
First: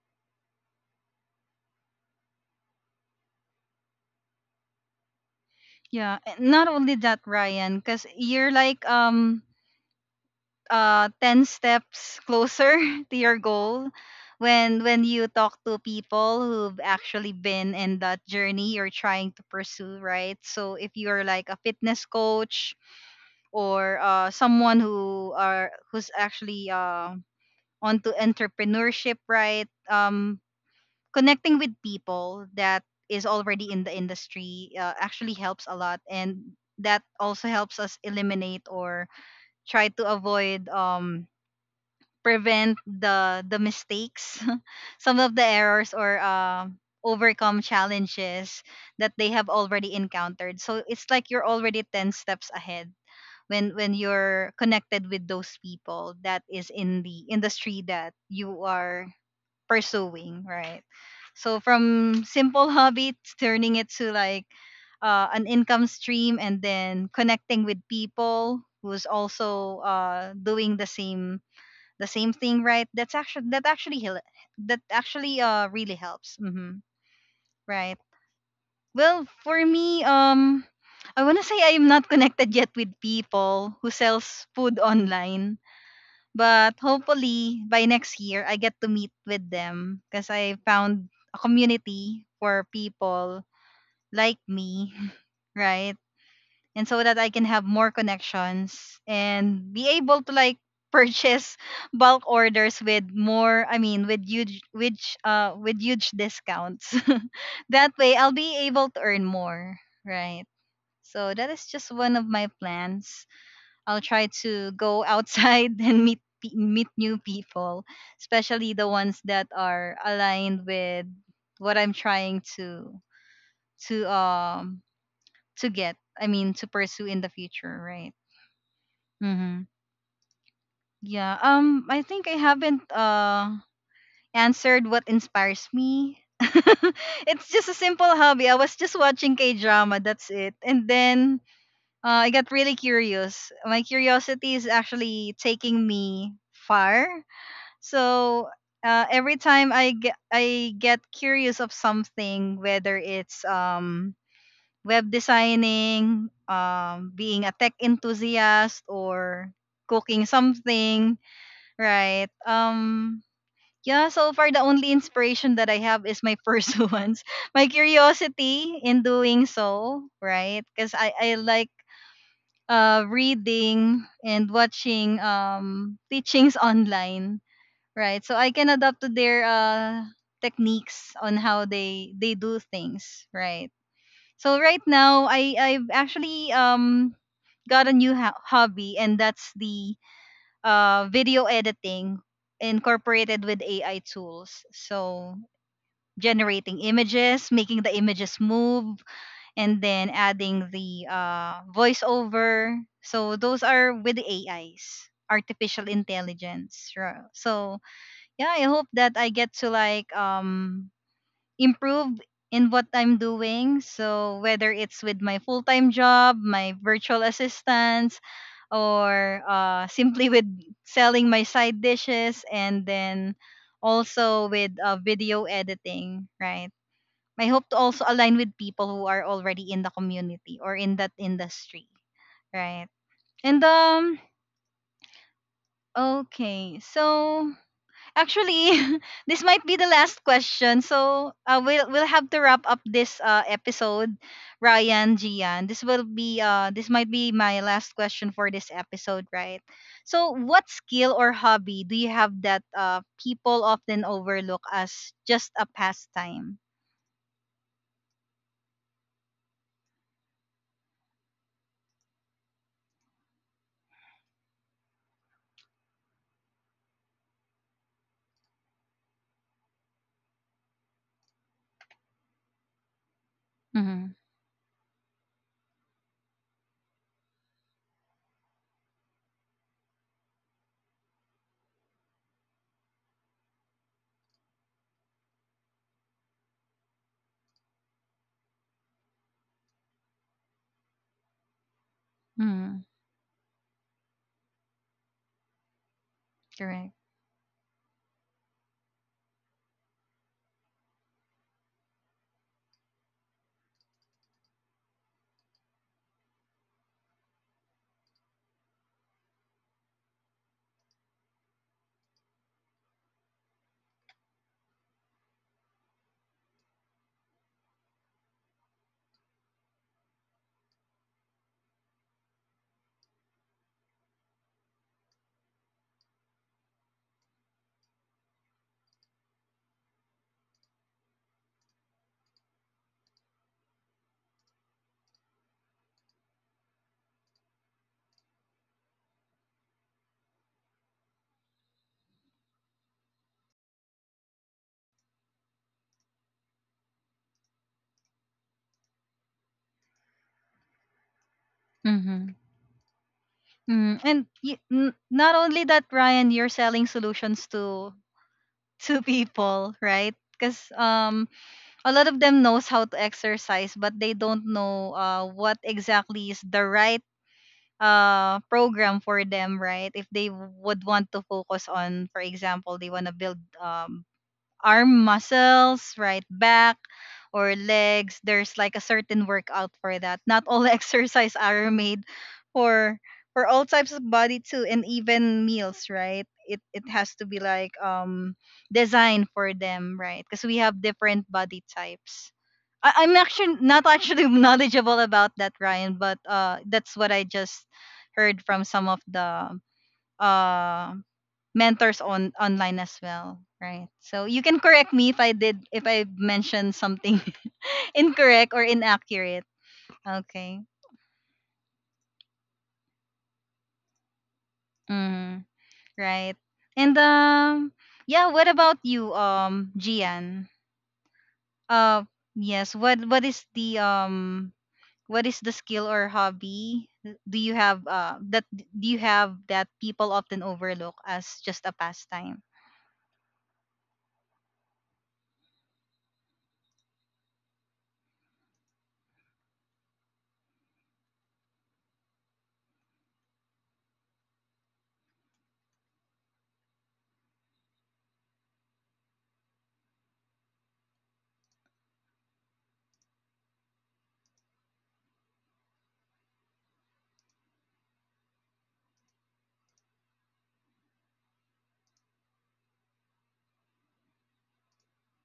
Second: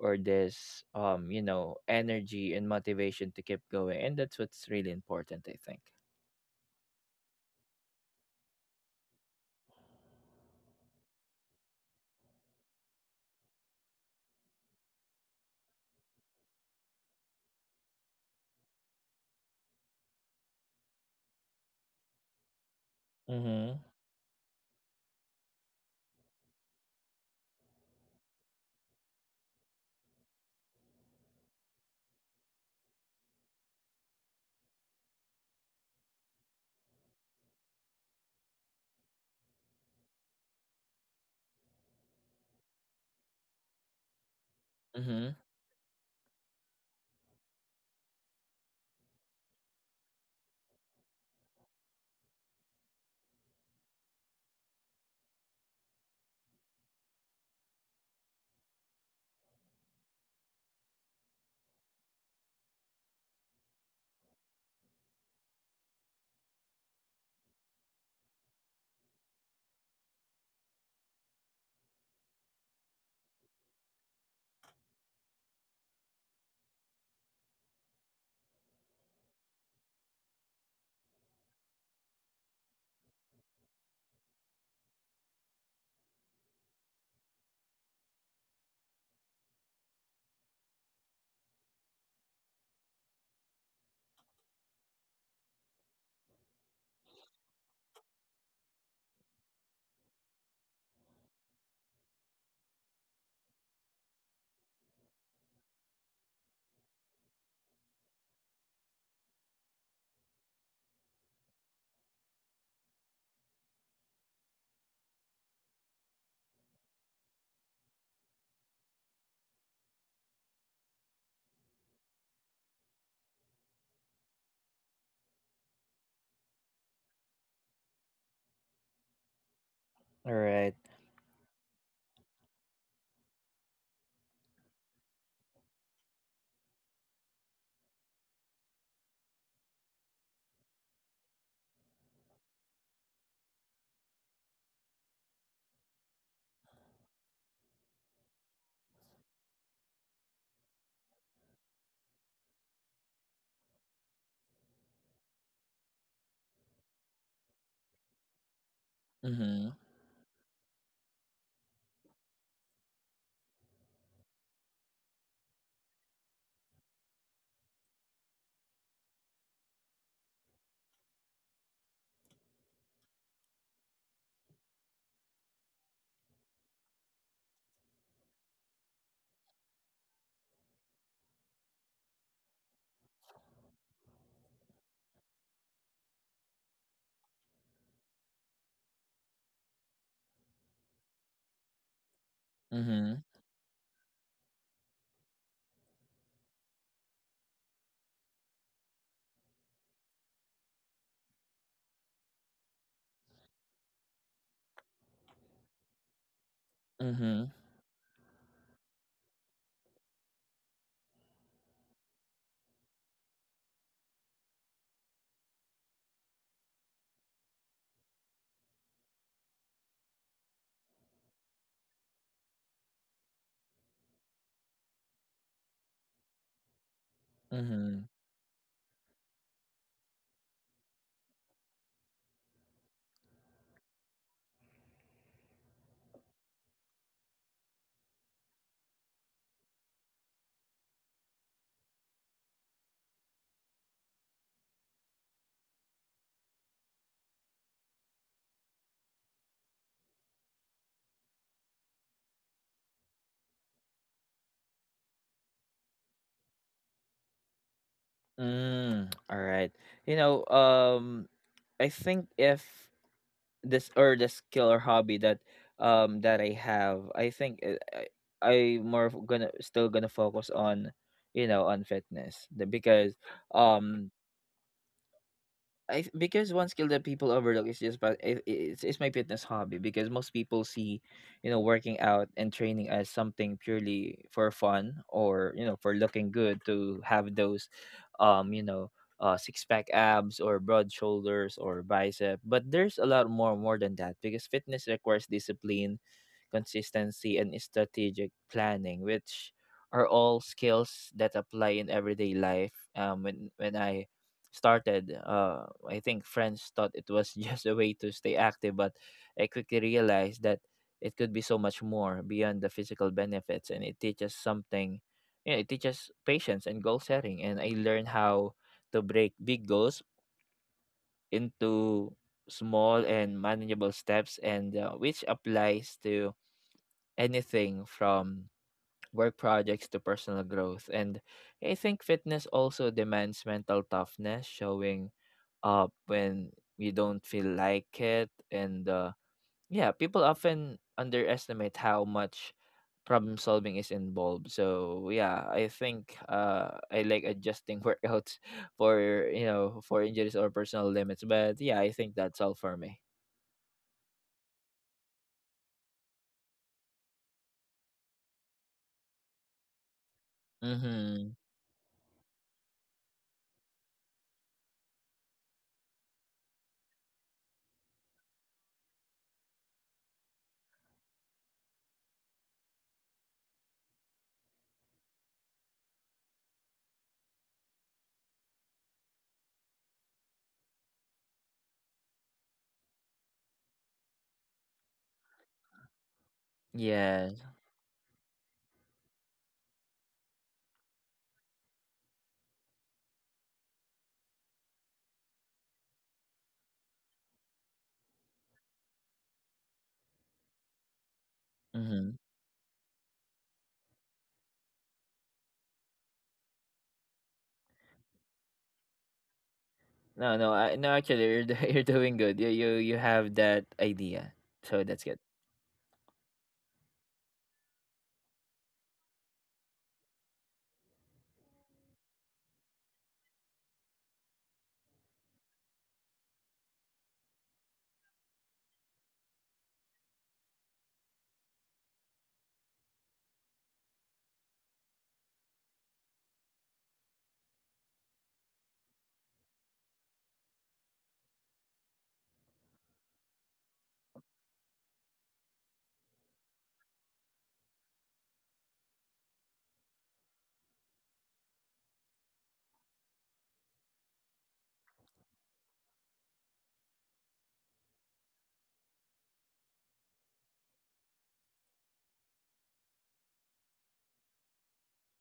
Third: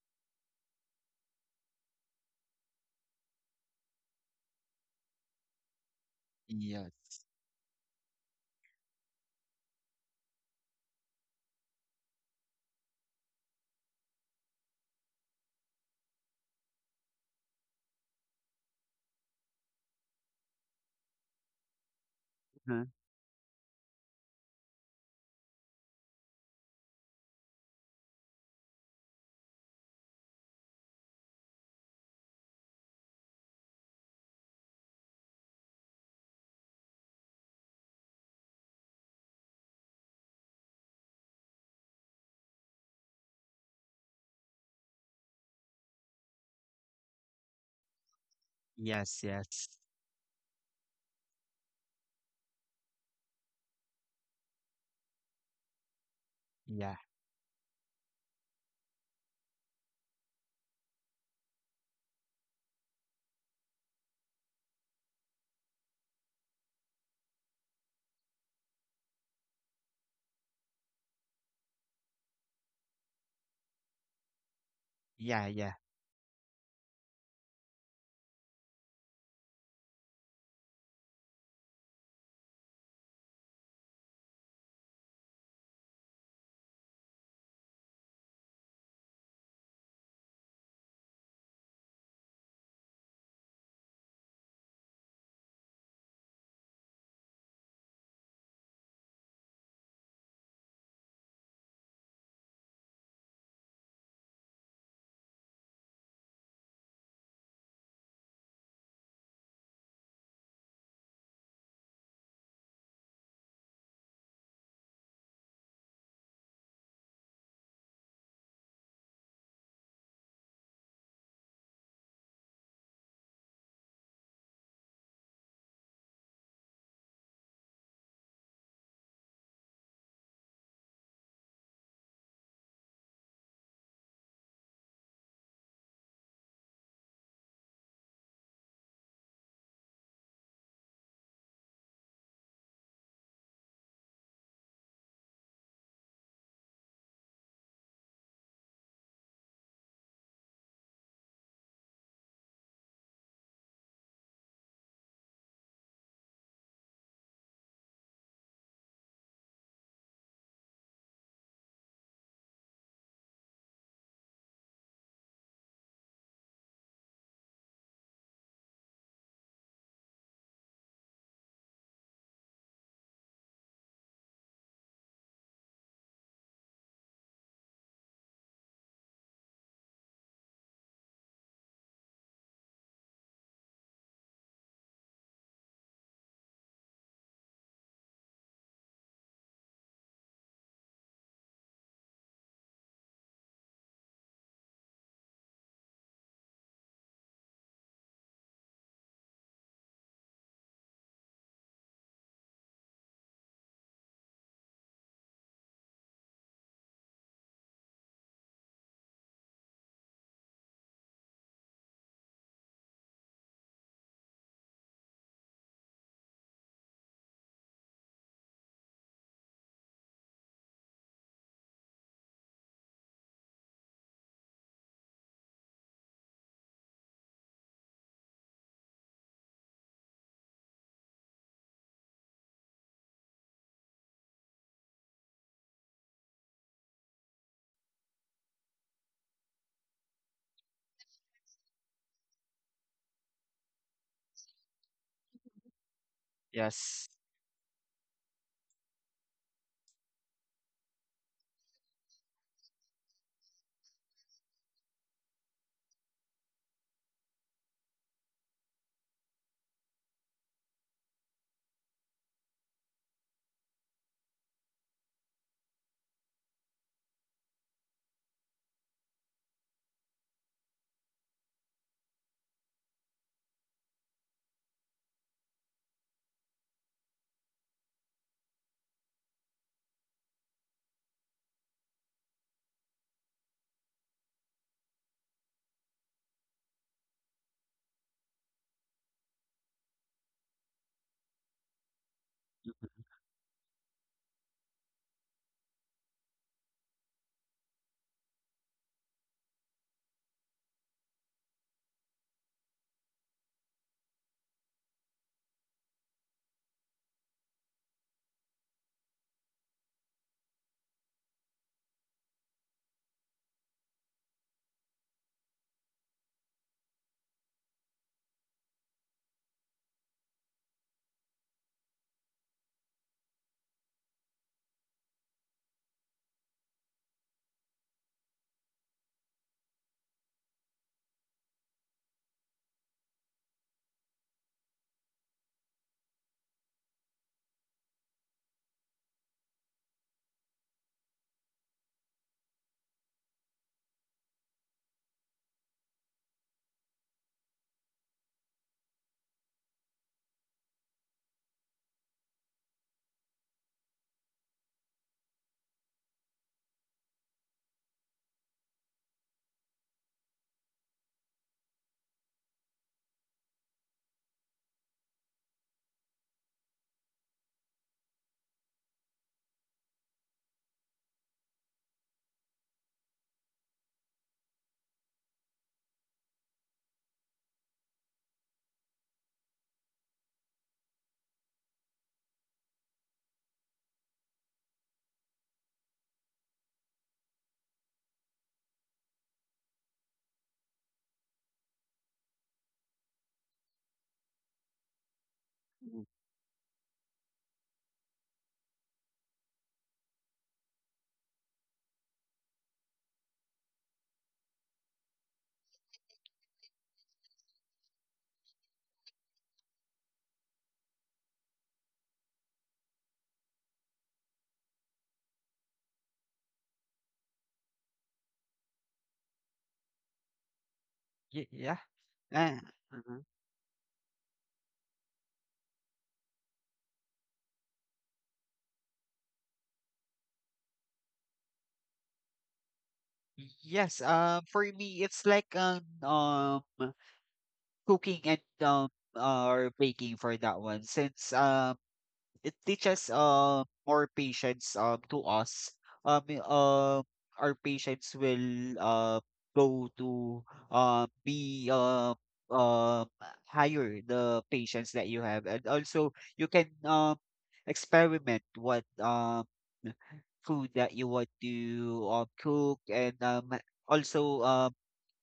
S2: or this, you know, energy and motivation to keep going. And that's what's really important, I think.
S1: Yeah. and Not only that,
S3: Yes.
S1: Ryan, because you're like ten steps closer [LAUGHS] to your goal. When you talk to people who've actually been in that journey you're trying to pursue, right? So if you're like a fitness coach,
S3: Huh.
S2: Mhm.
S1: or someone who's actually onto entrepreneurship, right? Connecting with people that is already in the industry actually helps a lot, and that also helps us eliminate or try to avoid prevent the mistakes, [LAUGHS] some of
S2: Mhm.
S1: the errors, or overcome challenges that
S3: Yes.
S1: they have
S3: Yes.
S1: already encountered. So it's like you're already ten steps ahead when you're connected with those people that is
S3: Yeah.
S1: in the industry that you are pursuing, right? So from simple hobby, turning it to like an income stream, and then connecting with people who's also doing the same thing, right? That's actually hel- that actually
S3: Yeah. Yeah.
S1: really helps. Hmm, right. Well, for me, I wanna say I'm not connected yet with people who sells food online. But hopefully by next year I get to meet with them, because I found a community for people like me, [LAUGHS] right? And so that I can have more connections and be able to like purchase [LAUGHS] bulk orders with more, I mean with huge, which with huge discounts. [LAUGHS] That way I'll be able to earn more, right? So that is just one of my plans. I'll try to go outside [LAUGHS] and meet new people, especially the ones that are aligned with what I'm trying to to um get, I mean to pursue in the future, right? Mm-hmm.
S2: All right.
S1: Yeah. I think I haven't answered what inspires me. [LAUGHS] It's just a simple hobby. I was just watching K drama. That's it. And then I got really curious. My curiosity is actually taking me far. So every time I get curious of something, whether it's web designing, being a tech enthusiast, or
S2: Mhm.
S1: cooking something. Right. Yeah, so far the only inspiration that I have is my [LAUGHS] pursuance, my curiosity in doing so, right? Cuz I like reading and watching teachings online, right? So I can adapt to their techniques on how they do things, right? So right now I've actually got a new hobby, and that's the video editing
S2: Mhm.
S1: incorporated with AI tools. So generating images, making the images move, and then adding the voiceover. So those are with the AIs, artificial intelligence.
S2: Mhm.
S1: So yeah, I hope that I get to like improve in what I'm doing. So whether it's with my full-time job, my virtual assistant, or simply with selling my side dishes, and then also with video editing, right? I hope to also
S2: Mhm.
S1: align with people who are already in the community or in that industry, right. and okay so Actually, [LAUGHS] this might be the last question. So we'll have to wrap up this episode, Ryan, Gian. This will be this might
S3: Yes.
S1: be my last question for this episode, right? So what skill or hobby do you have that people often overlook as just a pastime?
S2: Mm. All right. you know um I think if this or the skill or hobby that that I have, I think I more of gonna still gonna focus on, you know, on fitness. Because
S1: Mm-hmm.
S2: um because one skill that people overlook is just, but it's my fitness hobby. Because most people see, you know, working out and training as something purely for fun or, you know, for looking good to have those, um you know, six pack abs or broad shoulders or bicep. But
S1: Mm-hmm.
S2: there's a lot more more than that, because fitness requires discipline,
S1: Correct.
S2: consistency, and strategic planning, which are all skills that apply in everyday life. When I started, I think friends thought it was [LAUGHS] just a way to stay active, but I quickly realized that it could be so much more. Beyond the physical benefits, and it teaches something. You know, it teaches patience and goal setting, and I learned how to break big goals into small and manageable steps, and which applies to anything from work projects to personal growth. And I think fitness also demands mental toughness, showing up when you don't feel like it. And yeah, people often underestimate how much problem solving is involved. So yeah, I think I like adjusting [LAUGHS] workouts for, you know, for injuries or personal limits. But yeah, I think
S1: Mm-hmm.
S2: that's all for me.
S1: Mm, and not only that, Ryan, you're selling solutions to [LAUGHS] to people, right? Because
S2: Mm-hmm.
S1: a lot of them knows how to exercise, but they don't know what exactly is the right program for them, right? If they would want to focus on, for example, they want to build arm muscles, right, back or legs. There's like a certain workout for that. Not all [LAUGHS] exercise are made for for all types of body too, and even meals, right? It has to be
S2: Yes.
S1: like designed for them, right? Because we have different body types. I'm actually not actually [LAUGHS] knowledgeable about that, Ryan,
S3: Mhm.
S1: but that's what I just heard from some of the uh, mentors
S2: Mm-hmm.
S1: on online as well, right? So you can correct me if I did if I mentioned something [LAUGHS] incorrect or inaccurate.
S2: No, no,
S1: Okay.
S2: I, no. Actually, you're [LAUGHS] you're doing good. You have that idea, so that's good.
S1: Mm, right. and yeah, what about you, Gian?
S3: Yeah.
S1: uh
S3: Uh,
S1: yes what
S3: uh-huh.
S1: what is the um what is the skill or hobby do you have that people often overlook as just a pastime?
S3: Yes. For me, it's like cooking and or baking for that one, since it teaches more patience to us. Um, y- uh, our patients will go to be uh, higher the patience that you have, and also you can experiment what food that you want to cook, and also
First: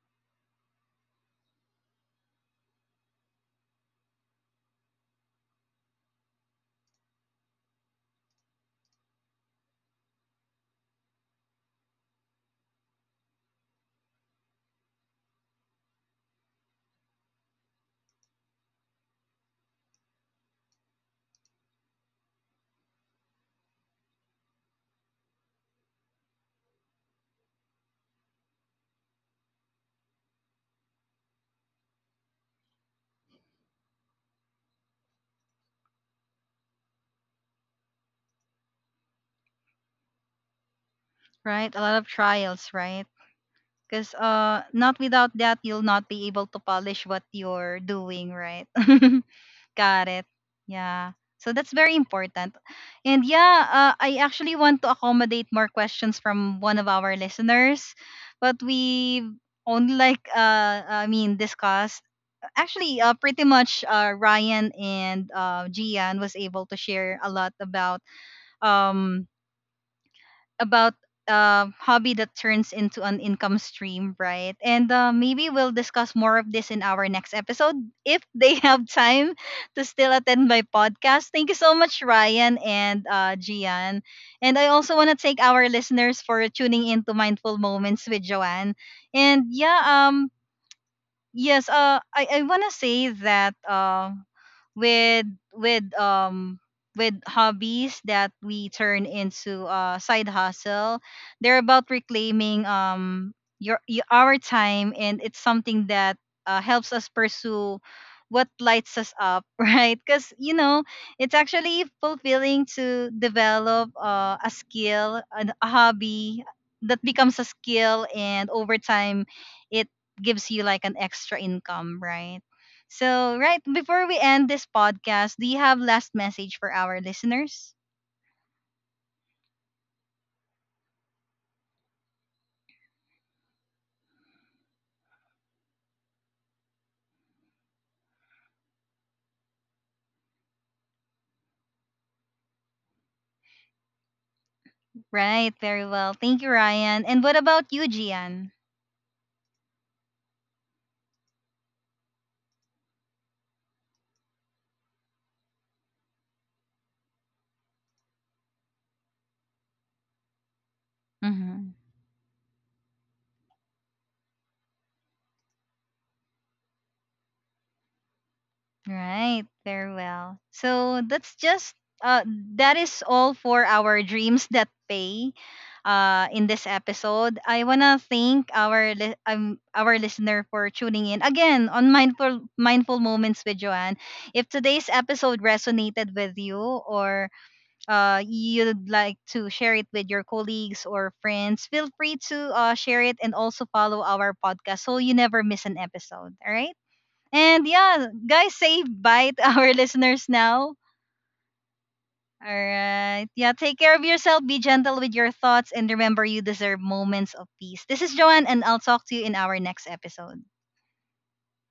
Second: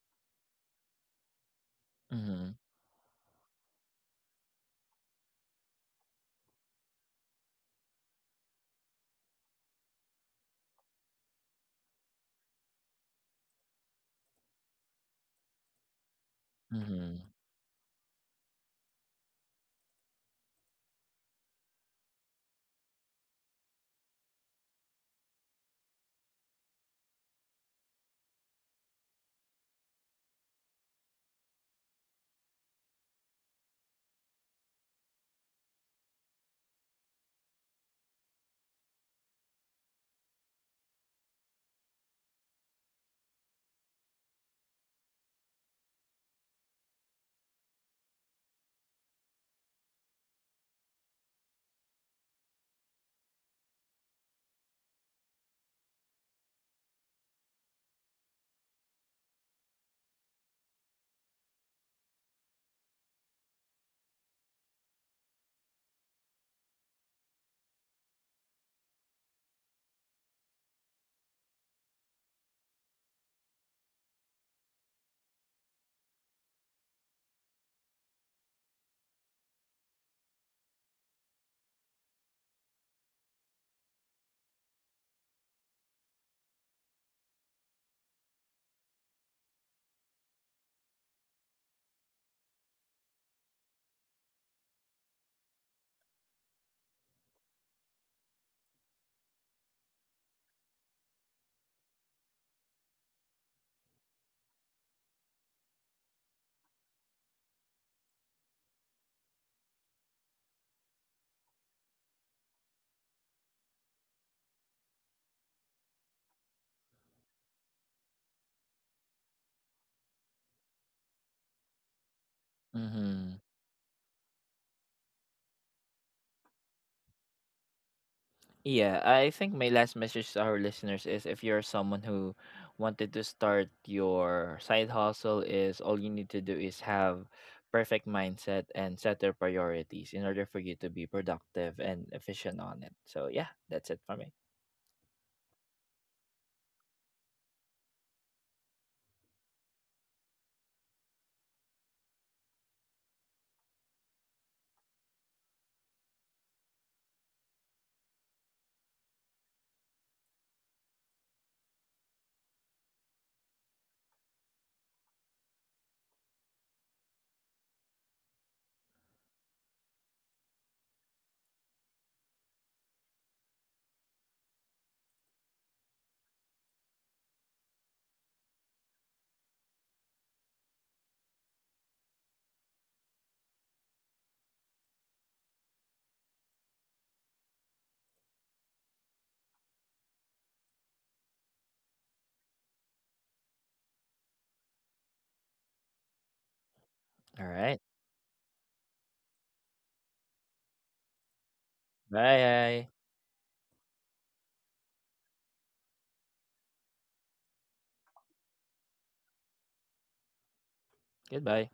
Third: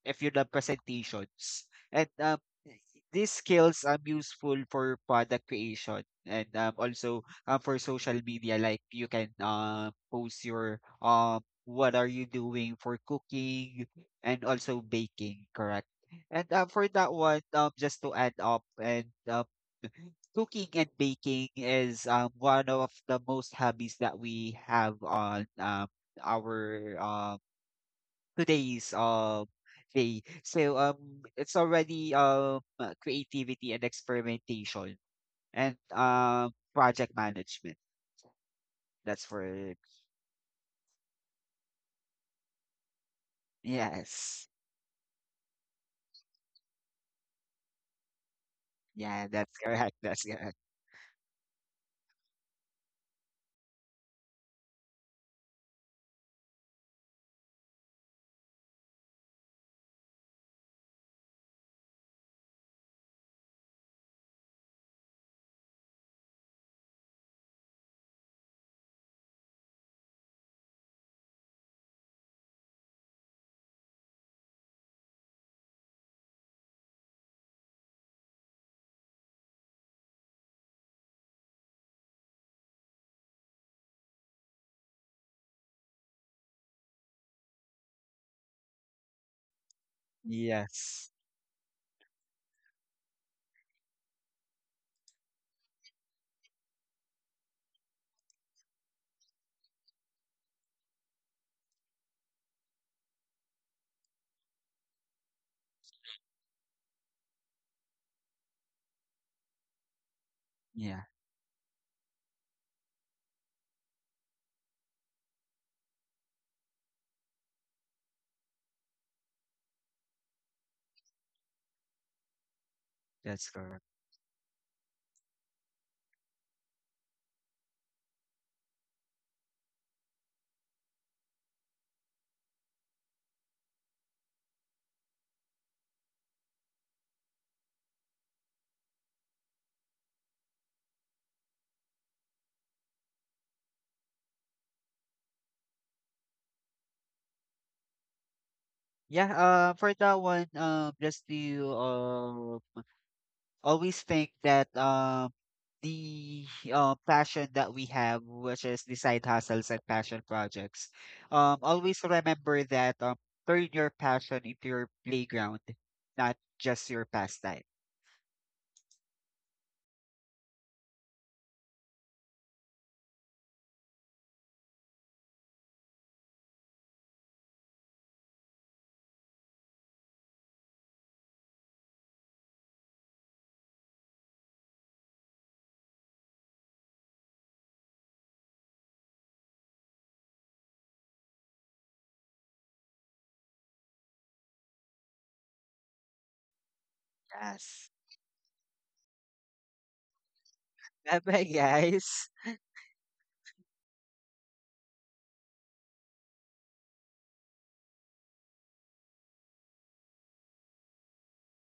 S3: if you love presentations. And
S2: Mm-hmm.
S3: these skills useful for product creation and also for social media, like you can post your what are you doing for cooking and also baking, correct. And for that
S2: Mm-hmm.
S3: one, just to add up. And cooking and baking is one of the most hobbies that we have on our uh today's day. So it's already creativity and experimentation and project management. That's for it.
S1: Right, a lot of trials, right? Because
S3: Yes.
S1: not without that, you'll not be able to polish what you're doing, right? [LAUGHS]
S3: Yeah, that's correct. [LAUGHS]
S1: Got
S3: That's
S1: it.
S3: correct.
S1: Yeah. So that's very important. And yeah, I actually want to accommodate more questions from one of our listeners, but we only like I mean discussed actually pretty much Ryan and Gian was able to share a lot about um about a hobby that turns into an income stream, right? And maybe we'll discuss more of this in our next episode if they [LAUGHS] have time to still attend my podcast. Thank you so much, Ryan, and Gian. And I also want to thank our listeners for tuning in to Mindful Moments with Joanne. And yeah,
S3: Yes.
S1: yes I want to say that with with um with hobbies that we turn into side hustle, they're about reclaiming your, y our time, and it's something that helps us pursue what lights us up, [LAUGHS] right? Because you know,
S3: Yeah,
S1: it's actually fulfilling to develop a hobby that becomes a skill, and over time it gives you like an extra income, right?
S2: Mm-hmm.
S1: So,
S3: that's
S1: right
S3: correct.
S1: before we end this podcast, do you have last message for our listeners?
S2: Yeah, I think my last message to our listeners is: if you're someone who wanted to start your side hustle, is all you need to do is have perfect mindset and set your priorities in order for you to be productive and efficient on it. So yeah, that's it for me.
S1: Right, very well. Thank you, Ryan. And what about you, Gian?
S3: Yeah, for that one, just to always think that the passion that we have, which is the side hustles and passion projects.
S1: Mm-hmm.
S3: Always remember that, turn your passion into your playground, not just your pastime.
S1: Right, very well. So that's just uh that is all for our Dreams That Pay in this episode. I want to thank our our listener for tuning in again on Mindful Moments with Joanne. If today's episode resonated with you, or you'd like to share it with your colleagues or friends, feel free to share it, and also follow our podcast so you never miss an episode. All right?
S2: All
S1: And
S2: right.
S3: Yes.
S1: yeah, guys, say bye to [LAUGHS] our listeners now.
S3: [LAUGHS] Bye bye, guys.
S1: All
S2: Bye.
S1: right. Yeah, take care of yourself, be gentle with your thoughts, and remember you deserve moments of peace. This is Joanne, and I'll talk to you in our next episode.
S2: Goodbye.